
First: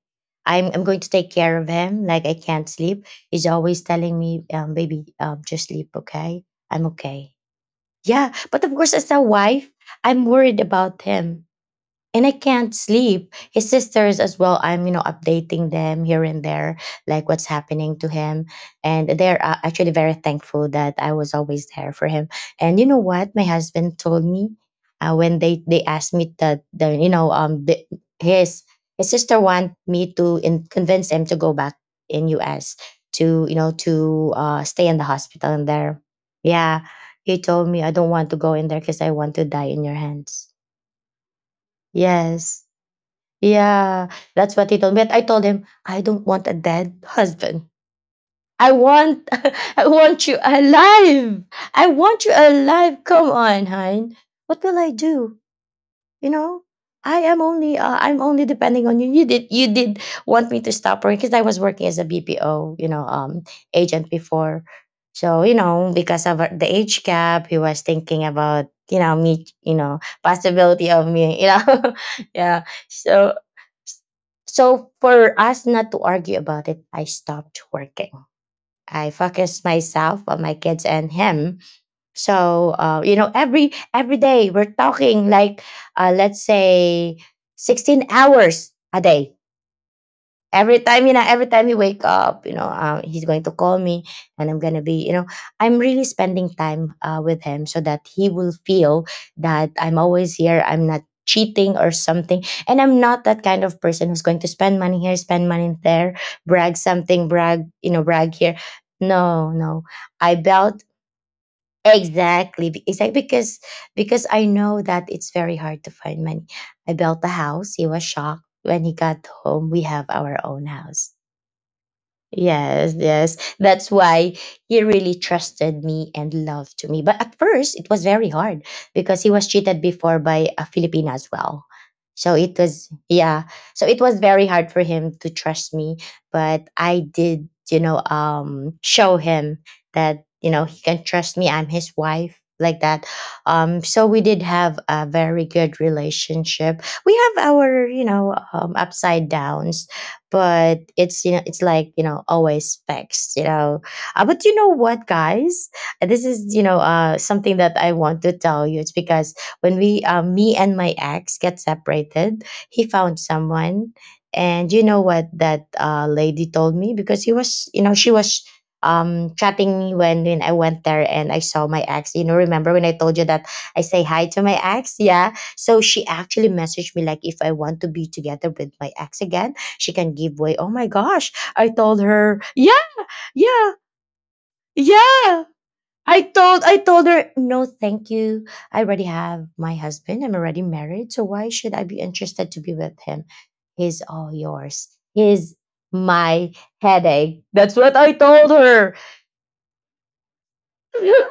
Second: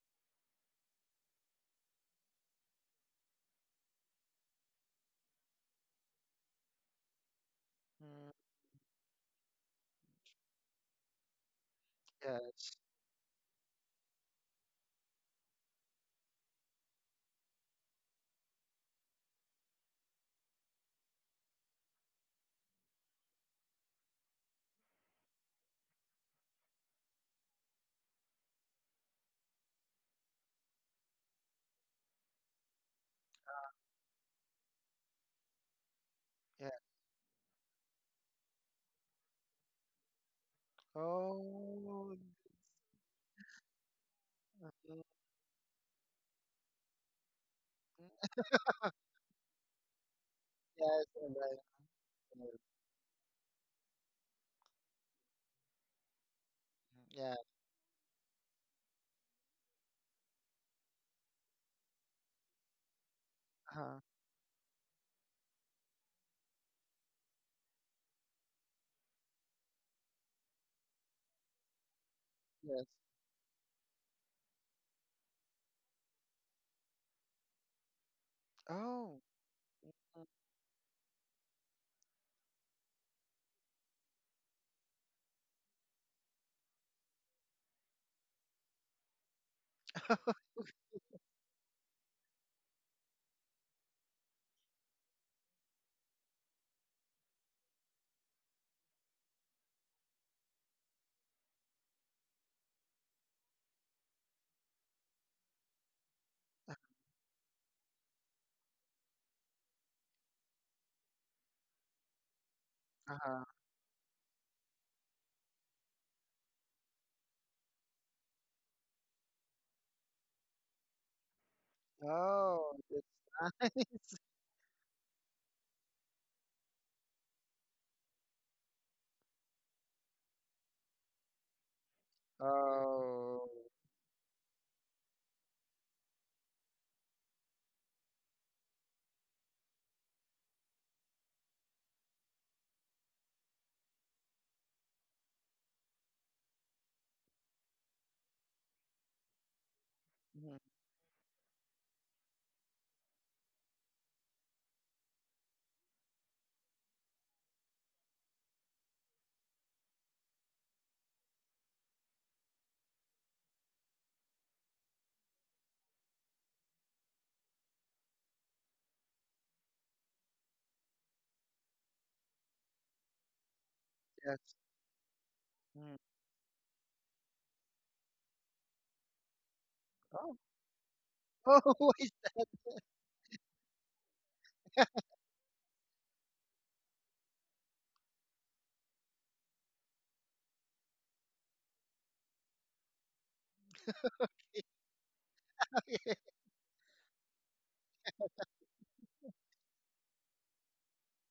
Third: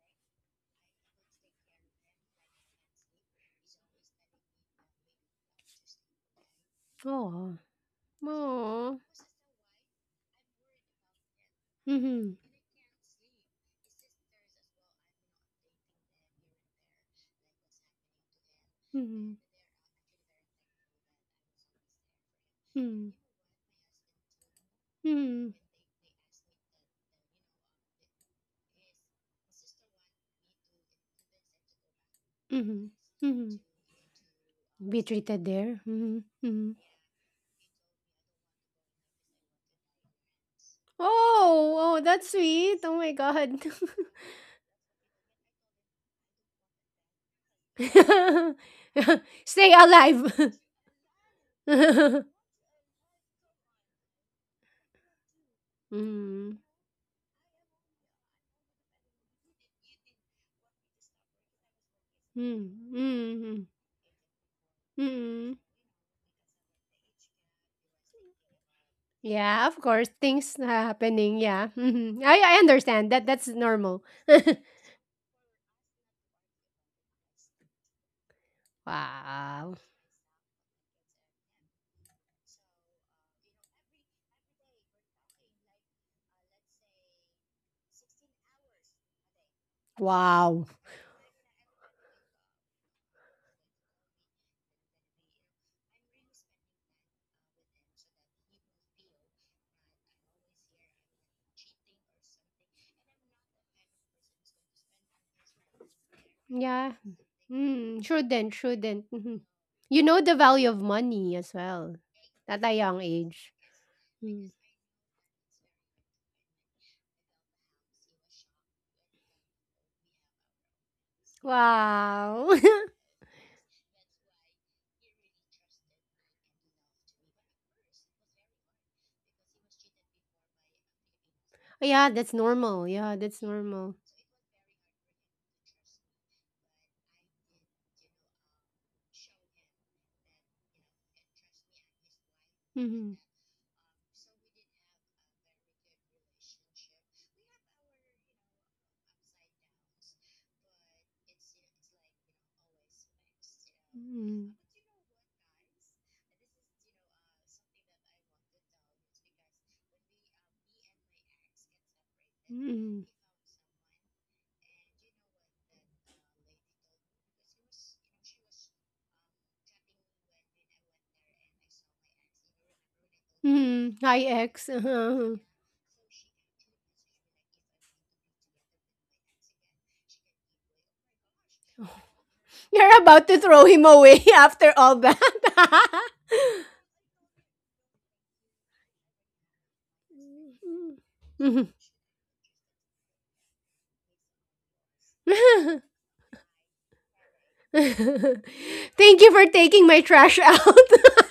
I'm going to take care of him. Like I can't sleep. He's always telling me, baby, just sleep, okay? I'm okay. Oh. Mm. Yeah, but of course, Oh. as a wife, I'm worried about him and I Mhm, can't Yes. sleep. His sisters as well, I'm, updating them here and there, like what's happening to him. And mhm. they're actually very thankful that I was always there for him. And you know Mm. what? My husband told me when Mhm. They asked me that, the, you know, the, his, his sister want me to convince him to go back in US Mhm, to, mhm. Stay in the Be treated hospital in there? there. Mhm, Yeah. mhm. Yeah. He told me, I don't want to go in there because I want to die in your hands. Oh! Oh, Oh. that's Yes. sweet. Oh my God. Yeah, that's what he told Mm. me. But I told him, I don't want a dead husband. <laughs> I want Stay <laughs> I want you alive. Yes. alive. Alright. I want you <laughs> Mm. alive. Come on, Hein. What will I do? You Mhm, know? Yeah. I'm only depending on you. You did want me to stop working because I was working as a mm, BPO, mm, mm. Uh-huh. agent before. So, you mm. know, because of the age gap, he was thinking about, me, Yeah, of course, things possibility of happening. me, you know. Yeah, <laughs> mhm. <laughs> I Yeah. Yes. understand that. So That's normal. <laughs> so for us not to argue about it, I stopped working. I Oh. focused wow. myself on my kids and him. So you know, every day we're talking like let's say 16 hours a day, <laughs> Wow. every time you know every time he wake up you know he's going to call me and I'm gonna be you know I'm really spending time with him so that he will feel that I'm always here, I'm not cheating or something, and I'm not that kind of person who's going to spend money here, spend money there, brag Yeah. something, brag you Mm, know brag shouldn't here. shouldn't. Mhm. No, no, You know the I value of belt money as well at exactly, a it's young like Uh-huh. age. Because I know that it's very hard to find money. I built a house. He was shocked when he got home, we have our own house. Wow. <laughs> Oh. Yes, That's yes. That's nice. <laughs> why he really trusted me and loved to me. But at first, it was very hard because he was cheated before by a Filipina as well. Yeah, that's So it normal. was, Yeah, that's yeah. Oh. So normal. it was very hard for him to trust me. But I did, show him that, you know, he can trust me. I'm his wife like that. Mhm. So we did have a very good relationship. We have our, upside downs, Mm. but it's you But know it's it's like you know you know, always it's fixed you know. like you know But always you mixed. know You what guys, this is you know something that I want to tell you. It's because when we me and my ex get separated, know, he mm. found someone. And you know what that lady told me? Because he was you know she was chatting me when I went there and I saw my ex, you know, remember when I told you that But you I know what, say guys? hi to Yes. my This is you know something that I want to tell you. It's because when ex? Yeah, we me and my ex get separated, mm, we found someone who mm. Hi, ex. Uh-huh. Yeah, so Mm. she actually messaged me like if I want to be together with my ex again, she can she can Oh. give way. Oh my gosh. <laughs> I Oh, told her, give way. Oh my gosh! When <laughs> yeah, you're about to throw yeah, him away <laughs> after <laughs> wait. all yeah. that. <laughs> I told her, no, thank you. I already have my husband. I'm already married. So why Mm. should I be interested to be with him? He's all yours. He's <laughs> my headache. <laughs> That's what I Thank told her. you for taking my trash out.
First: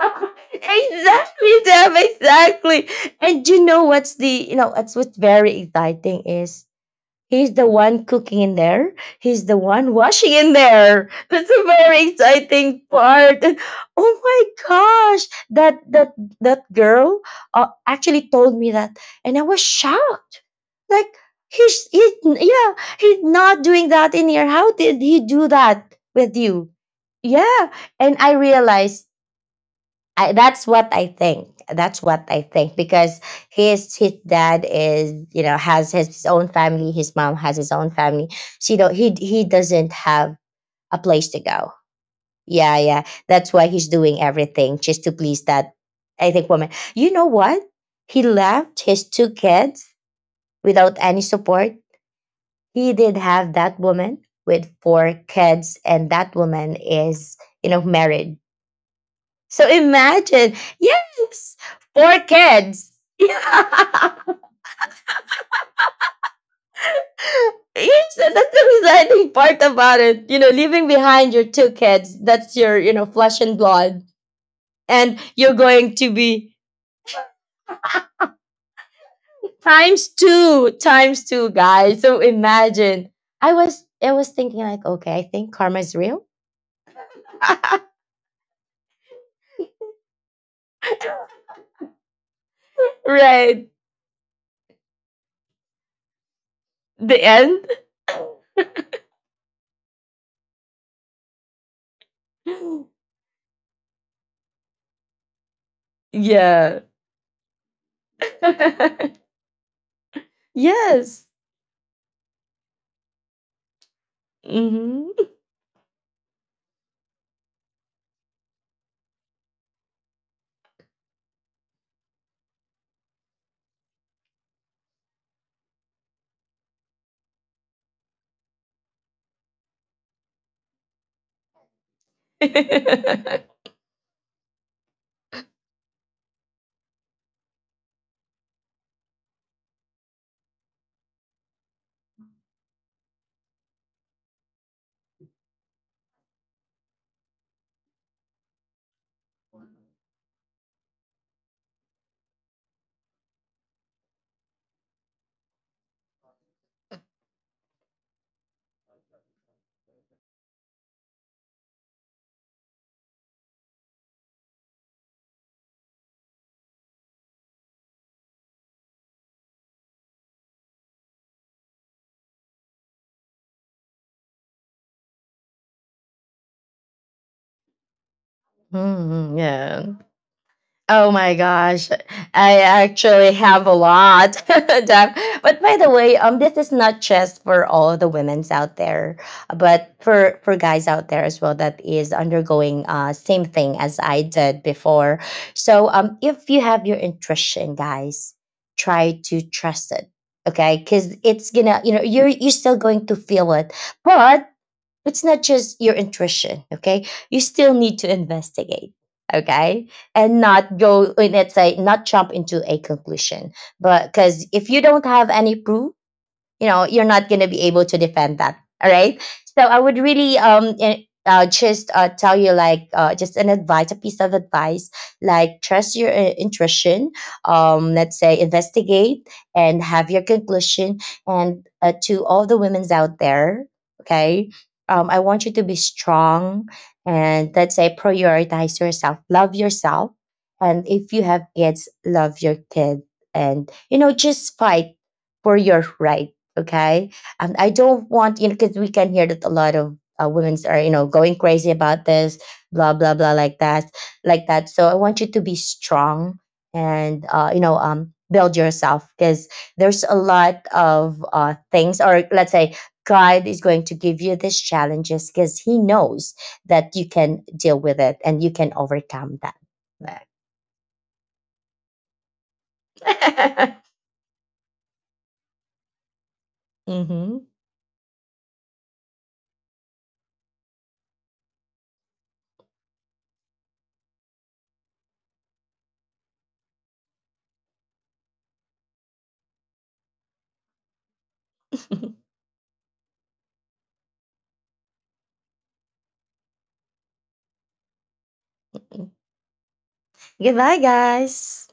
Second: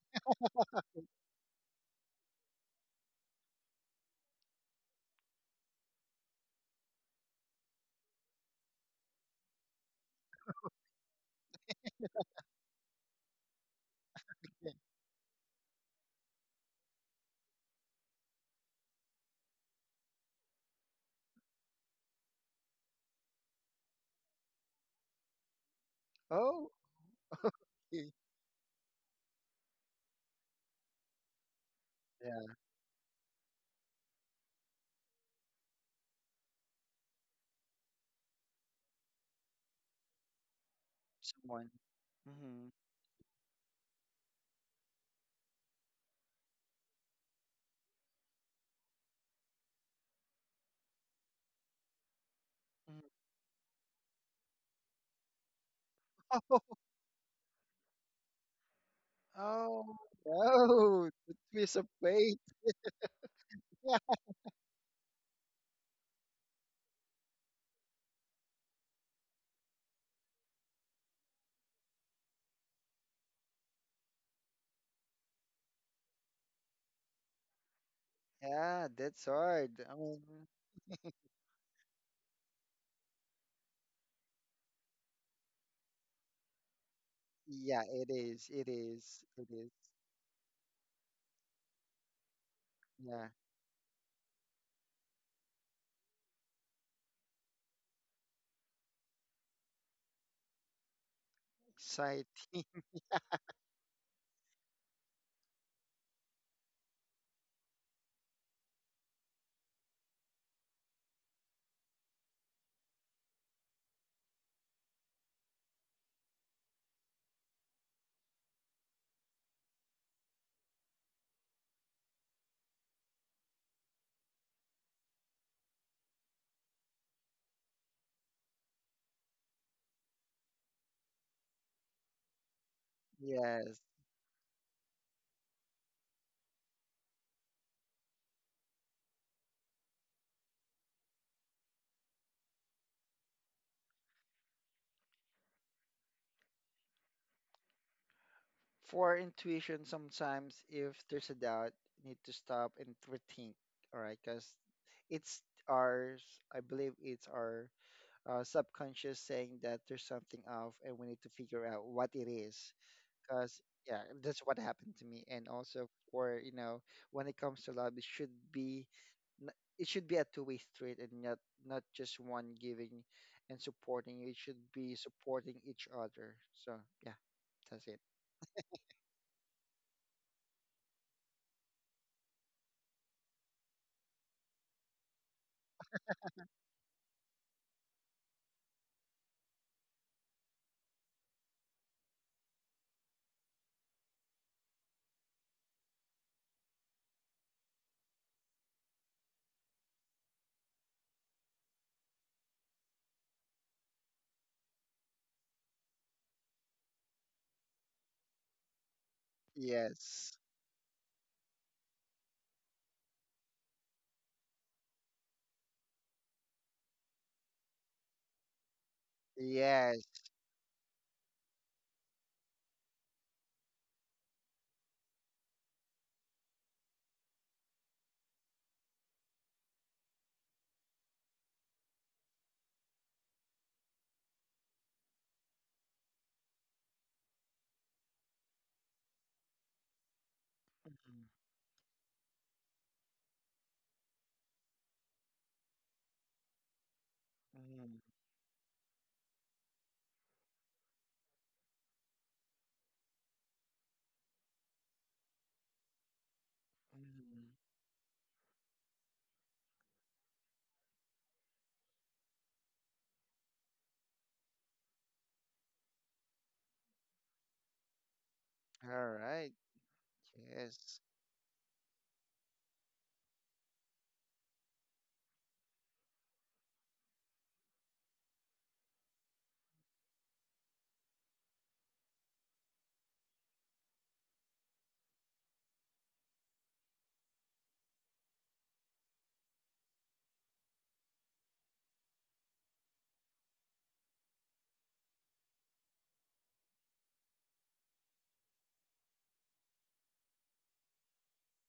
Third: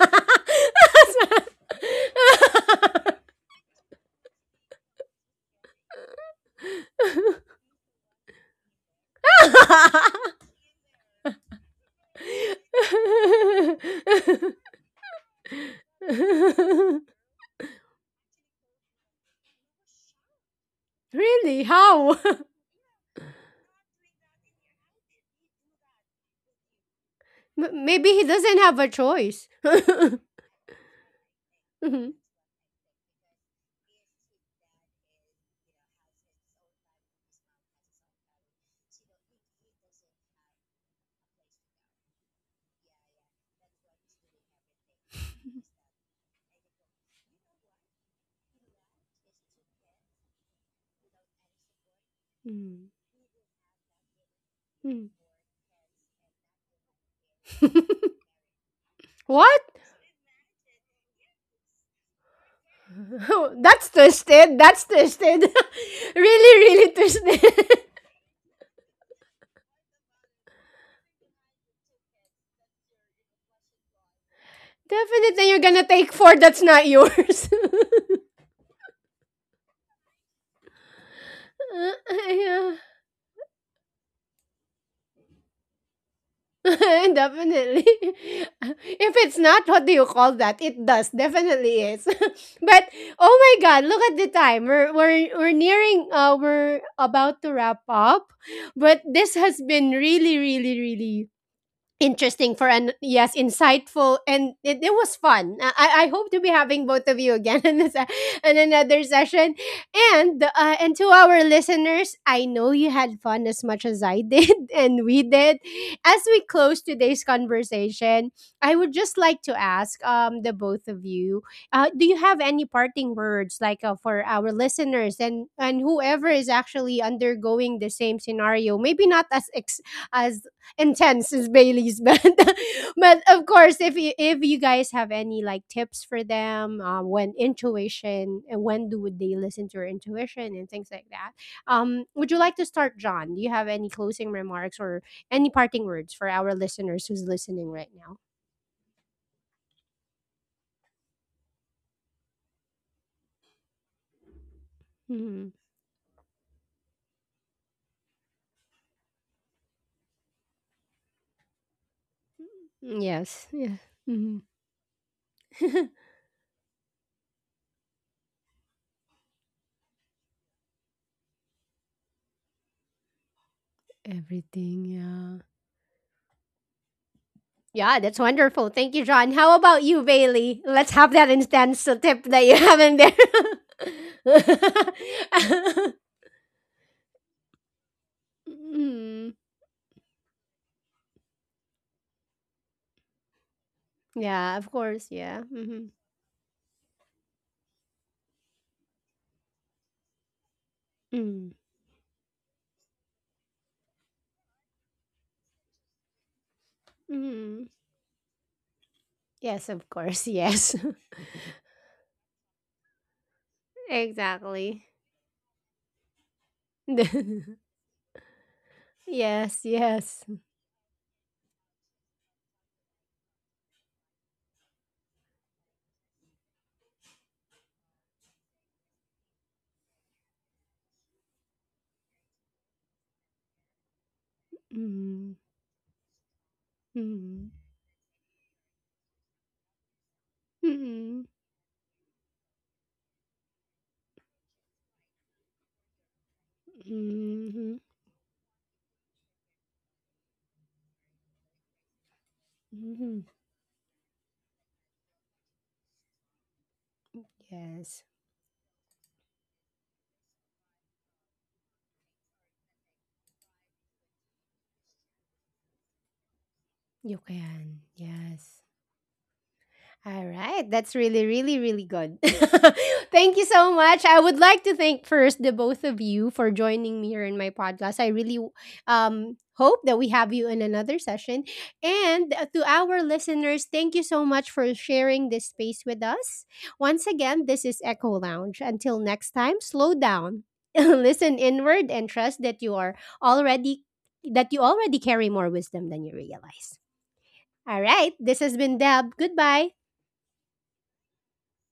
<laughs> Exactly, Sam, exactly. And you know what's the you know that's what's very exciting is he's the one cooking in there. He's the one washing in there. <laughs> That's a very exciting part. And, oh my gosh, that girl actually told me that, and I was shocked. Like Really? How? yeah, he's not doing that in here. How did he do that with Oh, you? Yeah, yeah, Maybe and he I doesn't have a realized choice. That's what I think. That's what I think because his dad is you know has his own family. His mom has his own family. She don't he doesn't have a place to someone. go. Hmm. Yeah, yeah. That's why he's doing everything just to please that, I think, woman. You know what? He left his two kids without any support. He did <laughs> have that woman with four kids, and that woman Oh. is you know married, What? so Oh, imagine, no, that yes, piece of four bait. kids. <laughs> <laughs> That's Yeah. <laughs> twisted. That's twisted. <laughs> Really, really twisted. <laughs> Yes, and that's the exciting part about it. You know, leaving behind your two kids, that's your, flesh and blood. And Definitely you're you're gonna going to take four be that's not yours. <laughs> Yeah, that's hard. I mean, times two, Uh, guys. So yeah. imagine. I was thinking like, okay, I think karma is real. <laughs> yeah, Definitely. <laughs> it is. <laughs> It If is. it's It not, is. what do you call that? It does. Definitely is. <laughs> But Yeah. oh my Right. god, look at the time. We're nearing we're The about to end. wrap up. But this has been really, really, really Sight, interesting for an <gasps> yes insightful and it was fun I hope to be Yeah. having both of you again <laughs> in this in another <laughs> session and to Yes. our listeners I know you had fun as much as I did <laughs> and we Hmm. did as we close today's conversation I would just like to ask the both of you do you have any parting words like for our listeners and whoever is actually undergoing the same scenario maybe not as as intense is Bailey's band. <laughs> But of <laughs> yes. course, if you guys have any like tips for them, when intuition and when do would they listen to your intuition and things like that, would you like to start, John? Do you have any closing remarks or any parting words for our listeners who's listening right now? For intuition, sometimes if there's a doubt, you need to stop and rethink. All right, because it's Hmm ours. I believe it's our, subconscious saying that there's something off and we need to figure out what it is, Yes. because Yeah. yeah, hmm that's what happened to me. And also, <laughs> for you know, when it comes to love, it should be, n- it should be a two-way street, and not not just one giving and supporting. It should Everything. be Yeah. supporting each other. So yeah, that's Yeah, it. that's wonderful. Thank you, John. Mm, How about yeah. you, Bailey? Let's Oh have that my instance gosh, tip that you <laughs> I have in there. actually have a lot. <laughs> Deb. But by the <laughs> way, this is not just for all the women's out there, Mm, but for guys out there as well that is undergoing same thing as I yeah, did of course. before. Yeah. So hmm if you have your intuition, guys, try to trust it. Okay, because it's Mm, gonna, you know, you're still going to feel it, but it's not just your intuition. Okay, you mm. still need to investigate, Yes, okay, of course. Yes, and Yes. not go, let's say, not jump into a conclusion, <laughs> but because if you exactly. don't have any proof, you know, you're not going to <laughs> be able to defend that. All right, so Yes, I would yes. yes. really eh, just tell you like just an advice a piece of advice. Like trust your intuition, let's say investigate, and have your conclusion. And to all the women's out there, okay, I Mm, want you to be strong and mm, let's say prioritize yourself, love yourself, and if you mm, Mhm. have kids, love your kid, and you know just fight for your right, okay. mm, I mm, Mhm. don't want you know because we can hear that a lot of women are you know going crazy about this, blah blah mm. blah, like that. So I want you to be strong and Mhm. you know Yes, build yourself because there's a lot of things, or let's say God is going to give you these challenges because he knows that you you can deal can. with it and you Yes. can All overcome that. right. All right, that's Yes. really, really, really good. <laughs> Thank you so <laughs> much. I would like to thank first the both of you for joining me here Mm-hmm. in my podcast. I really hope that we have you in another session. And to our listeners, thank you so much for sharing this space with us. Once again, this is Echo Lounge. Until next time, slow down, <laughs> listen inward, and trust that you are already that you already carry more wisdom than you realize. All right, this has been Deb. Goodbye. <laughs> Goodbye guys.